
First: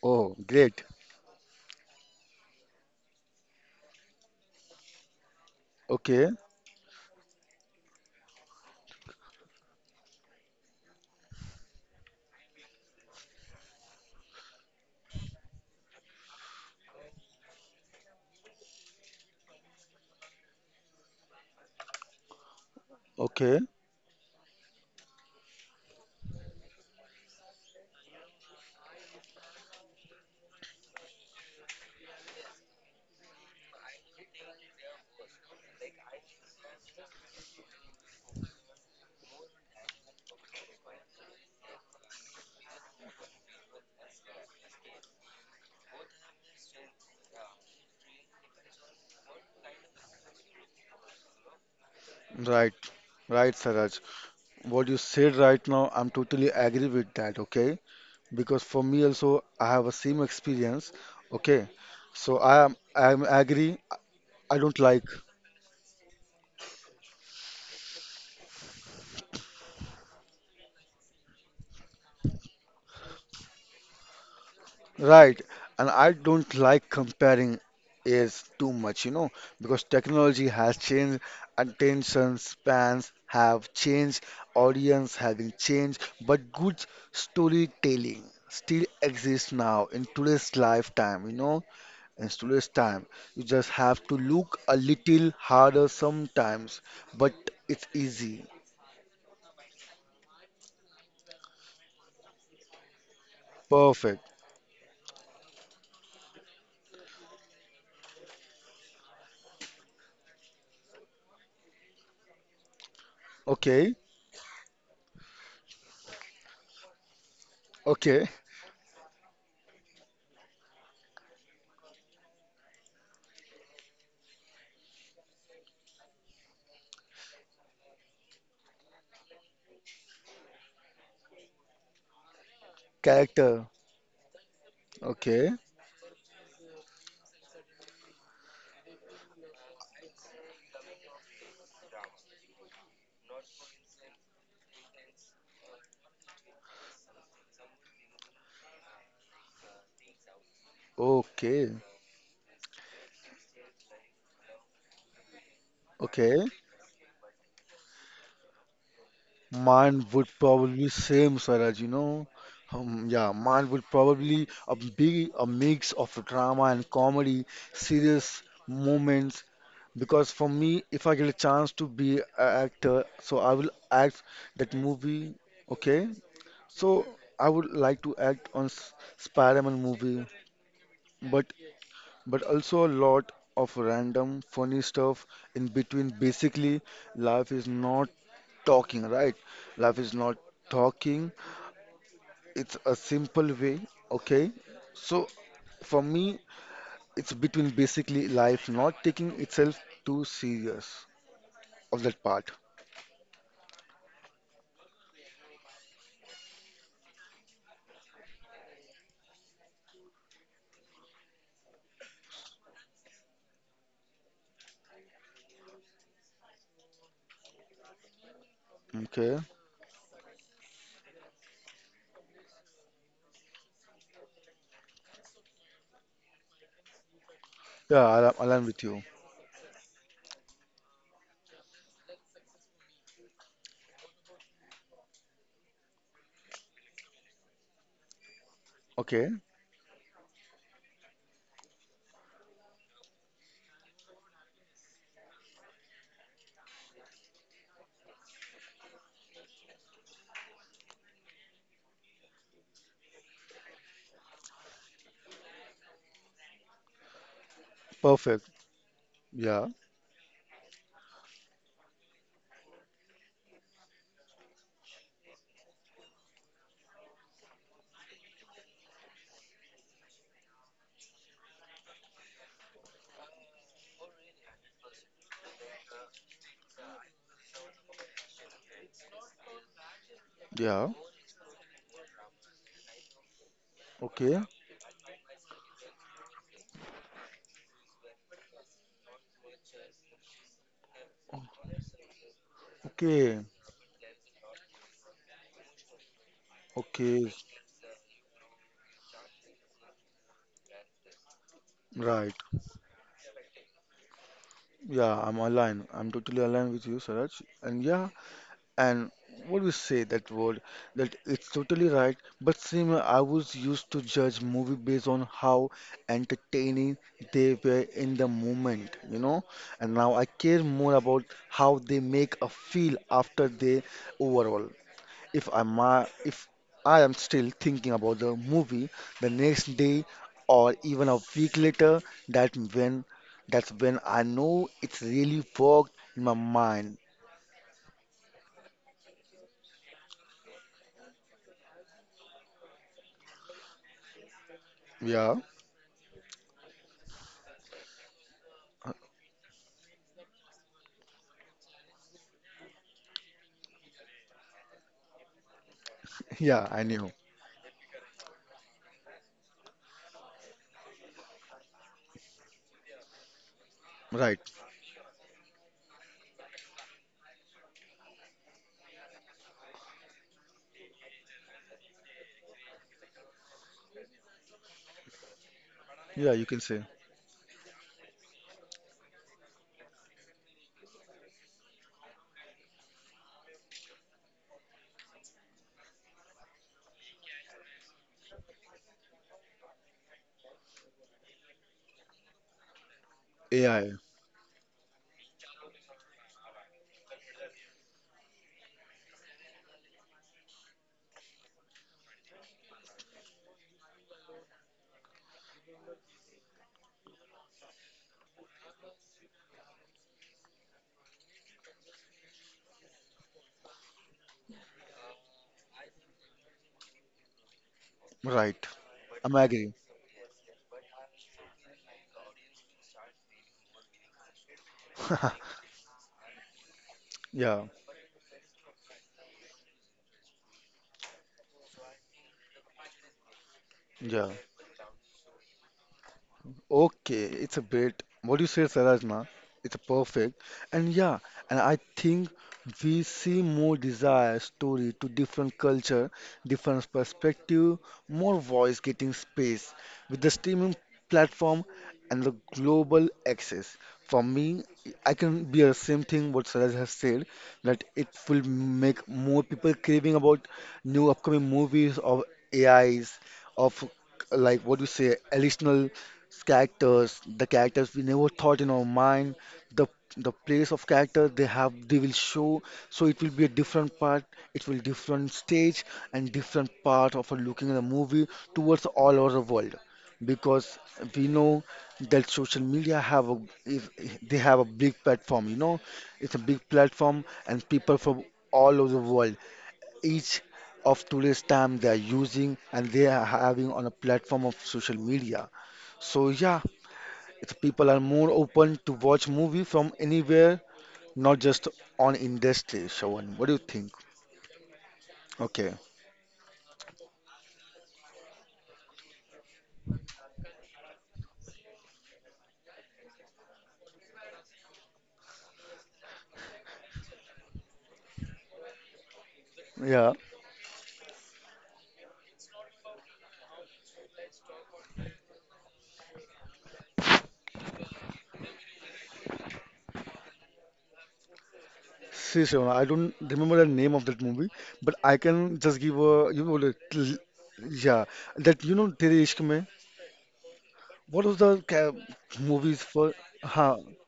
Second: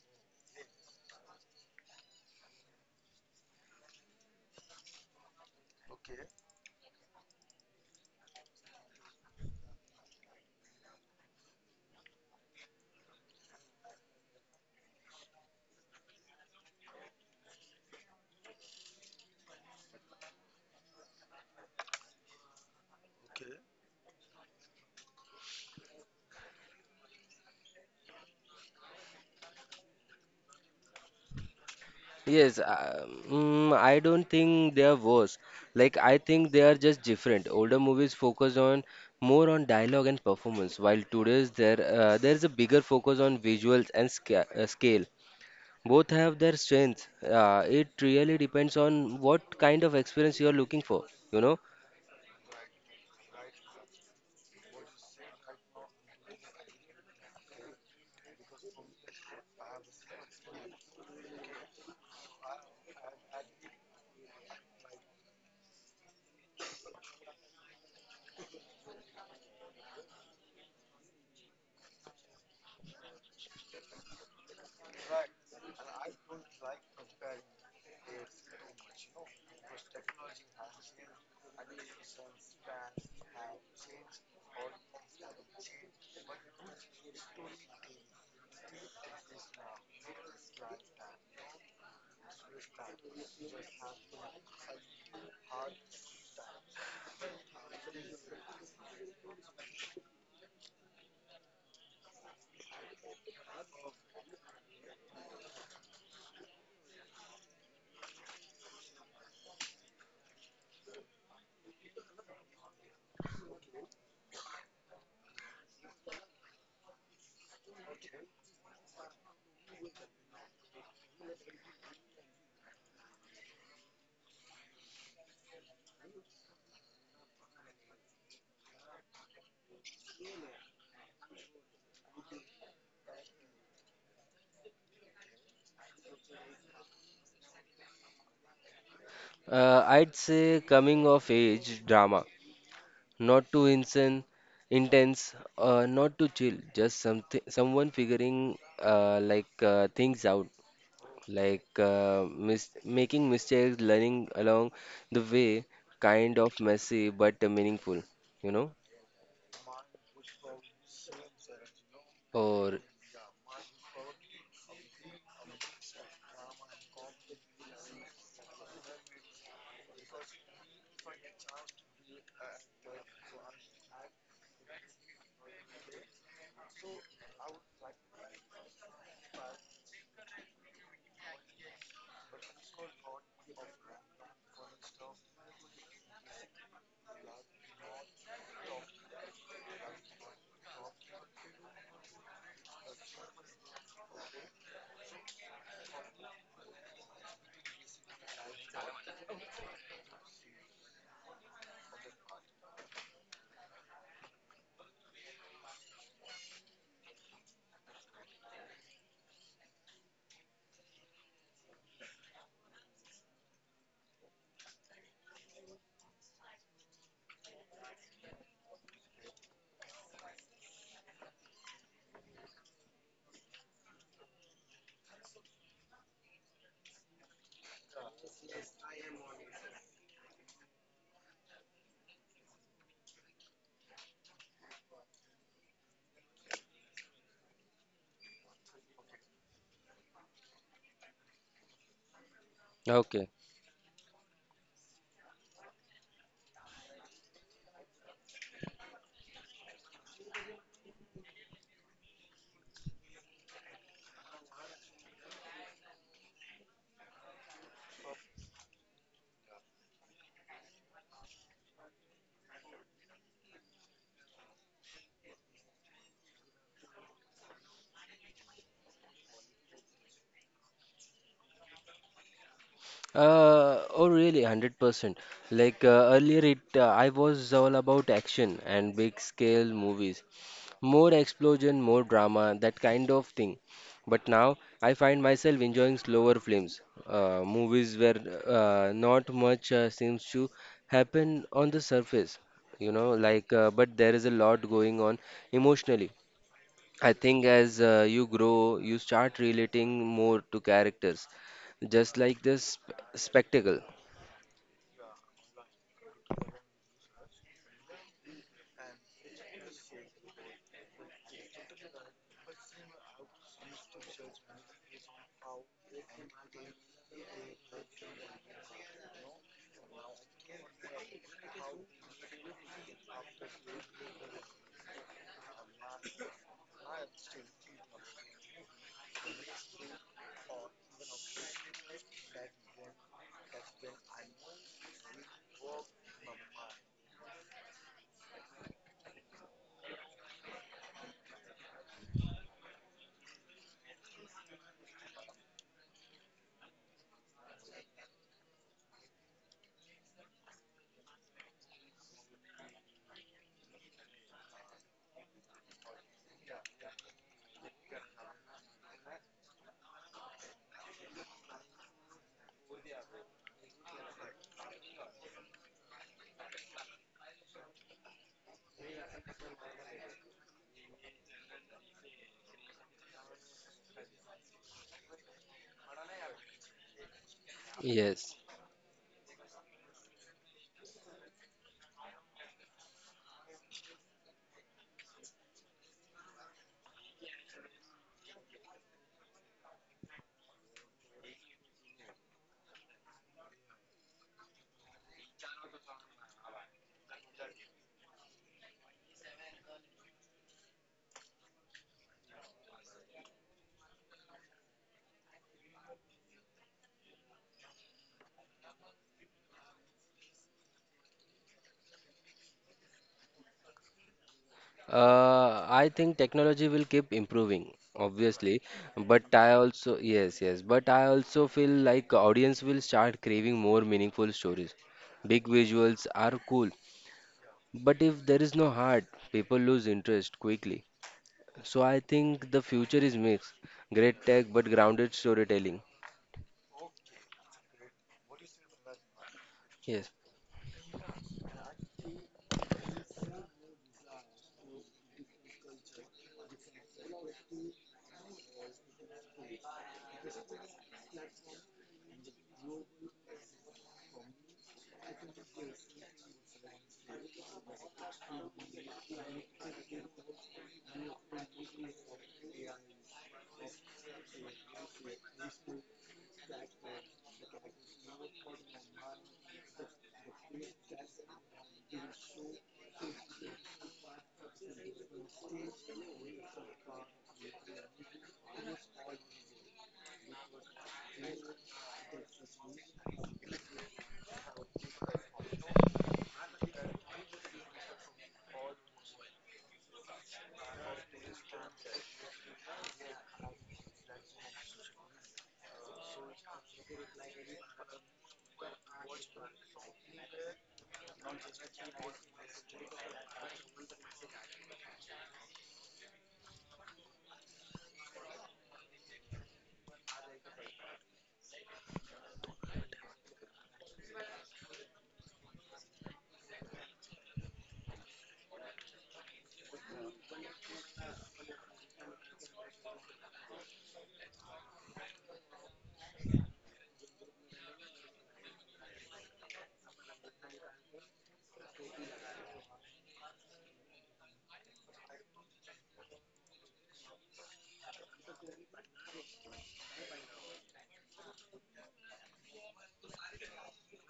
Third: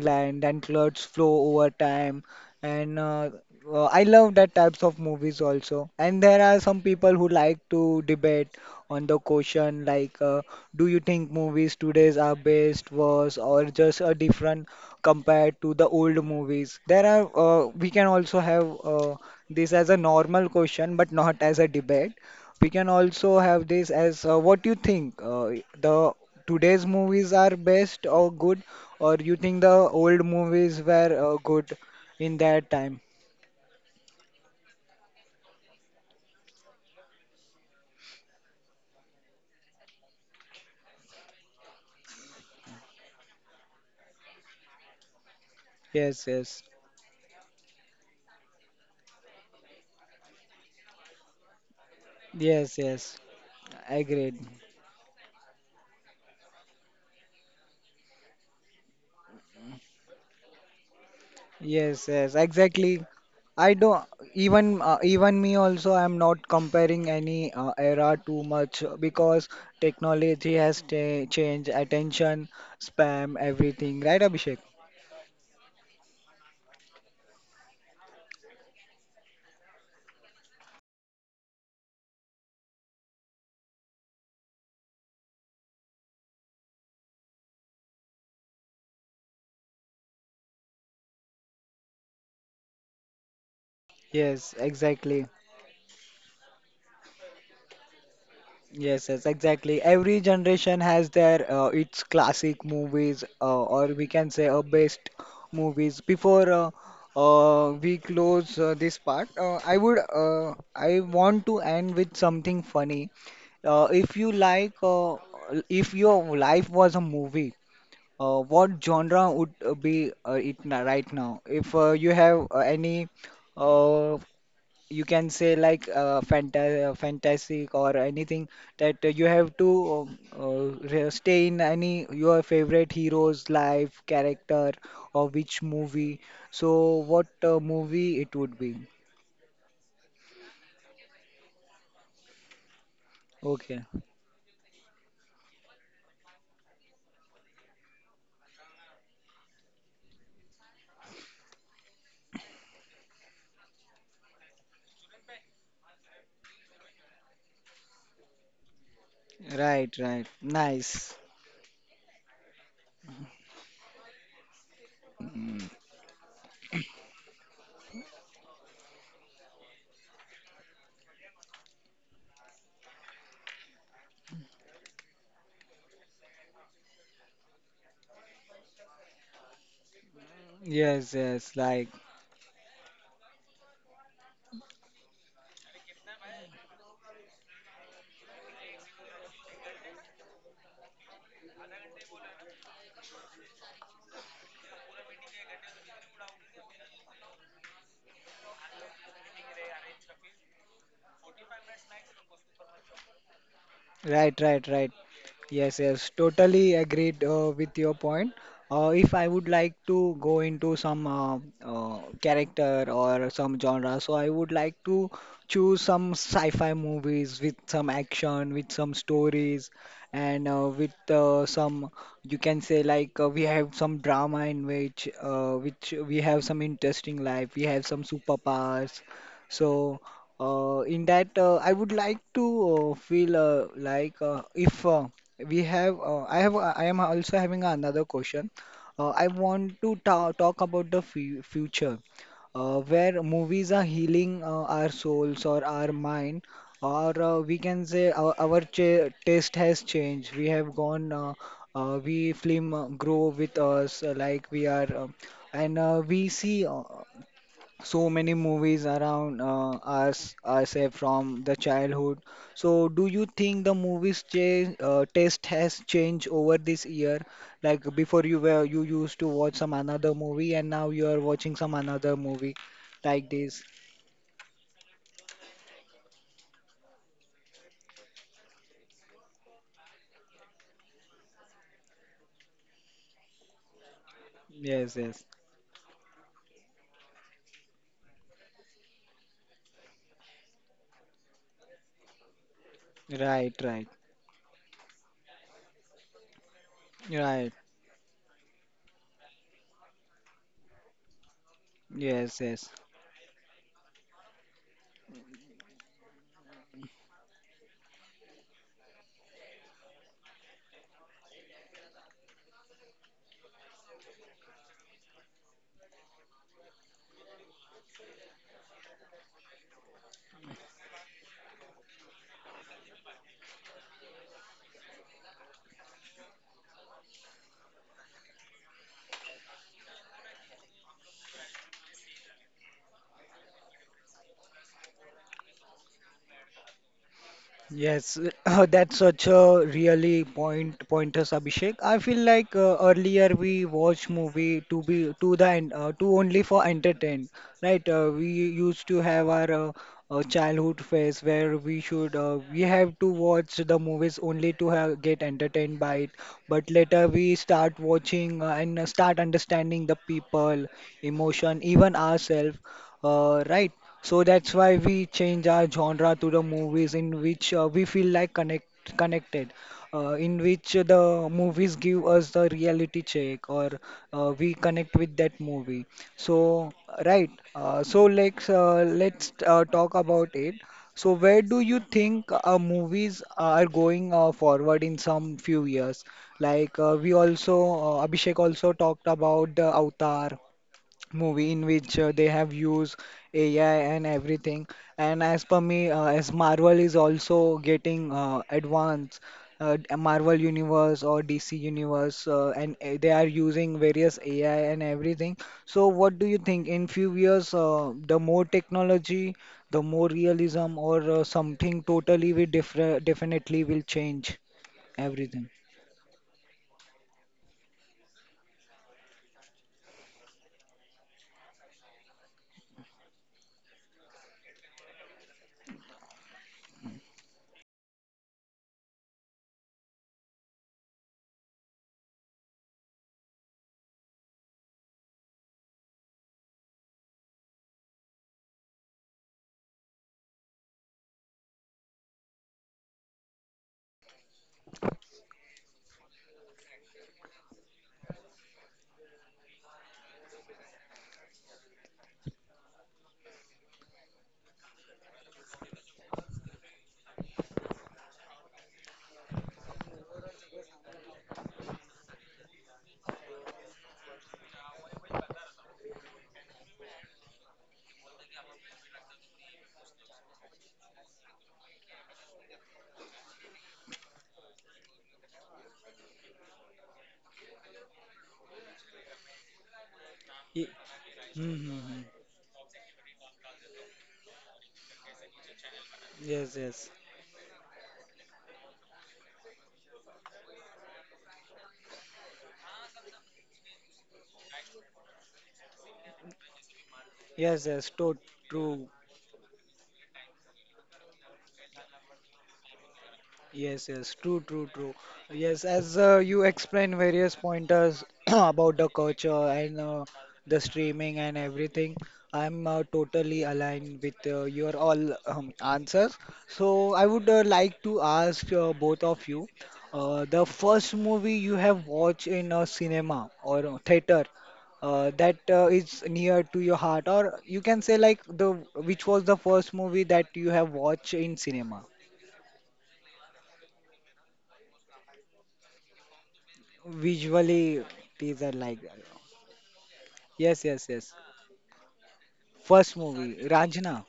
Speaker 3: Oh,
Speaker 1: and
Speaker 3: great.
Speaker 1: plots flow over time. And I love that types of movies also. And
Speaker 3: Okay.
Speaker 1: there are some people who like to debate on the question like, do you think movies today's are best, worse, or just a different compared to the old movies? There are we can also have. This as a normal question, but not as a debate. We can also
Speaker 3: Okay.
Speaker 1: have this as what you think the today's movies are best or good, or you think the old movies were good in
Speaker 2: Yes,
Speaker 1: that time?
Speaker 2: I don't think they are worse. Like I think they are just different. Older movies focus on more on dialogue and performance, while today's there there is a bigger focus on visuals and scale. Both
Speaker 1: Yes,
Speaker 2: have their
Speaker 1: yes,
Speaker 2: strengths. It really depends on what kind of experience you are looking for. You know,
Speaker 3: Right.
Speaker 1: yes, yes.
Speaker 3: Right, Saraj.
Speaker 1: Agreed.
Speaker 3: What you said right now, I'm totally agree with that. Okay. Because for me also, I have a same experience. Okay.
Speaker 1: Yes, yes,
Speaker 3: So I am
Speaker 1: exactly.
Speaker 3: I am agree.
Speaker 1: I don't
Speaker 3: I don't
Speaker 1: even
Speaker 3: like.
Speaker 1: even me also I'm not comparing any era too much, because technology has ta changed attention, spam, everything, right, Abhishek?
Speaker 3: Right, and I don't like comparing is too much, you know, because technology has changed, attention spans have changed, audience having changed, but good storytelling still exists now in today's lifetime, you know, in today's time. You just have to
Speaker 1: Yes,
Speaker 3: look a
Speaker 1: exactly.
Speaker 3: little harder sometimes, but it's easy.
Speaker 1: Yes, yes, exactly. Every generation has their its classic movies, or we
Speaker 3: Perfect.
Speaker 1: can say best movies. Before we close this part, I want to end with something funny. Uh,
Speaker 3: Okay,
Speaker 1: if you like, uh, if your life was a movie,
Speaker 3: okay,
Speaker 1: what genre would be it right now? If you have any uh, you can say like fantastic or anything, that you have to stay in any your favorite hero's
Speaker 3: character.
Speaker 1: life character, or
Speaker 3: Okay,
Speaker 1: which movie, so what movie it would be?
Speaker 2: I'd say coming of age drama, not too
Speaker 1: Okay.
Speaker 2: insane, intense, not too chill, just something someone figuring things out,
Speaker 3: okay,
Speaker 2: like mis making mistakes, learning along the way, kind
Speaker 3: okay.
Speaker 2: of messy but meaningful, you know?
Speaker 1: Right,
Speaker 3: Mine would
Speaker 1: right,
Speaker 3: probably
Speaker 1: nice.
Speaker 3: same, Swaraj, you know.
Speaker 2: Or
Speaker 3: Yeah, mine would probably a be a
Speaker 1: Mm,
Speaker 3: mix of drama and comedy, serious moments. Because for me, if I get a chance to be an actor, so I will act that movie. Okay, so I would like to act on Spider-Man movie,
Speaker 1: yes,
Speaker 3: but
Speaker 1: yes, like.
Speaker 3: but also a lot of random funny stuff in between. Basically, life is not talking, right? Life is not talking, it's a simple way, okay? So for me, it's between basically life not taking itself too serious of that part,
Speaker 1: Right, right, right. Yes, yes, totally agreed with your point. If I would like to go into some character or some genre, so I would like to choose some sci-fi movies with some action, with some
Speaker 3: okay?
Speaker 1: stories, and with some, you can say like we have some drama in which we have some interesting life, we have some
Speaker 3: Yeah, I'll align with
Speaker 1: superpowers.
Speaker 3: you.
Speaker 1: So in that, I would like to feel like if we have, I am also having another question. I
Speaker 3: Okay,
Speaker 1: want to ta talk about the fu future, where
Speaker 2: Okay,
Speaker 1: movies are healing our souls or our mind, or we can say our ch taste has changed. We have gone, we film grow with us, like we are, and we see. So many
Speaker 3: perfect.
Speaker 1: movies around
Speaker 3: Yeah,
Speaker 1: us ourselves from the childhood. So do you think the movies change taste has changed over this year? Like before you were you used to watch some another movie, and now you are watching some another movie like this.
Speaker 2: oh really, 100%. Like earlier, it I was all about action and big scale movies.
Speaker 3: yeah,
Speaker 2: More explosion, more drama, that kind of thing. But
Speaker 3: okay,
Speaker 2: now I
Speaker 1: Yes,
Speaker 2: find
Speaker 1: yes.
Speaker 2: myself enjoying slower films, movies where not much seems to happen on the surface, you know,
Speaker 3: okay,
Speaker 2: like,
Speaker 1: Right, right.
Speaker 2: but there is a lot going on emotionally. I
Speaker 3: okay,
Speaker 2: think
Speaker 1: Right.
Speaker 2: as you grow, you start relating more to characters, just
Speaker 3: right.
Speaker 1: Yes,
Speaker 2: like
Speaker 1: yes.
Speaker 2: this spectacle.
Speaker 3: Yeah, I'm aligned. I'm totally aligned with you, Saraj. And yeah, and what we say that word that it's totally right, but same I was used to judge movie based on how entertaining they were in the moment, you know. And now I care more about how they make a feel after they overall. If I am still thinking about the movie the next day or even a week later, that when that's when I know it's really worked in my mind.
Speaker 1: Yes, that's such a really point pointers, Abhishek. I feel like earlier we watch movie to be to
Speaker 3: Yeah,
Speaker 1: the to only for entertain, right? We used to have our childhood phase where we should we have to watch the movies only to have, get entertained by it. But
Speaker 3: yeah, I
Speaker 1: later
Speaker 3: knew.
Speaker 1: we start watching and start understanding the people, emotion, even ourselves, right? So
Speaker 3: Right.
Speaker 1: that's why we change our genre to the movies in which we feel like connected, in which the movies give us the reality check or we connect with that movie.
Speaker 3: Yeah, you can
Speaker 1: So
Speaker 3: say
Speaker 1: right, so
Speaker 2: Yes.
Speaker 1: let's talk about it. So where do you think movies are going forward in some few years? Like we also Abhishek also talked about the Avatar movie in which they have used AI
Speaker 3: AI.
Speaker 1: and everything. And as per me, as Marvel is also getting advanced, Marvel Universe or DC Universe, and they are using various AI and everything. So, what do you think? In few years, the more technology, the more realism, or something totally we differ definitely will change everything.
Speaker 2: I think technology will keep improving, obviously,
Speaker 3: Right.
Speaker 2: but
Speaker 3: I'm
Speaker 2: I
Speaker 3: agree.
Speaker 2: also yes, yes, but I also feel like audience will start craving more meaningful stories. Big visuals are cool,
Speaker 3: Yeah,
Speaker 2: but if there is no heart, people lose interest quickly. So I think the future is mixed, great
Speaker 3: yeah.
Speaker 2: tech but grounded storytelling.
Speaker 3: Okay, it's a bit. What you said, Sarajna, it's
Speaker 2: Yes.
Speaker 3: perfect. And yeah, and I think we see more desire story to different culture, different perspective, more voice getting space with the streaming platform and the global access. For me, I can be the same thing what Saraj has said that it will make more people craving about new upcoming movies of AIs of, like, what do you say, additional characters, the characters we never thought in our mind, the the place of character they will show. So it will be a different part, it will different stage and different part of a looking at the movie towards all over the world.
Speaker 1: Ye-
Speaker 3: Because we
Speaker 1: Hmm,
Speaker 3: know
Speaker 1: hmm, hmm.
Speaker 3: that social media have a is they have a big platform, you know, it's a
Speaker 1: Yes,
Speaker 3: big
Speaker 1: yes,
Speaker 3: platform and people from all over the world. Each of today's time they are using and they are having on a platform of social media. So yeah, it's
Speaker 1: yes, yes.
Speaker 3: people are
Speaker 1: To
Speaker 3: more open
Speaker 1: true.
Speaker 3: to watch movie from anywhere, not just on industry. Shravan, what do you
Speaker 1: Yes,
Speaker 3: think?
Speaker 1: yes, true, true, true. Yes,
Speaker 3: Okay,
Speaker 1: as you explain various pointers about the culture and the streaming and everything, I'm totally aligned with your all answers. So I would like to ask both of you,
Speaker 3: yeah.
Speaker 1: the first movie you have watched in a cinema or a theater that is near to your heart, or you can say like the which was the first movie that you have watched in cinema.
Speaker 3: See, Shravan, I don't remember the name of that movie, but I can just give a you know the l-
Speaker 1: Visually,
Speaker 3: yeah
Speaker 1: these are
Speaker 3: that you
Speaker 1: like
Speaker 3: know Tere Ishq Mein.
Speaker 1: yes, yes, yes,
Speaker 3: What was the ca- movies
Speaker 1: first
Speaker 3: for?
Speaker 1: movie
Speaker 3: Huh,
Speaker 1: Ranjana,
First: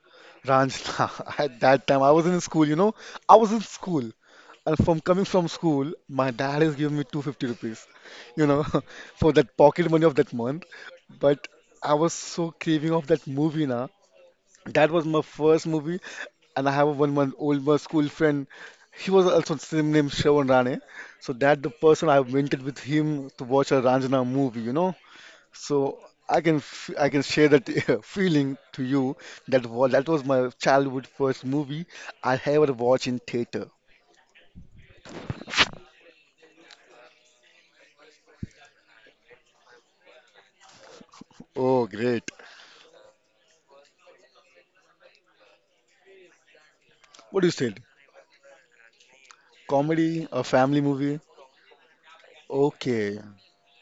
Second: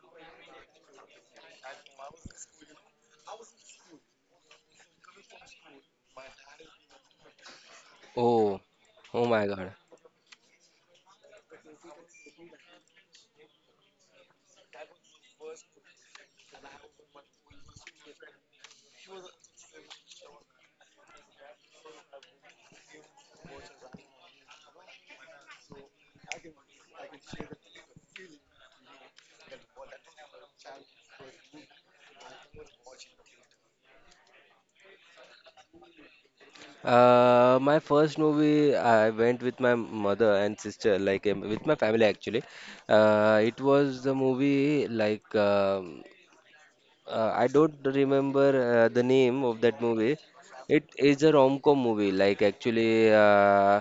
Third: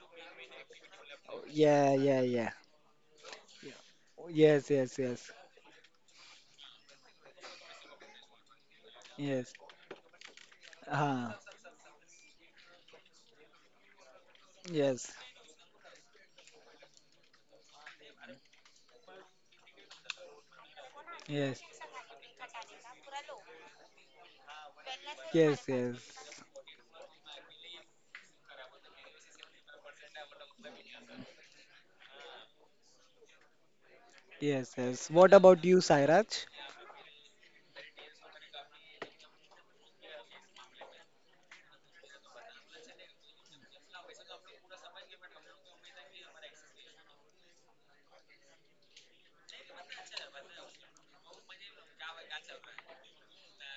Speaker 3: Ranjana. At that
Speaker 1: yeah,
Speaker 3: time, I
Speaker 1: yeah,
Speaker 3: was in
Speaker 1: yeah,
Speaker 3: school. You know, I was in school,
Speaker 1: yes,
Speaker 3: and
Speaker 1: yes,
Speaker 3: from coming
Speaker 1: yes,
Speaker 3: from school, my dad is giving me 250 rupees. You
Speaker 2: Oh,
Speaker 3: know,
Speaker 2: oh
Speaker 3: for
Speaker 2: my
Speaker 1: yes,
Speaker 3: that
Speaker 2: God.
Speaker 3: pocket money of that month.
Speaker 1: uh,
Speaker 3: But I was so craving of that movie now. That was
Speaker 1: yes,
Speaker 3: my first movie, and I have a 1-month old my school friend. He was also same name Shravan Rane. So
Speaker 1: yes,
Speaker 3: that the person I went with him to watch a Ranjana movie, you know.
Speaker 1: yes, yes,
Speaker 3: So I can share that feeling to you. That was my childhood first movie I ever watched in theater.
Speaker 1: yes, yes, what about you Sairaj?
Speaker 2: My first movie, I went with my mother and sister, like with my
Speaker 3: Oh,
Speaker 2: family
Speaker 3: great.
Speaker 2: actually. It was the movie like
Speaker 3: What do
Speaker 2: I
Speaker 3: you
Speaker 2: don't
Speaker 3: said?
Speaker 2: remember the name of that movie.
Speaker 3: Comedy, a family
Speaker 2: It
Speaker 3: movie?
Speaker 2: is a rom-com movie, like actually,
Speaker 3: Okay.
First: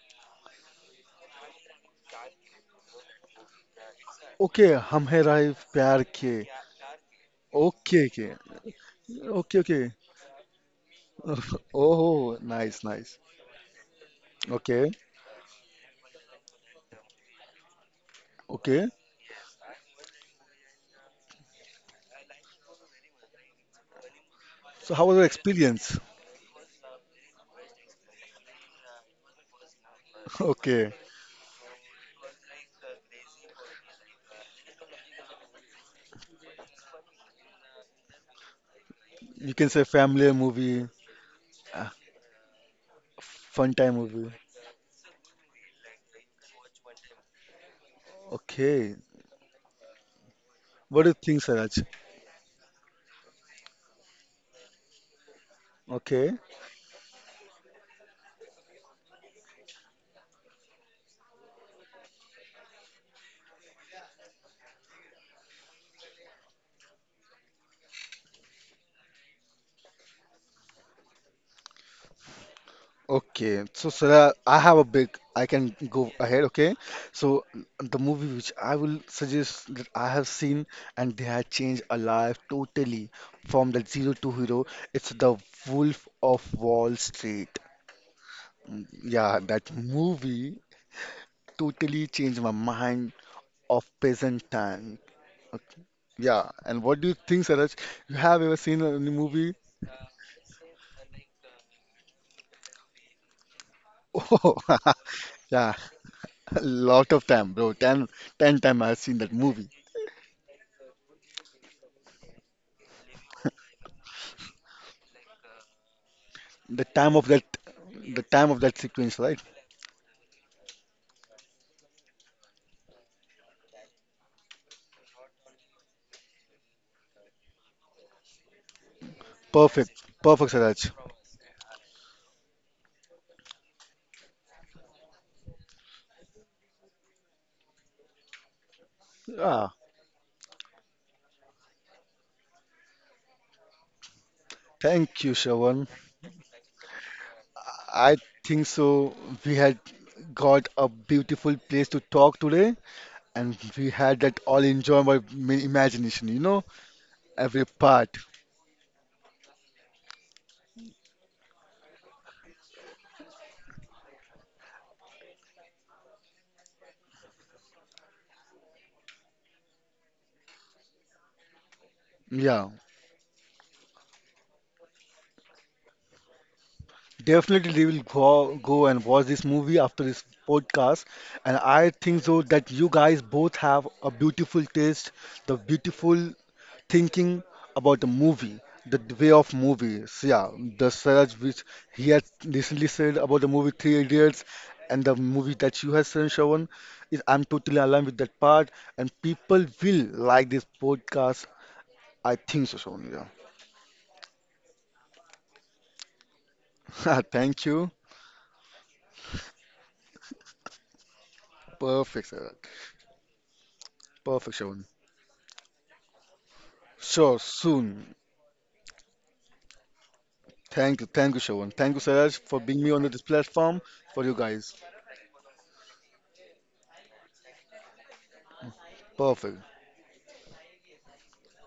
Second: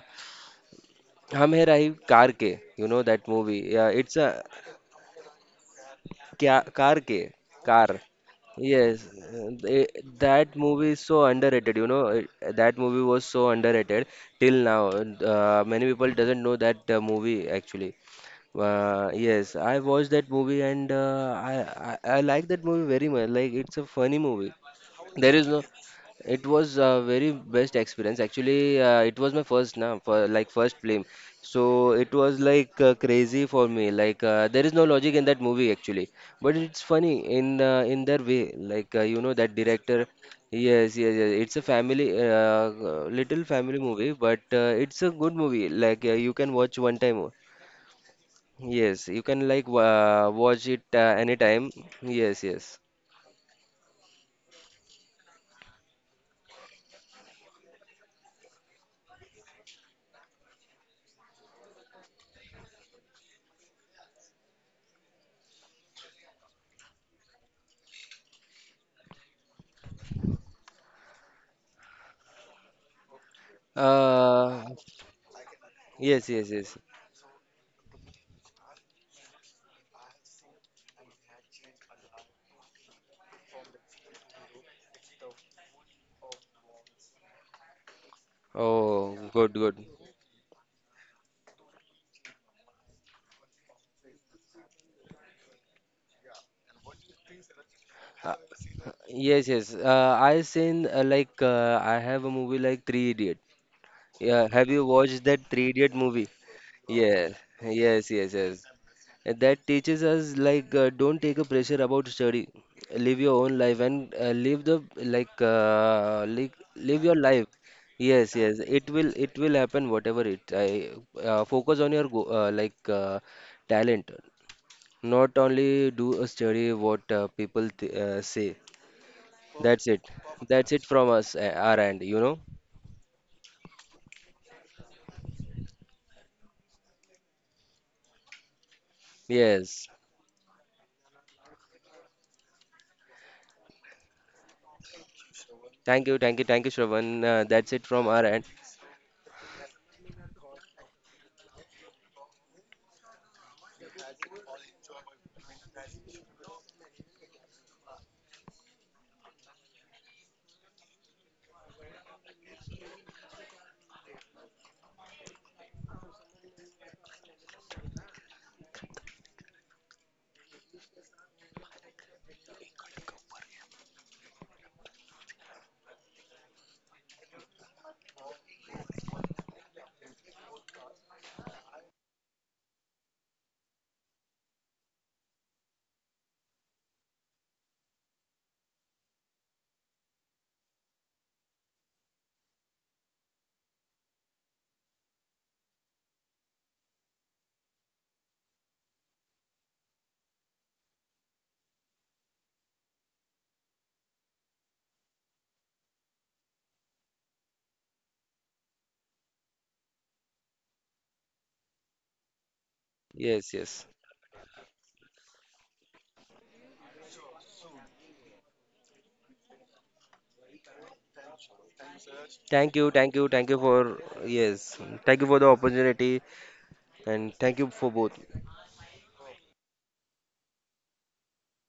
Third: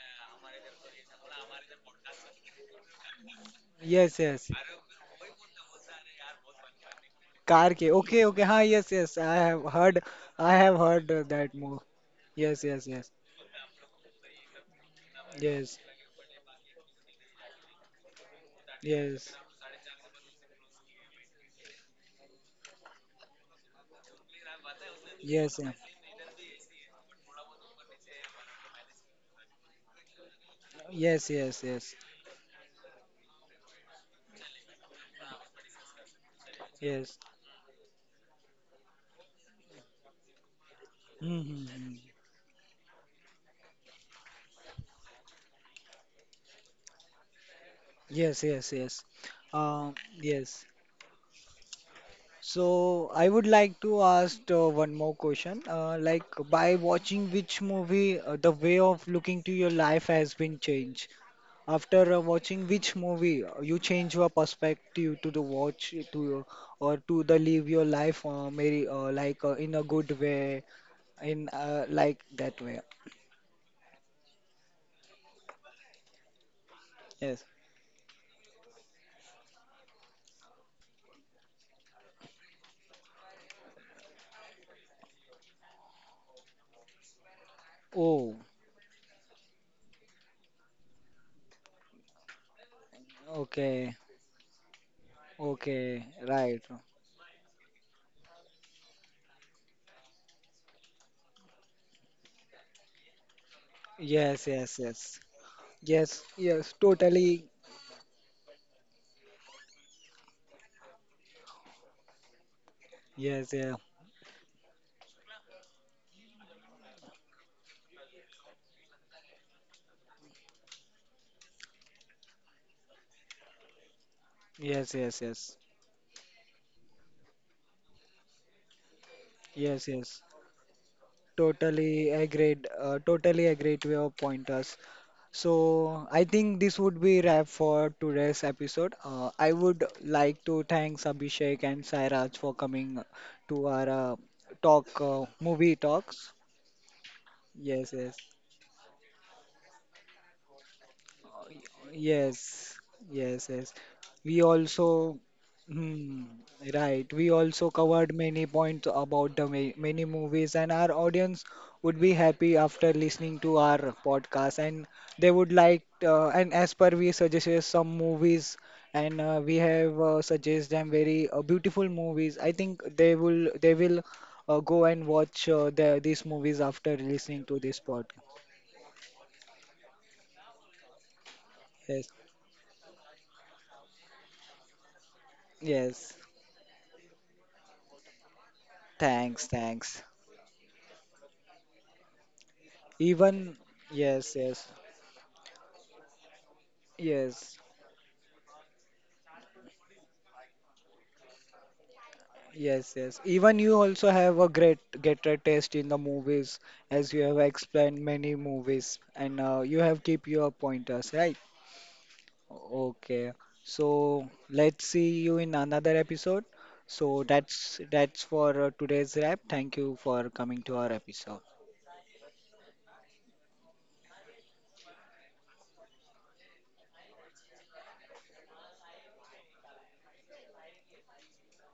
Speaker 2: Hum Hai Rahi Car Ke, you know that movie. Yeah, it's
Speaker 1: Yes,
Speaker 2: a
Speaker 1: yes,
Speaker 3: Okay, Hum Hai Rahe Pyar Ke.
Speaker 2: Kya, car K,
Speaker 1: car ke,
Speaker 2: car.
Speaker 3: Okay,
Speaker 1: okay,
Speaker 3: okay.
Speaker 1: okay, huh, yes,
Speaker 2: Yes,
Speaker 1: yes, I
Speaker 3: Okay,
Speaker 1: have
Speaker 3: okay.
Speaker 1: heard.
Speaker 2: that
Speaker 1: I have
Speaker 2: movie is
Speaker 1: heard
Speaker 2: so
Speaker 1: that
Speaker 2: underrated. You
Speaker 1: movie,
Speaker 2: know,
Speaker 3: Oh,
Speaker 1: yes,
Speaker 2: that
Speaker 3: nice,
Speaker 1: yes,
Speaker 2: movie
Speaker 1: yes,
Speaker 3: nice.
Speaker 2: was so underrated till now.
Speaker 3: Okay,
Speaker 1: yes,
Speaker 2: Many people doesn't know that movie actually.
Speaker 3: okay.
Speaker 1: yes,
Speaker 2: Yes, I watched that movie and I like that movie very much. Like it's a funny movie.
Speaker 3: So how was your
Speaker 2: There is
Speaker 1: yes,
Speaker 2: no.
Speaker 1: yes,
Speaker 3: experience?
Speaker 2: It was a very best experience. Actually, it was my first now for like first
Speaker 3: Okay.
Speaker 2: film,
Speaker 1: yes, yes,
Speaker 2: so
Speaker 1: yes,
Speaker 2: it was like crazy for me. Like there is no logic in that movie actually, but it's funny
Speaker 1: yes,
Speaker 2: in their way. Like you know
Speaker 3: You
Speaker 2: that
Speaker 3: can say
Speaker 2: director.
Speaker 3: family movie,
Speaker 2: Yes, yes, yes.
Speaker 1: hmm,
Speaker 2: It's a
Speaker 1: hmm,
Speaker 3: uh,
Speaker 1: hmm.
Speaker 2: family, little
Speaker 3: fun
Speaker 2: family
Speaker 3: time
Speaker 2: movie,
Speaker 3: movie.
Speaker 2: but it's a good movie. Like you can watch one time.
Speaker 1: Yes, yes,
Speaker 3: Okay.
Speaker 1: yes.
Speaker 2: Yes, you can like
Speaker 1: Um, yes.
Speaker 2: watch it
Speaker 3: What do you think,
Speaker 2: anytime.
Speaker 3: Siraj?
Speaker 2: Yes, yes.
Speaker 1: So I would like to ask one more question. Like
Speaker 3: Okay.
Speaker 1: by watching which movie, the way of looking to your life has been changed. After watching which movie, you change your perspective to the watch to or to the live your life, maybe in a good way, in that way.
Speaker 3: Okay. So Siraj, I
Speaker 2: Uh,
Speaker 3: have a big, I can go
Speaker 2: yes,
Speaker 3: ahead,
Speaker 2: yes,
Speaker 3: okay?
Speaker 2: yes.
Speaker 1: Yes.
Speaker 3: So the movie which I will suggest that I have seen and they have changed a life totally from the zero to hero. It's The Wolf of Wall Street.
Speaker 1: Oh,
Speaker 3: Mm,
Speaker 2: Oh,
Speaker 3: yeah,
Speaker 2: good,
Speaker 3: that
Speaker 2: good.
Speaker 3: movie totally changed my mind of
Speaker 1: okay,
Speaker 3: present time. Okay,
Speaker 1: okay,
Speaker 3: yeah,
Speaker 1: right.
Speaker 3: and what do you think, Saraj? You
Speaker 2: Uh,
Speaker 3: have ever seen any
Speaker 2: yes,
Speaker 3: movie?
Speaker 2: yes. I have a movie like Three Idiot.
Speaker 1: Yes,
Speaker 2: Yeah,
Speaker 3: Oh,
Speaker 2: have
Speaker 1: yes,
Speaker 2: you
Speaker 1: yes.
Speaker 2: watched that Three
Speaker 3: yeah,
Speaker 2: Idiot
Speaker 1: Yes,
Speaker 2: movie?
Speaker 3: a
Speaker 1: yes,
Speaker 3: lot of
Speaker 2: Yeah,
Speaker 1: totally.
Speaker 3: time, bro. Ten,
Speaker 2: yes, yes,
Speaker 3: ten
Speaker 2: yes.
Speaker 3: time I've seen that
Speaker 2: And that
Speaker 3: movie.
Speaker 2: teaches us like don't take a pressure about study. Live your
Speaker 1: Yes,
Speaker 2: own
Speaker 1: yeah.
Speaker 2: life and live the like live,
Speaker 3: The
Speaker 2: live
Speaker 3: time
Speaker 2: your
Speaker 3: of
Speaker 2: life.
Speaker 3: that, the
Speaker 2: Yes,
Speaker 3: time of
Speaker 2: yes.
Speaker 3: that sequence,
Speaker 2: It
Speaker 3: right?
Speaker 2: will happen whatever it. I Focus on your go like talent.
Speaker 1: Yes, yes,
Speaker 2: Not
Speaker 1: yes.
Speaker 2: only do a study what people th say.
Speaker 1: Yes,
Speaker 2: That's
Speaker 3: Perfect,
Speaker 2: it.
Speaker 1: yes.
Speaker 3: perfect,
Speaker 2: That's it
Speaker 3: Saraj.
Speaker 2: from us, our end,
Speaker 1: Totally
Speaker 2: you know?
Speaker 1: agreed. Totally agreed to your pointers. So I think this would be wrap for today's episode. I
Speaker 3: Yeah,
Speaker 1: would
Speaker 2: Yes.
Speaker 1: like to thank Abhishek and Sairaj for coming to our talk,
Speaker 3: thank you,
Speaker 1: movie
Speaker 3: Shravan.
Speaker 2: Thank you,
Speaker 1: talks.
Speaker 2: thank you, thank you, Shravan. That's it
Speaker 1: Yes,
Speaker 2: from
Speaker 1: yes.
Speaker 3: I
Speaker 2: our end.
Speaker 3: think so. We had got a beautiful place to talk
Speaker 1: Yes,
Speaker 3: today,
Speaker 1: yes,
Speaker 3: and
Speaker 1: yes.
Speaker 3: we had that
Speaker 1: We
Speaker 3: all enjoyed
Speaker 1: also,
Speaker 3: by my
Speaker 1: hmm,
Speaker 3: imagination, you know,
Speaker 1: right. We
Speaker 3: every
Speaker 1: also
Speaker 3: part.
Speaker 1: covered many points about the ma many movies, and our audience would be happy after listening to our podcast, and they would like. And as per we suggested some movies, and we have suggested them very beautiful movies. I
Speaker 3: Yeah.
Speaker 1: think they will go and watch these movies after listening to
Speaker 3: Definitely,
Speaker 1: this
Speaker 3: they will
Speaker 1: podcast.
Speaker 3: go, go and watch this movie after this podcast. And I
Speaker 1: Yes,
Speaker 3: think so that you guys both have a beautiful taste, the
Speaker 1: yes.
Speaker 3: beautiful thinking about the movie, the d- way
Speaker 1: Thanks,
Speaker 3: of
Speaker 1: thanks.
Speaker 3: movies. Yeah, the Saraj which he has recently said about the
Speaker 1: Even
Speaker 3: movie Three
Speaker 1: yes,
Speaker 3: Idiots
Speaker 1: yes,
Speaker 3: and the movie that you have seen, Shravan, is I'm
Speaker 1: yes,
Speaker 3: totally aligned with that part. And people will like this podcast. I think so,
Speaker 1: yes, yes.
Speaker 3: Shravan.
Speaker 1: Even you also have a great get a taste in the movies, as you
Speaker 3: Yeah.
Speaker 1: have
Speaker 3: Thank you.
Speaker 1: explained many movies, and you have keep your pointers, right?
Speaker 3: Perfect, Saraj.
Speaker 1: Okay.
Speaker 2: Yes, yes.
Speaker 1: So
Speaker 3: Perfect, Shravan.
Speaker 1: let's see you in another episode. So
Speaker 3: Sure,
Speaker 1: that's
Speaker 3: soon.
Speaker 1: that's for today's wrap. Thank you for coming to our
Speaker 3: Thank
Speaker 1: episode.
Speaker 3: you, Shravan. Thank you, Siraj, for
Speaker 2: Thank
Speaker 3: being me
Speaker 2: you,
Speaker 3: on
Speaker 2: thank
Speaker 3: this
Speaker 2: you, thank you
Speaker 3: platform
Speaker 2: for,
Speaker 3: for you guys.
Speaker 2: yes. Thank you for the opportunity and thank you for both.
Speaker 3: Perfect.